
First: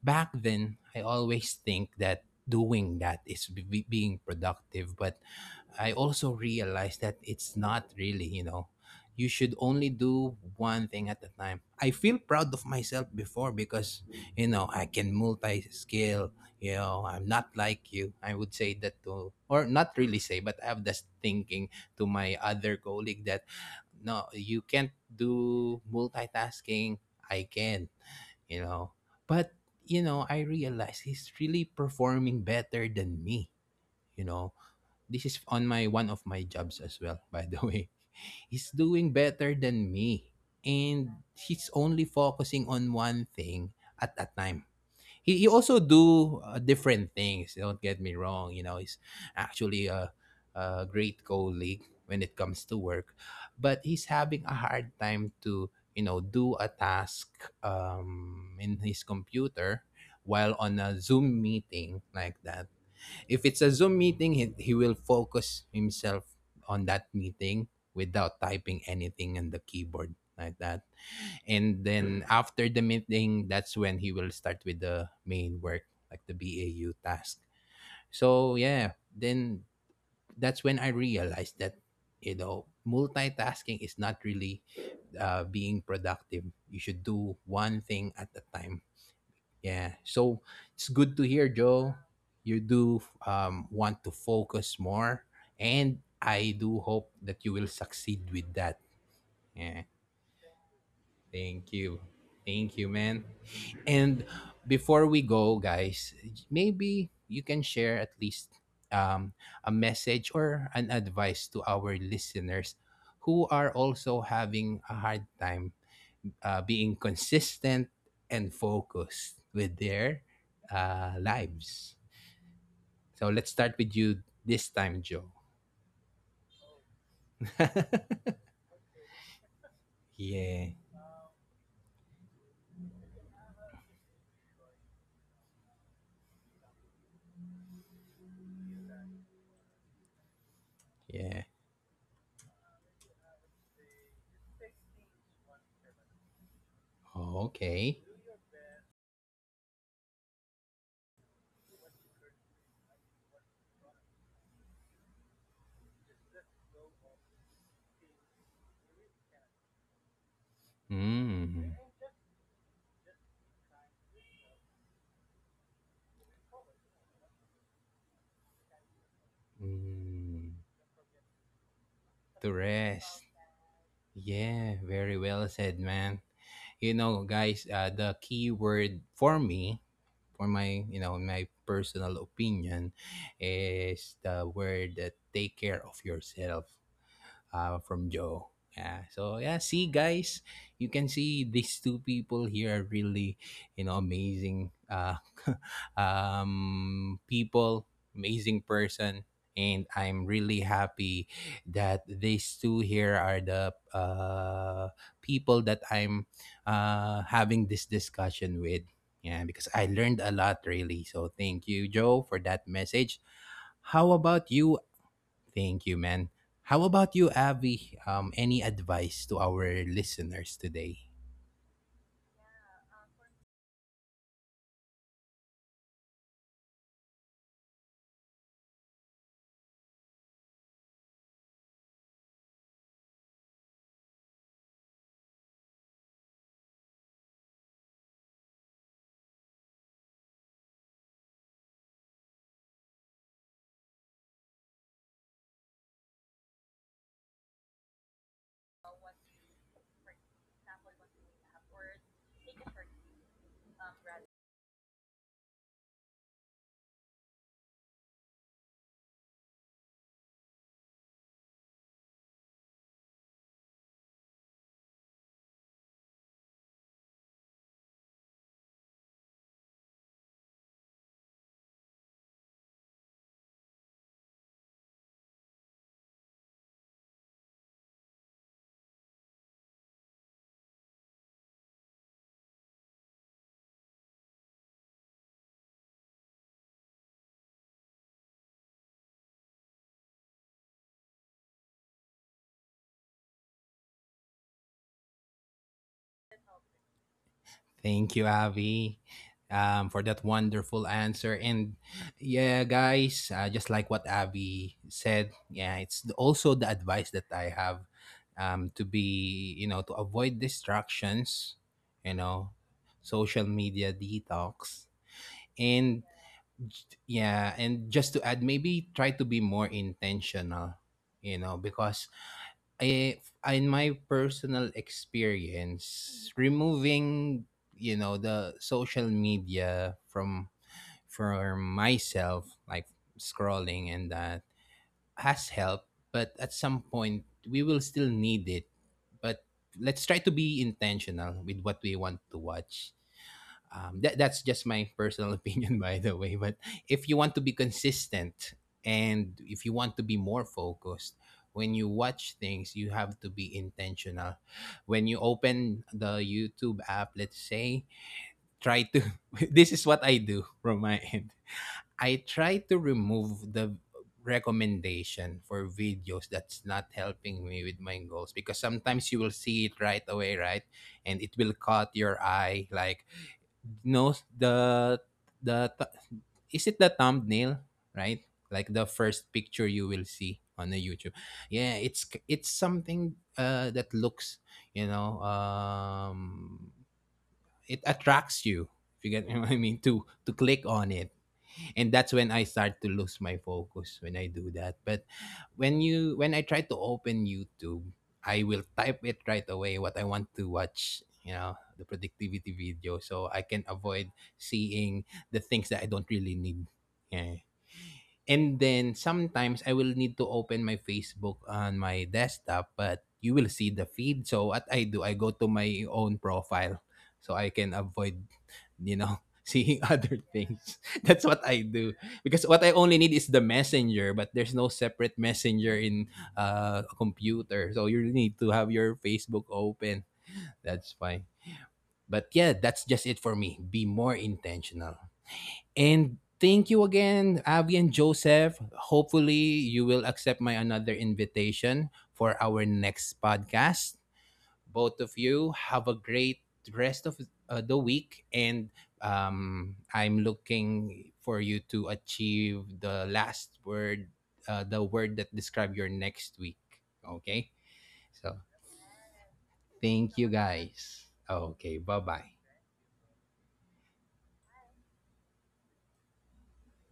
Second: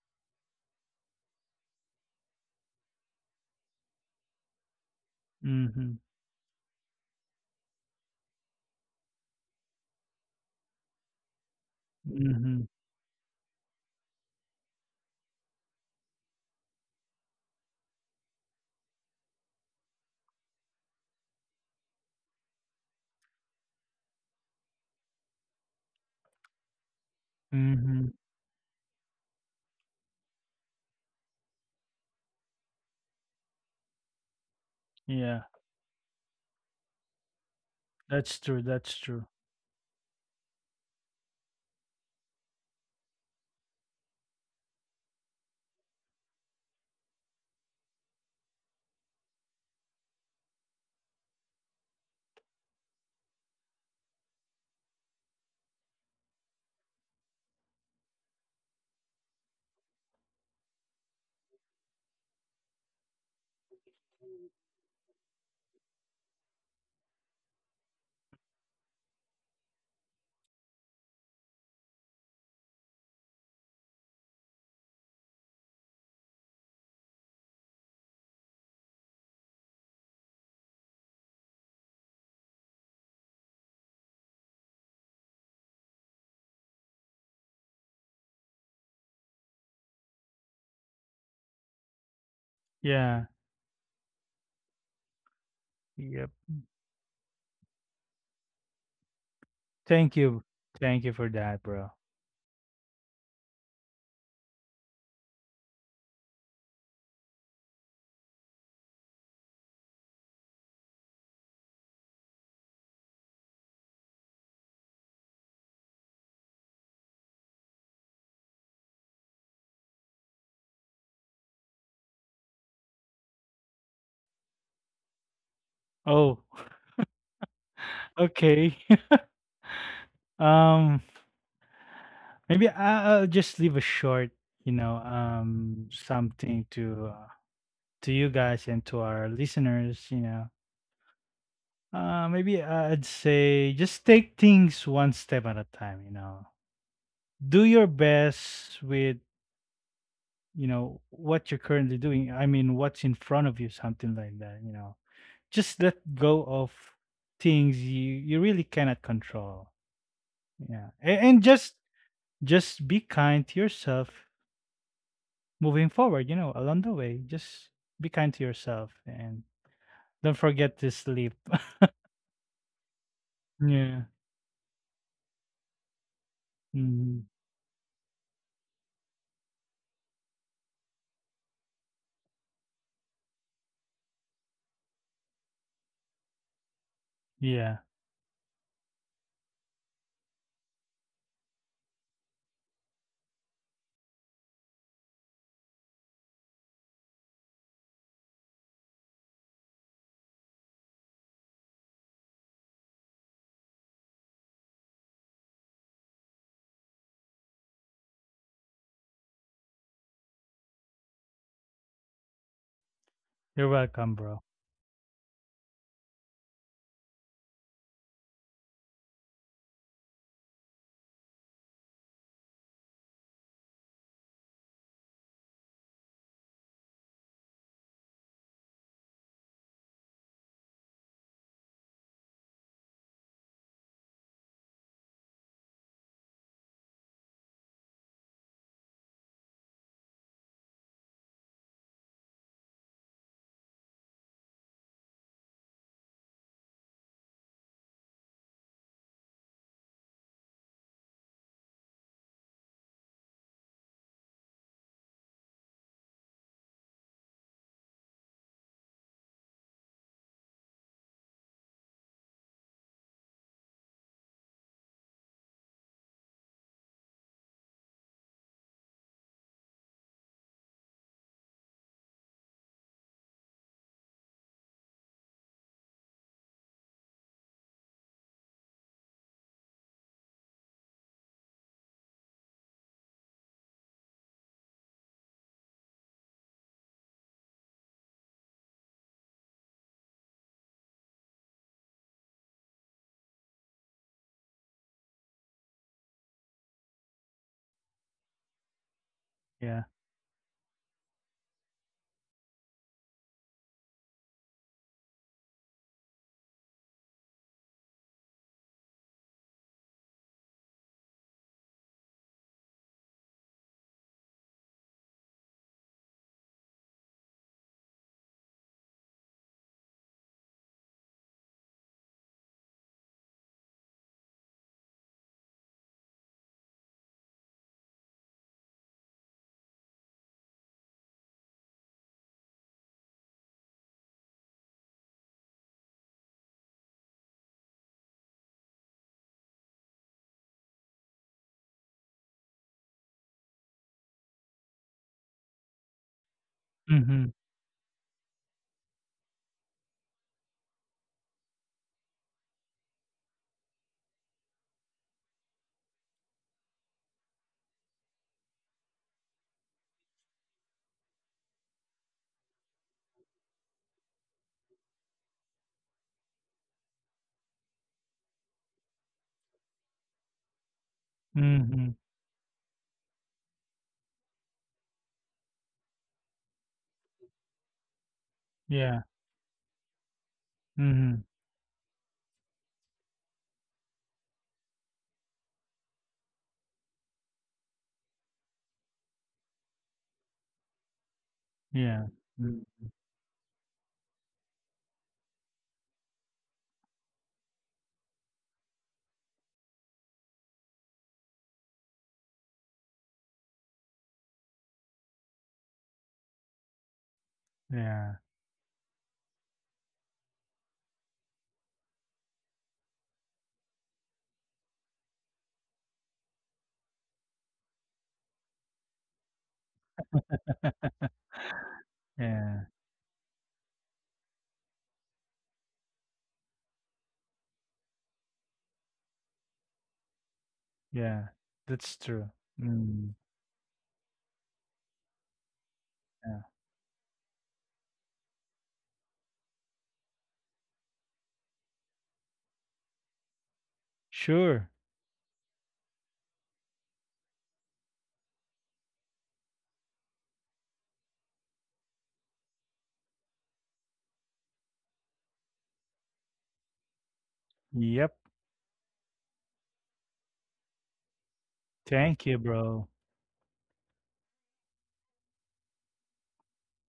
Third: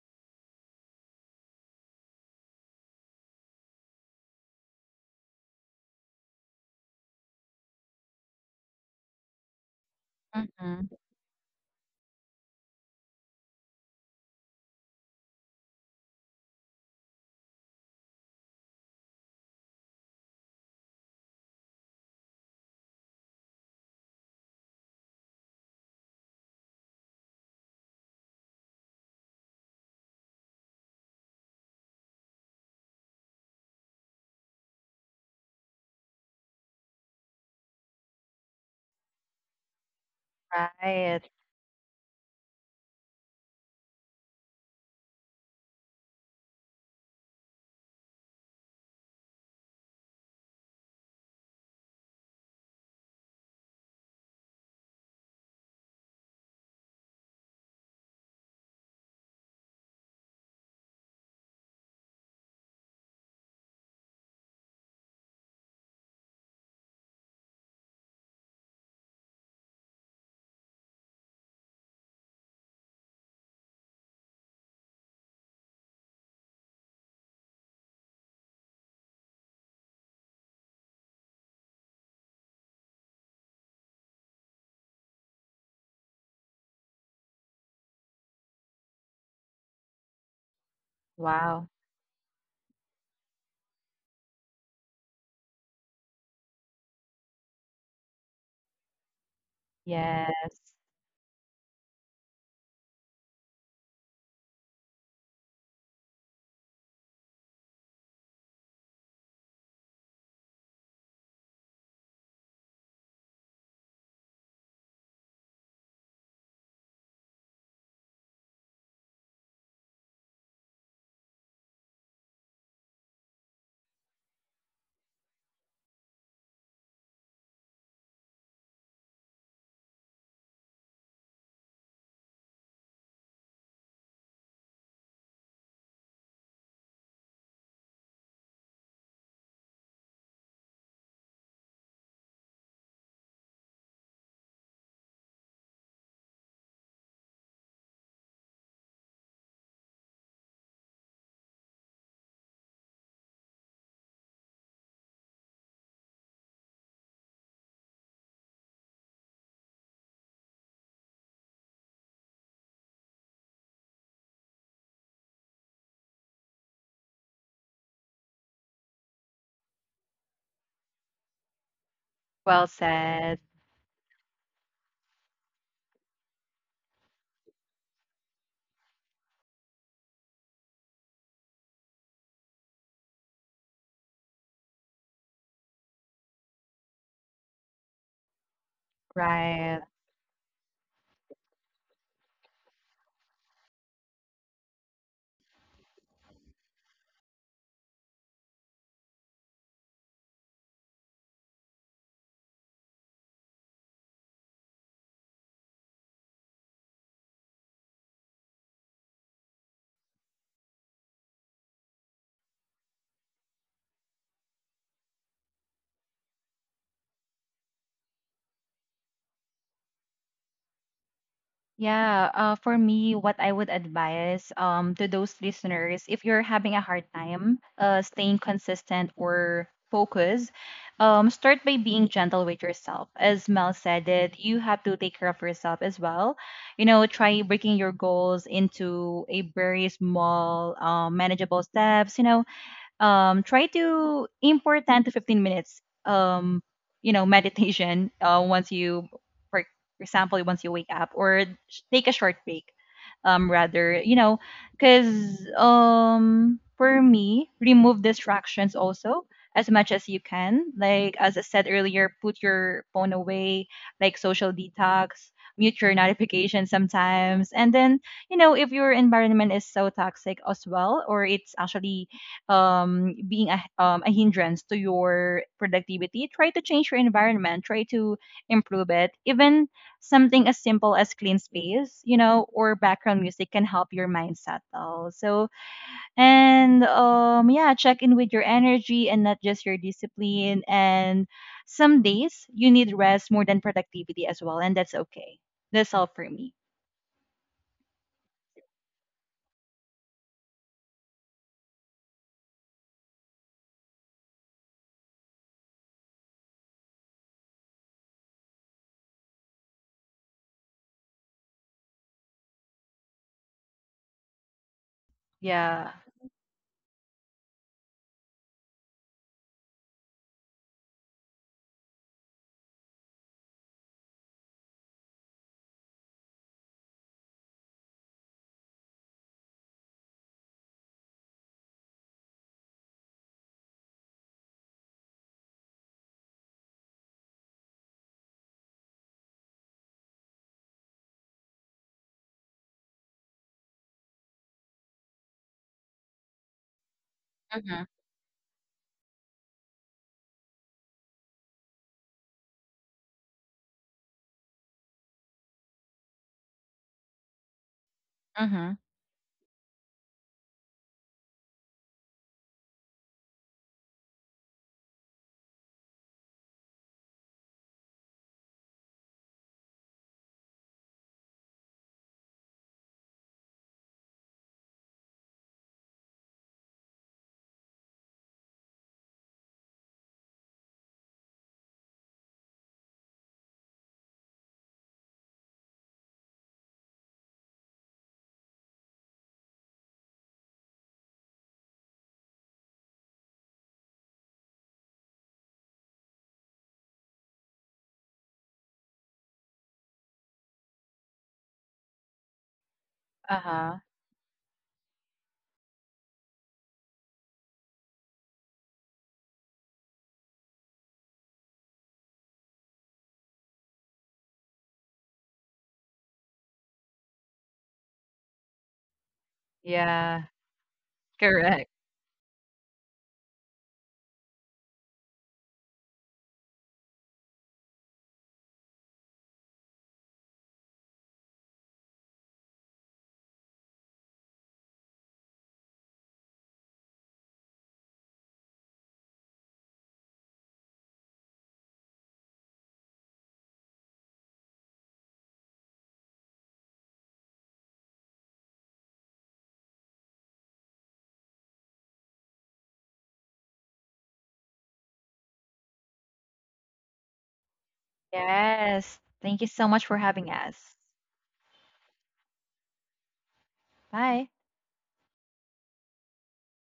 S1: Back then, I always think that doing that is being productive, but I
S2: Mhm.
S1: also realized that it's not really, you know, you should only do one
S3: Mm-hmm.
S1: thing at a time. I feel proud of
S2: Mhm.
S1: myself before because, you know, I can multi skill. You know, I'm not like you. I would say that to, or not really say, but I have this thinking to my other colleague that, no, you can't do multitasking. I can,
S2: Mhm.
S1: you know. But, you know, I realize he's really performing better than me, you know, this
S2: Yeah.
S1: is on my one of my jobs as well, by the way. He's
S2: That's
S1: doing
S2: true.
S1: better than me, and
S3: Right.
S1: he's only focusing on one thing at that time. He also do different things, don't get me wrong, you know. He's actually a great colleague when it comes to work, but he's having a hard time to, you know, do a task in his computer while on a zoom meeting, like that. If it's a Zoom meeting, he will focus himself on that meeting without typing anything on the keyboard, like that. And then after the meeting, that's when he will start with the main work, like the BAU task. So, yeah, then that's when I realized that, you know, multitasking is not really being productive. You should do one thing at a time, yeah. So it's good to hear,
S3: Wow.
S1: Joe. You do
S2: Yeah.
S1: want to focus more. And
S2: Yep.
S1: I do hope that you will succeed with that. Yeah.
S2: Thank you.
S3: Yes.
S2: Thank you for that,
S1: Thank
S2: bro.
S1: you. Thank you, man. And before we go, guys, maybe you can share at least um, a message or an advice to our listeners who are also having a hard time being consistent and focused with their lives. So let's start with you this time, Joe.
S2: Oh, okay.
S1: Yeah,
S2: Um, maybe I'll just leave a short, you know, something to you guys and to our listeners. You know,
S1: yeah.
S2: maybe I'd say just take things one step at a time. You know,
S1: Oh,
S2: do your
S1: okay.
S2: best with you know what you're currently doing. I mean, what's in front of you, something like that. You know, just let go of things you you really cannot control. Yeah, and just
S1: Mm.
S2: be kind to yourself moving forward, you know, along the way, just be kind to yourself and don't
S1: Mm.
S2: forget to sleep.
S1: To
S3: Well
S1: rest.
S3: said.
S2: Yeah.
S1: Yeah, very well said, man. You know,
S2: Hmm.
S1: guys, the key word for me, for my, you know, my personal opinion, is the word that take care of yourself,
S2: Yeah.
S1: from Joe. Yeah. So yeah,
S3: Right.
S1: see guys, you can see these two people here are really, you know, amazing people, amazing person, and I'm really happy that these two here are the people that I'm having this discussion with. Yeah, because I learned a lot really. So thank you, Joe, for that message.
S2: You're welcome,
S1: How
S2: bro.
S1: about you, thank you, man. How about you, Avi? Any advice to our listeners today?
S3: Yeah, for me, what I would advise to those listeners, if you're having a hard time staying consistent or focused, start by being gentle with yourself. As Mel said, that you have to take care of yourself as well. You know, try breaking your goals into a very small, manageable steps. You know, try to aim for 10 to 15 minutes, you know, meditation once you, for example, once you wake up, or sh- take a short break, rather, you know, because for me, remove distractions also as much as you can. Like, as I said earlier, put your phone away, like social detox. Mute your notifications sometimes, and then you know if your environment is so toxic as well, or it's actually being a hindrance to your productivity, try to change your environment, try to improve it. Even something as simple as clean space, you know, or background music can help your mind settle. So and yeah, check in with your energy and not just your discipline. And some days you need rest more than productivity as well, and that's okay. That's all for me.
S1: Thank you, Avi,
S2: Yeah.
S1: for that wonderful answer. And yeah, guys, just like what Avi said, yeah, it's also the advice that I have, to be, you know, to avoid distractions, you know, social media detox.
S3: Yeah.
S1: And yeah, and just to add, maybe try to be more intentional, you know, because I, in my personal experience, removing, you know, the social media from for myself, like scrolling and that, has helped. But at some point, we will still need it. But let's try to be intentional with what we want to watch. That that's just my personal opinion, by the way. But if you
S2: Mm-hmm.
S1: want to be
S3: Mm-hmm.
S1: consistent and if you want to be more focused, when you watch things, you have to be intentional. When you open the YouTube app, let's say,
S3: Mm-hmm.
S1: try to. This is what I do from my end. I try to remove the recommendation for videos that's not helping me with my goals, because sometimes you will see it right away, right? And it will
S2: Mm-hmm.
S1: caught your eye like, knows the the th- is it the thumbnail, right? Like the
S2: Yeah.
S1: first picture you will see on the YouTube.
S2: Mm-hmm.
S1: Yeah, it's it's something that looks, you know, it attracts you. If you get what I mean, to click on it. And
S2: Yeah.
S1: that's when I
S2: Mm.
S1: start to lose my focus when I do that. But when you when I try to open YouTube, I will type it right away what I want to watch, you know, the productivity video, so I can
S3: Uh-huh.
S1: avoid seeing the things that I don't really need. Yeah.
S2: Yeah.
S1: And then sometimes I will need to open my Facebook on my desktop, but you will see the feed. So what I do, I go to my own profile so I can avoid, you know, seeing other
S3: Yeah,
S1: things. That's what I
S3: correct.
S1: do, because
S2: Yeah.
S1: what I only need is the messenger, but there's no separate messenger in a computer. So you need to have your Facebook open. That's fine.
S2: Yeah. That's
S1: But
S2: true.
S1: yeah, that's just
S2: Mm.
S1: it for me. Be more intentional. And
S2: Yeah.
S1: thank you again, Abby and Joseph. Hopefully, you will accept my another invitation for our next podcast,
S2: Sure.
S1: both of you. Have a great rest of the week. And I'm looking for you to achieve the last word, the word that describe your next week. Okay?
S2: Yep.
S1: So,
S3: Yes. Thank you so much for
S1: thank
S3: having
S1: you
S3: us.
S1: guys. Okay, bye
S2: Thank
S1: bye.
S2: you, bro.
S3: Bye.